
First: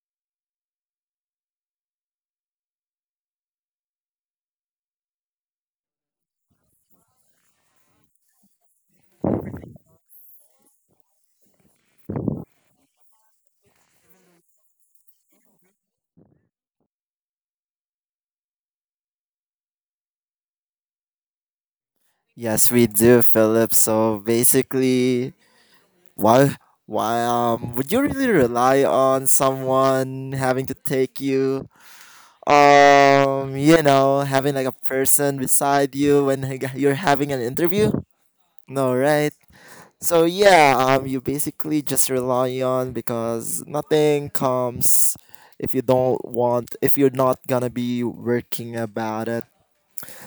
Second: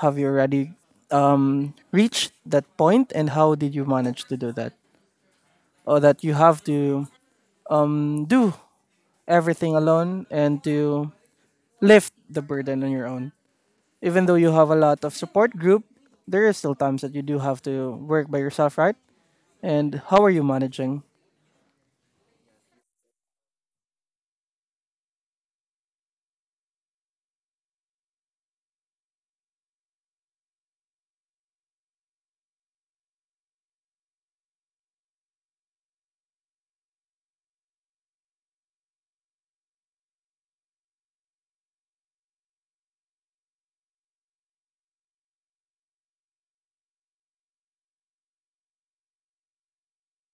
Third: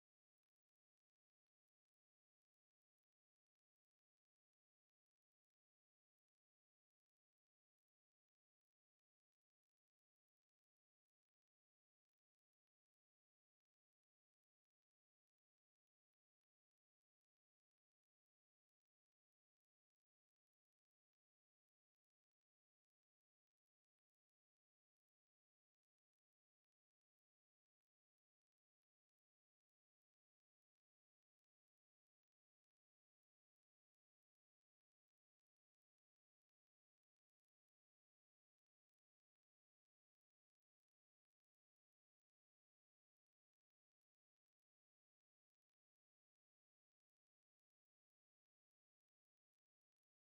Speaker 1: Have you already um, reached that point, and how did you manage to do that? Or that you have to um, do everything alone and to lift the burden on your own? Even though you have a lot of support group, there is still times that you do have to work by yourself, right? And how are you managing?
Speaker 2: Yes, we do, Philip. So basically, why, why, um, would you really rely on someone having to take you, um, you know, having like a person beside you when h- you're having an interview? No, right? So yeah, um, you basically just rely on, because nothing comes if you don't want, if you're not gonna be working about it.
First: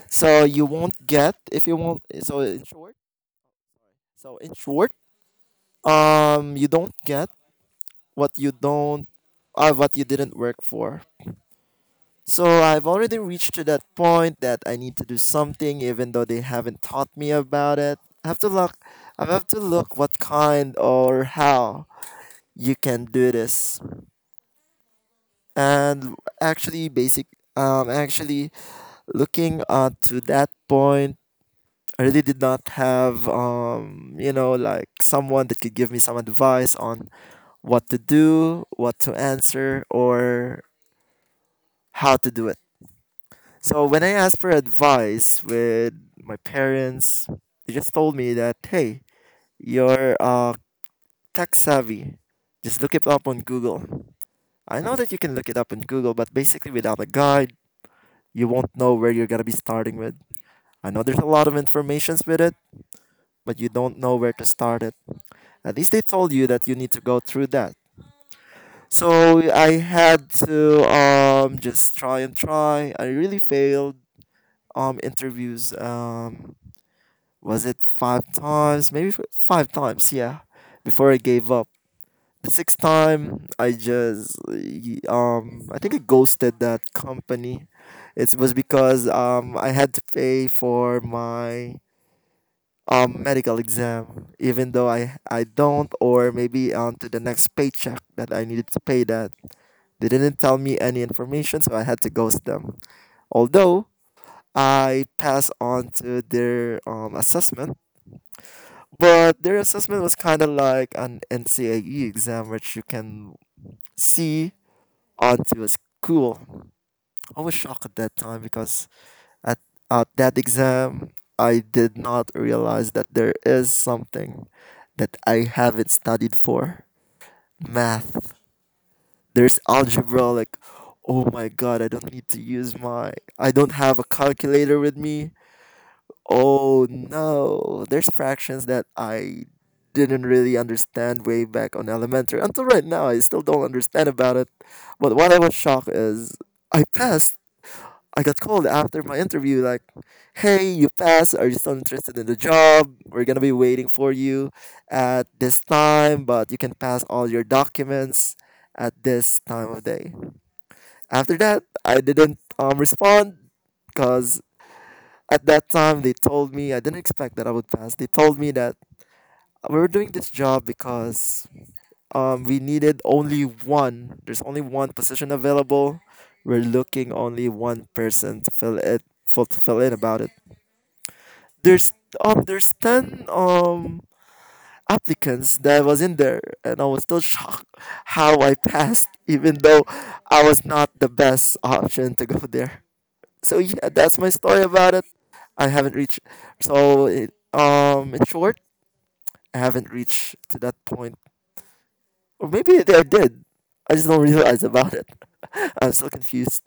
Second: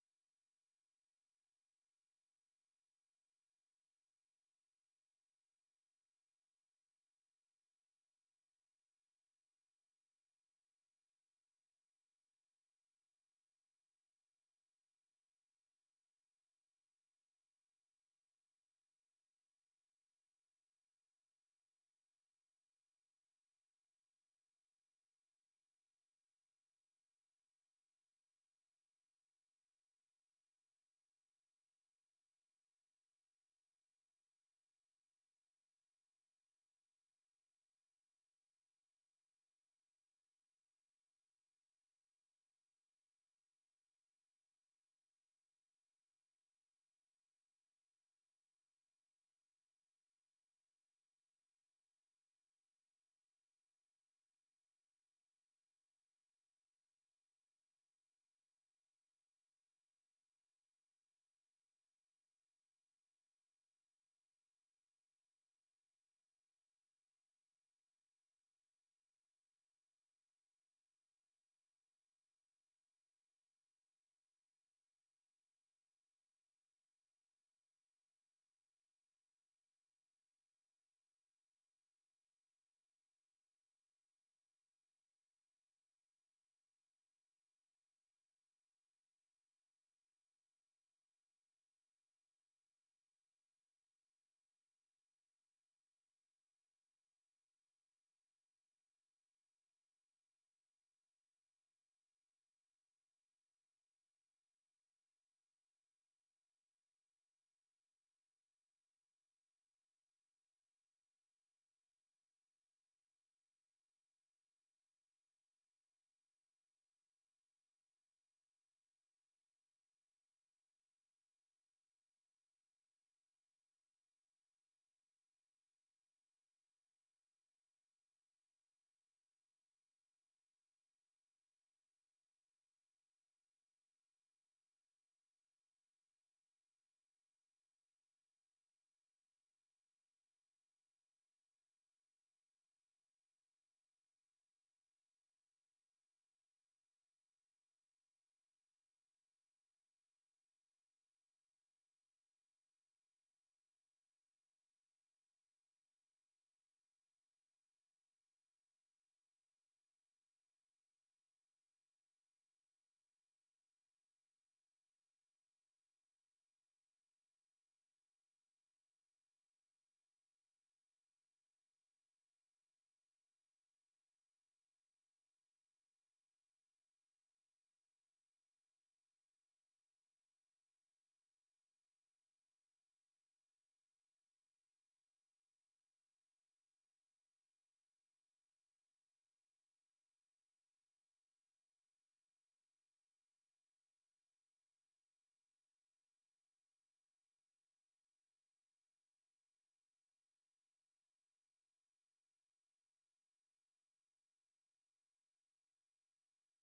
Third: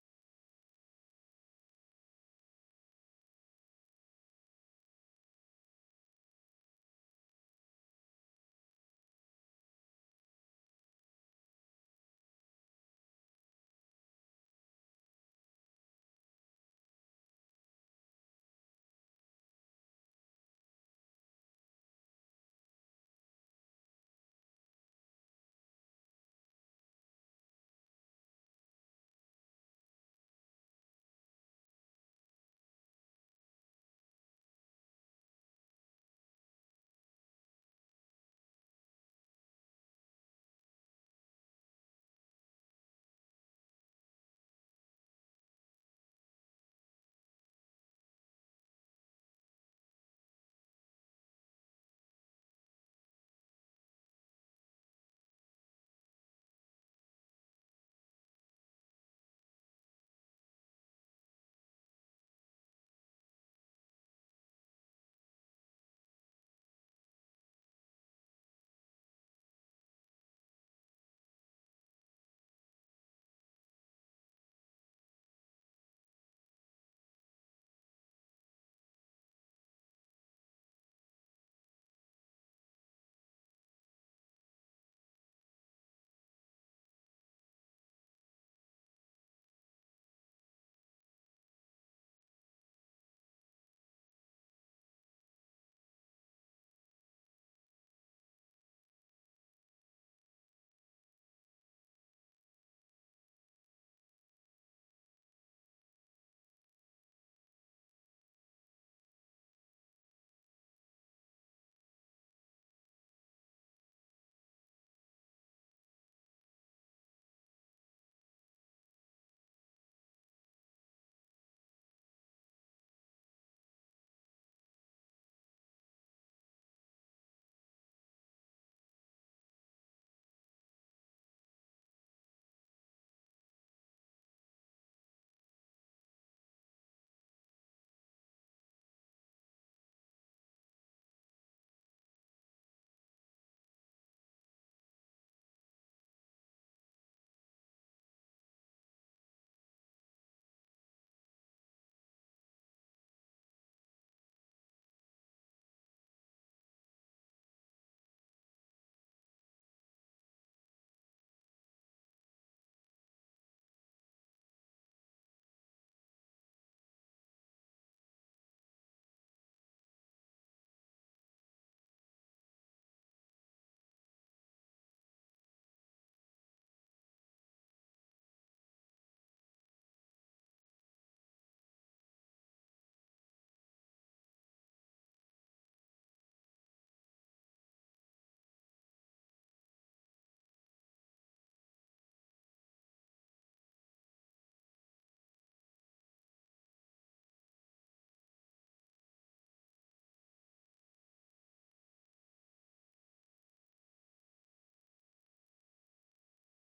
Speaker 2: So you won't get if you won't So in short, so in short um you don't get what you don't, uh, what you didn't work for. So I've already reached to that point that I need to do something even though they haven't taught me about it. i have to look I have to look what kind or how you can do this. And actually basic um actually looking uh, to that point, I really did not have, um, you know, like someone that could give me some advice on what to do, what to answer, or how to do it. So when I asked for advice with my parents, they just told me that, hey, you're uh, tech savvy. Just look it up on Google. I know that you can look it up on Google, but basically without a guide, you won't know where you're going to be starting with. I know there's a lot of informations with it, but you don't know where to start it. At least they told you that you need to go through that. So I had to um, just try and try. I really failed um, interviews. Um, was it five times? Maybe f- five times, yeah, before I gave up. The sixth time, I just, y- um, I think I ghosted that company. It was because um, I had to pay for my um, medical exam, even though I, I don't, or maybe onto the next paycheck that I needed to pay that. They didn't tell me any information, so I had to ghost them. Although I passed on to their um, assessment, but their assessment was kind of like an N C A E exam, which you can see onto a school. I was shocked at that time because At, at that exam, I did not realize that there is something that I haven't studied for math. There's algebra, like, oh my god, I don't need to use my, I don't have a calculator with me. Oh no, there's fractions that I didn't really understand way back on elementary. Until right now, I still don't understand about it. But what I was shocked is I passed. I got called after my interview, like, hey, you passed. Are you still interested in the job? We're going to be waiting for you at this time, but you can pass all your documents at this time of day. After that, I didn't um, respond because at that time they told me, I didn't expect that I would pass. They told me that we were doing this job because um, we needed only one, there's only one position available. We're looking only one person to fill it, for, to fill in about it. there's um there's ten um applicants that was in there and I was still shocked how I passed even though I was not the best option to go there. So yeah, that's my story about it. I haven't reached so it, um in short, I haven't reached to that point. Or maybe I did. I just don't realize about it. I'm so confused.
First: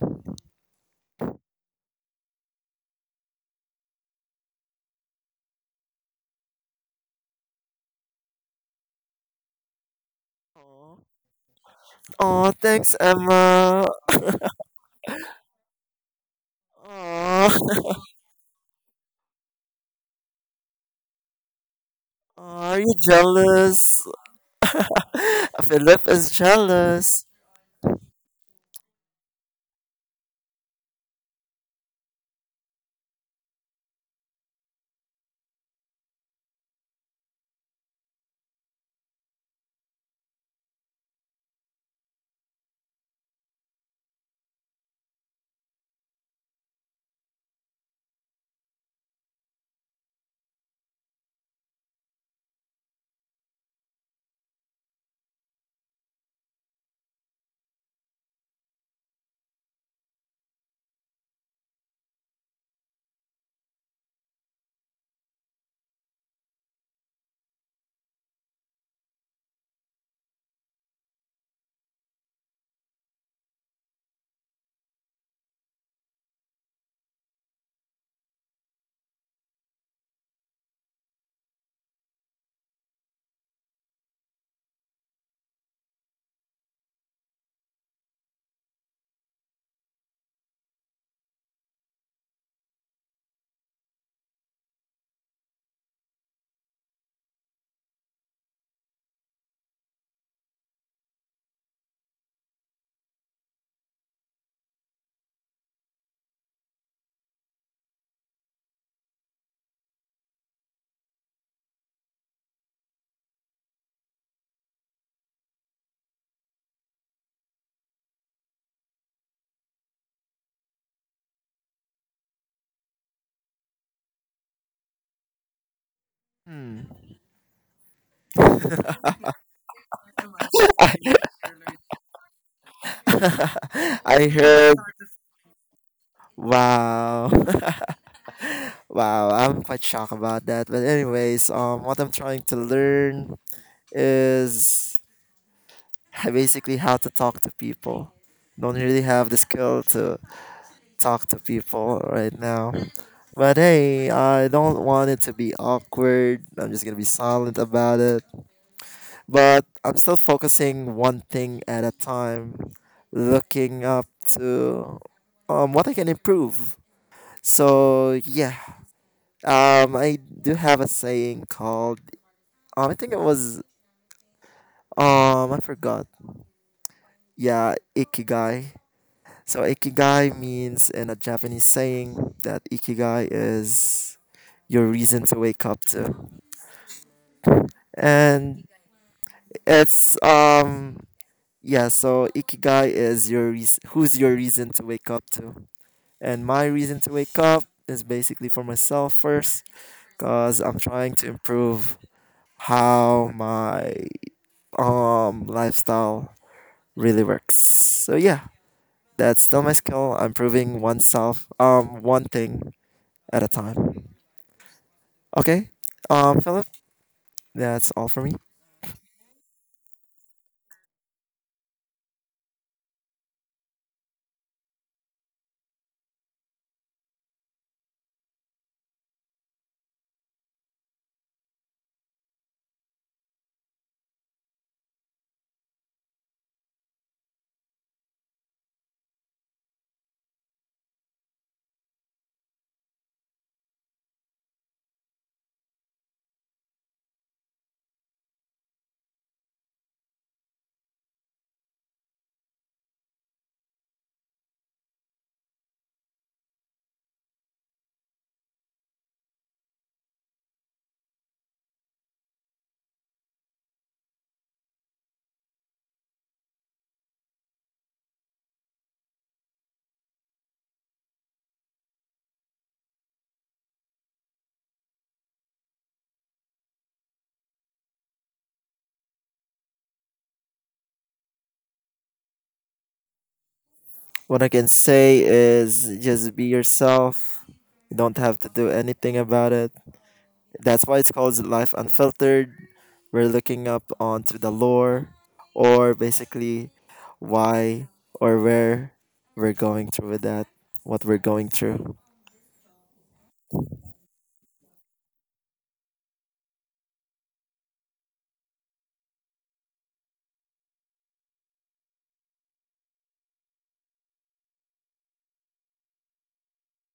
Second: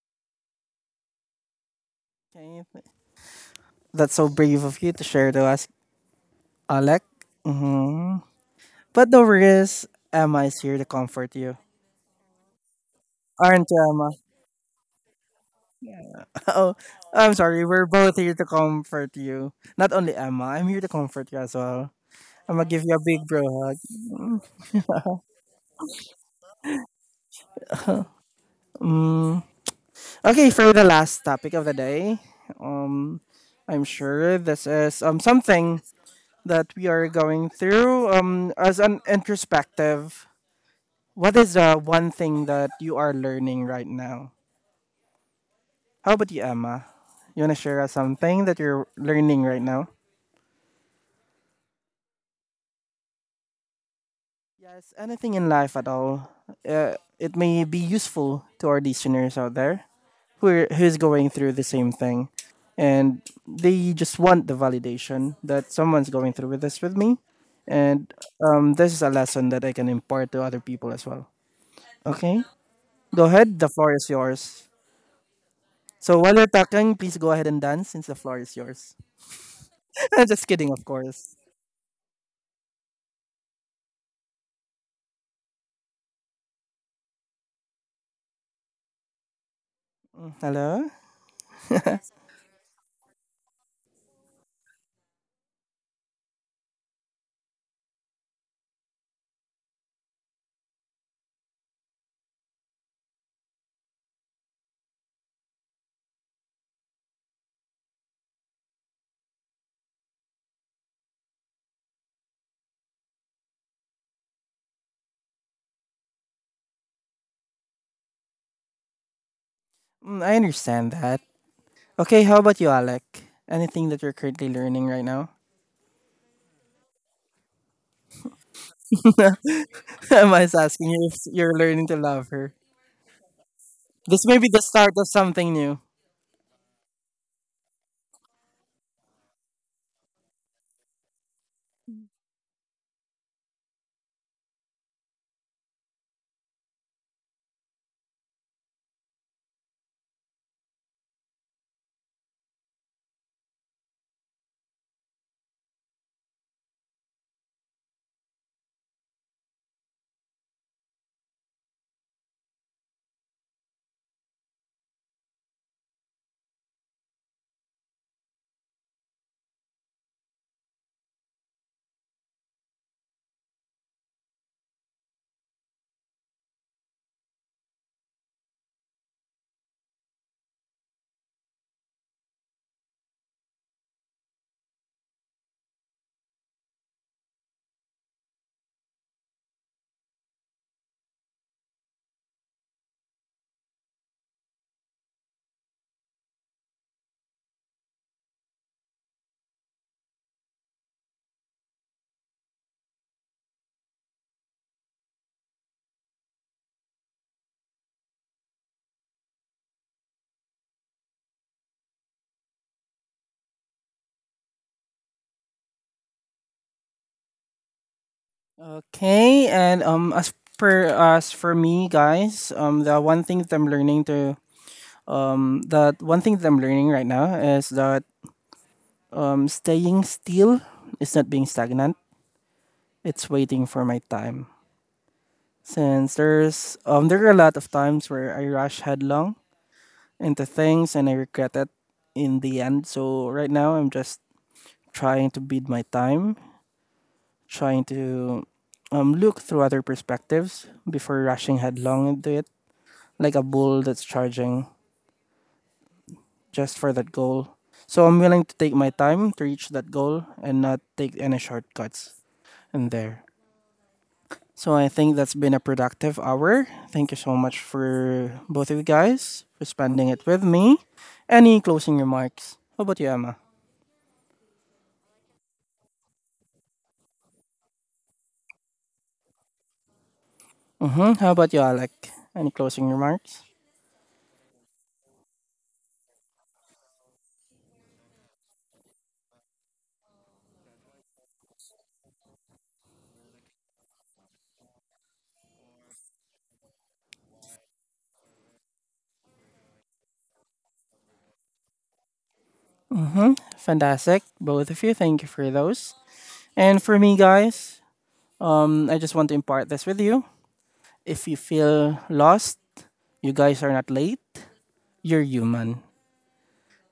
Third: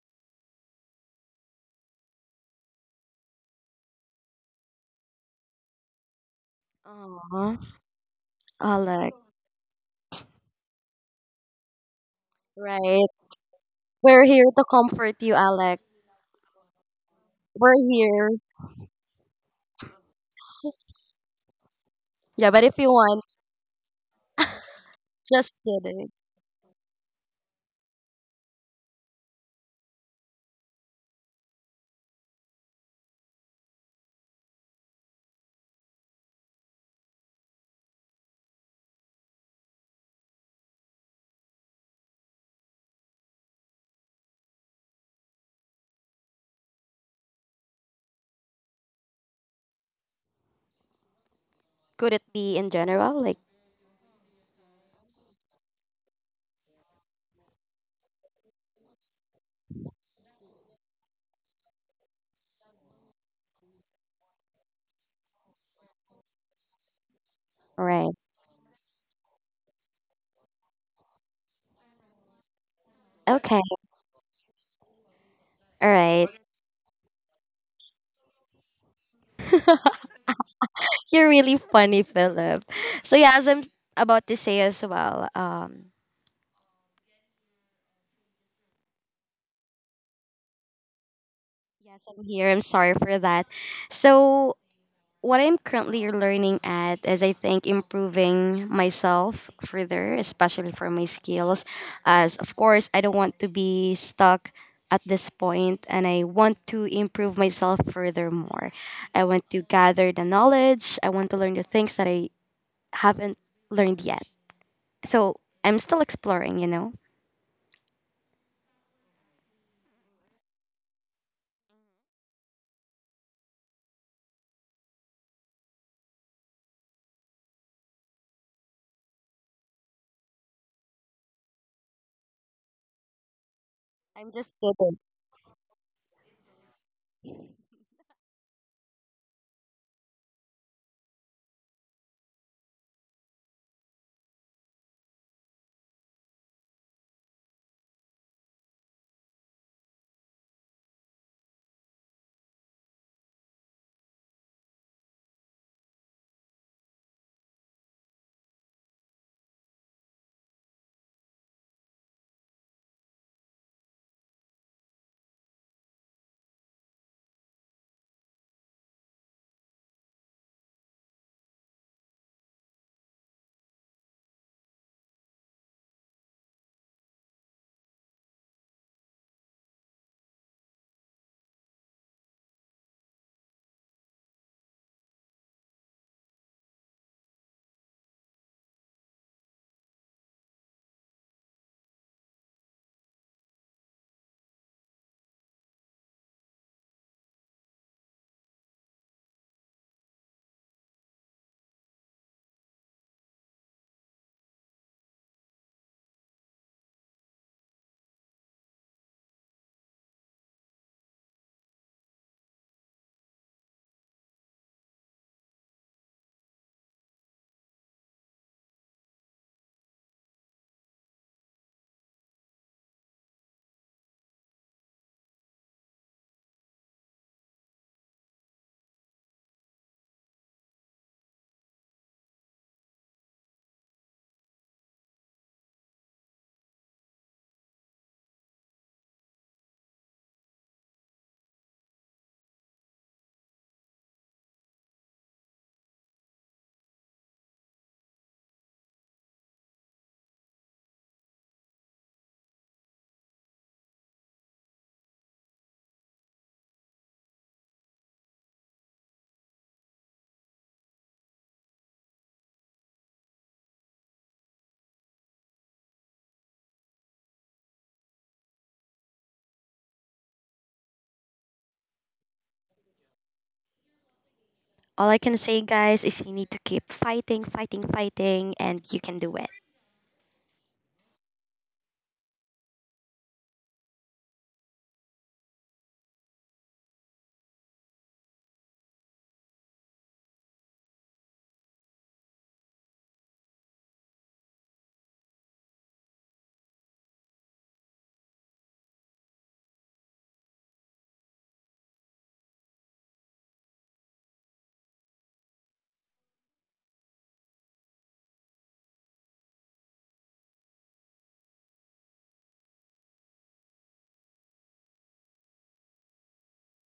Speaker 1: Can you th- That's so brave of you to share to us, Alec.
Speaker 3: Aw,
Speaker 1: hmm But
Speaker 3: Alec.
Speaker 1: no worries, Emma is here to comfort you.
Speaker 2: Oh, thanks
Speaker 3: Right.
Speaker 1: Aren't
Speaker 2: Emma.
Speaker 1: you, Emma?
Speaker 3: We're here to comfort you, Alec.
Speaker 1: Oh, I'm
Speaker 2: Aw.
Speaker 1: sorry.
Speaker 3: We're
Speaker 1: We're both
Speaker 3: here.
Speaker 1: here to comfort you. Not only Emma, I'm here to comfort you as well.
Speaker 3: Yeah,
Speaker 1: I'm
Speaker 3: but
Speaker 1: gonna
Speaker 2: Aw,
Speaker 3: if
Speaker 2: are
Speaker 1: give
Speaker 3: you
Speaker 2: you
Speaker 1: you a
Speaker 3: want,
Speaker 1: big bro hug.
Speaker 2: jealous?
Speaker 3: just
Speaker 2: Philip
Speaker 3: kidding.
Speaker 2: is jealous.
Speaker 1: Okay, for the last topic of the day, um, I'm sure this is um something that we are going through. Um, as an introspective, what is the one thing that you are learning right now? How about you, Emma? You want to share us something that you're learning right now?
Speaker 3: Could it be in general? Like
Speaker 1: Yes, anything in life at all. Uh, it may be useful to our listeners out there who are, who's going through the same thing. And they just want the validation that someone's going through with this with me. And
Speaker 3: Right.
Speaker 1: um, this is a lesson that I can impart to other people as well. Okay? Go ahead,
Speaker 3: Okay,
Speaker 1: the floor is yours.
Speaker 3: all
Speaker 1: So
Speaker 3: right.
Speaker 1: while you're talking, please go ahead and dance since the floor is yours. I'm just kidding, of
Speaker 3: You're
Speaker 1: course.
Speaker 3: really funny, Philip. So yeah, as I'm about to say as well, um,
Speaker 1: Hello?
Speaker 3: yes, I'm here. I'm sorry for that. So what I'm currently learning at is I think improving myself further, especially for my skills. As of course, I don't want to be stuck at this point and I want to improve myself furthermore. I want to gather the knowledge, I want to learn the things that I haven't learned yet. So I'm still exploring, you know?
Speaker 1: Mm, I understand that. Okay, how about you, Alec? Anything that you're currently learning right now?
Speaker 2: Hmm.
Speaker 1: I'm just asking you if you're learning to love her.
Speaker 2: I
Speaker 1: This
Speaker 3: I'm
Speaker 1: may be the
Speaker 3: just
Speaker 2: heard.
Speaker 1: start
Speaker 3: kidding.
Speaker 1: of something new.
Speaker 2: Wow. Wow. I'm quite shocked about that. But anyways, um, what I'm trying to learn is h- basically how to talk to people. Don't really have the skill to talk to people right now. But hey, I don't want it to be awkward. I'm just gonna be silent about it. But I'm still focusing one thing at a time, looking up to um, what I can improve. So yeah, um, I do have a saying called um, I think it was um, I forgot. Yeah, ikigai. So ikigai means in a Japanese saying that ikigai is your reason to wake up to, and it's um Yeah, so ikigai is your reas- who's your reason to wake up to. And my reason to wake up is basically for myself first cuz I'm trying to improve how my um lifestyle really works. So yeah, that's still my skill. I'm improving oneself um one thing at a time. Okay? Um Philip, that's all for me.
Speaker 1: Okay, and um, as per as for me, guys, um, the one thing that I'm learning to um, that one thing that I'm learning right now is that um, staying still is not being stagnant. It's waiting for my time. Since there's um there are a lot of times where I rush headlong into things and I regret it in the end. So right now I'm just trying to bid my time, trying to um look through other perspectives before rushing headlong into it, like a bull that's charging just for that goal. So I'm willing to take my time to reach that goal and not take any shortcuts in there. So I think that's been a productive hour. Thank you so much for both of you guys for spending it with me. Any closing remarks? How about you, Emma?
Speaker 3: All I can say, guys, is you need to keep fighting, fighting, fighting, and you can do it.
Speaker 1: Mm-hmm. How about you, Alec? Any closing remarks?
Speaker 2: What I can say is just be yourself. You don't have to do anything about it. That's why it's called Life Unfiltered. We're looking up onto the lore or basically why or where we're going through with that, what we're going through.
Speaker 1: Mm-hmm. Fantastic. Both of you, thank you for those. And for me, guys, um, I just want to impart this with you. If you feel lost, you guys are not late. You're human.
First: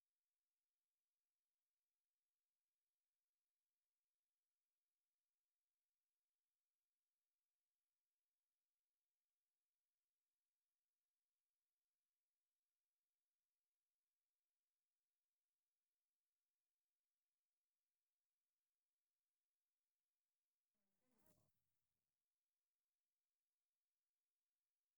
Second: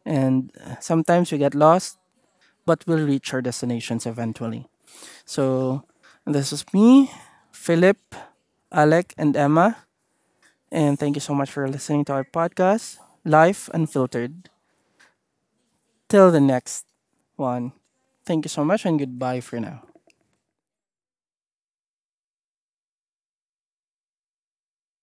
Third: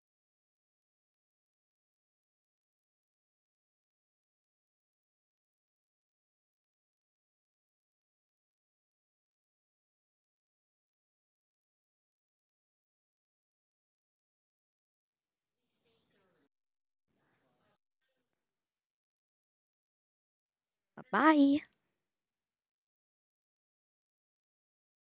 Speaker 1: And uh, sometimes we get lost, but we'll reach our destinations eventually. So this is me, Philip, Alec, and Emma. And thank you so much for listening to our podcast, Life Unfiltered. Till the next one. Thank you so much and goodbye for now.
Speaker 3: Bye.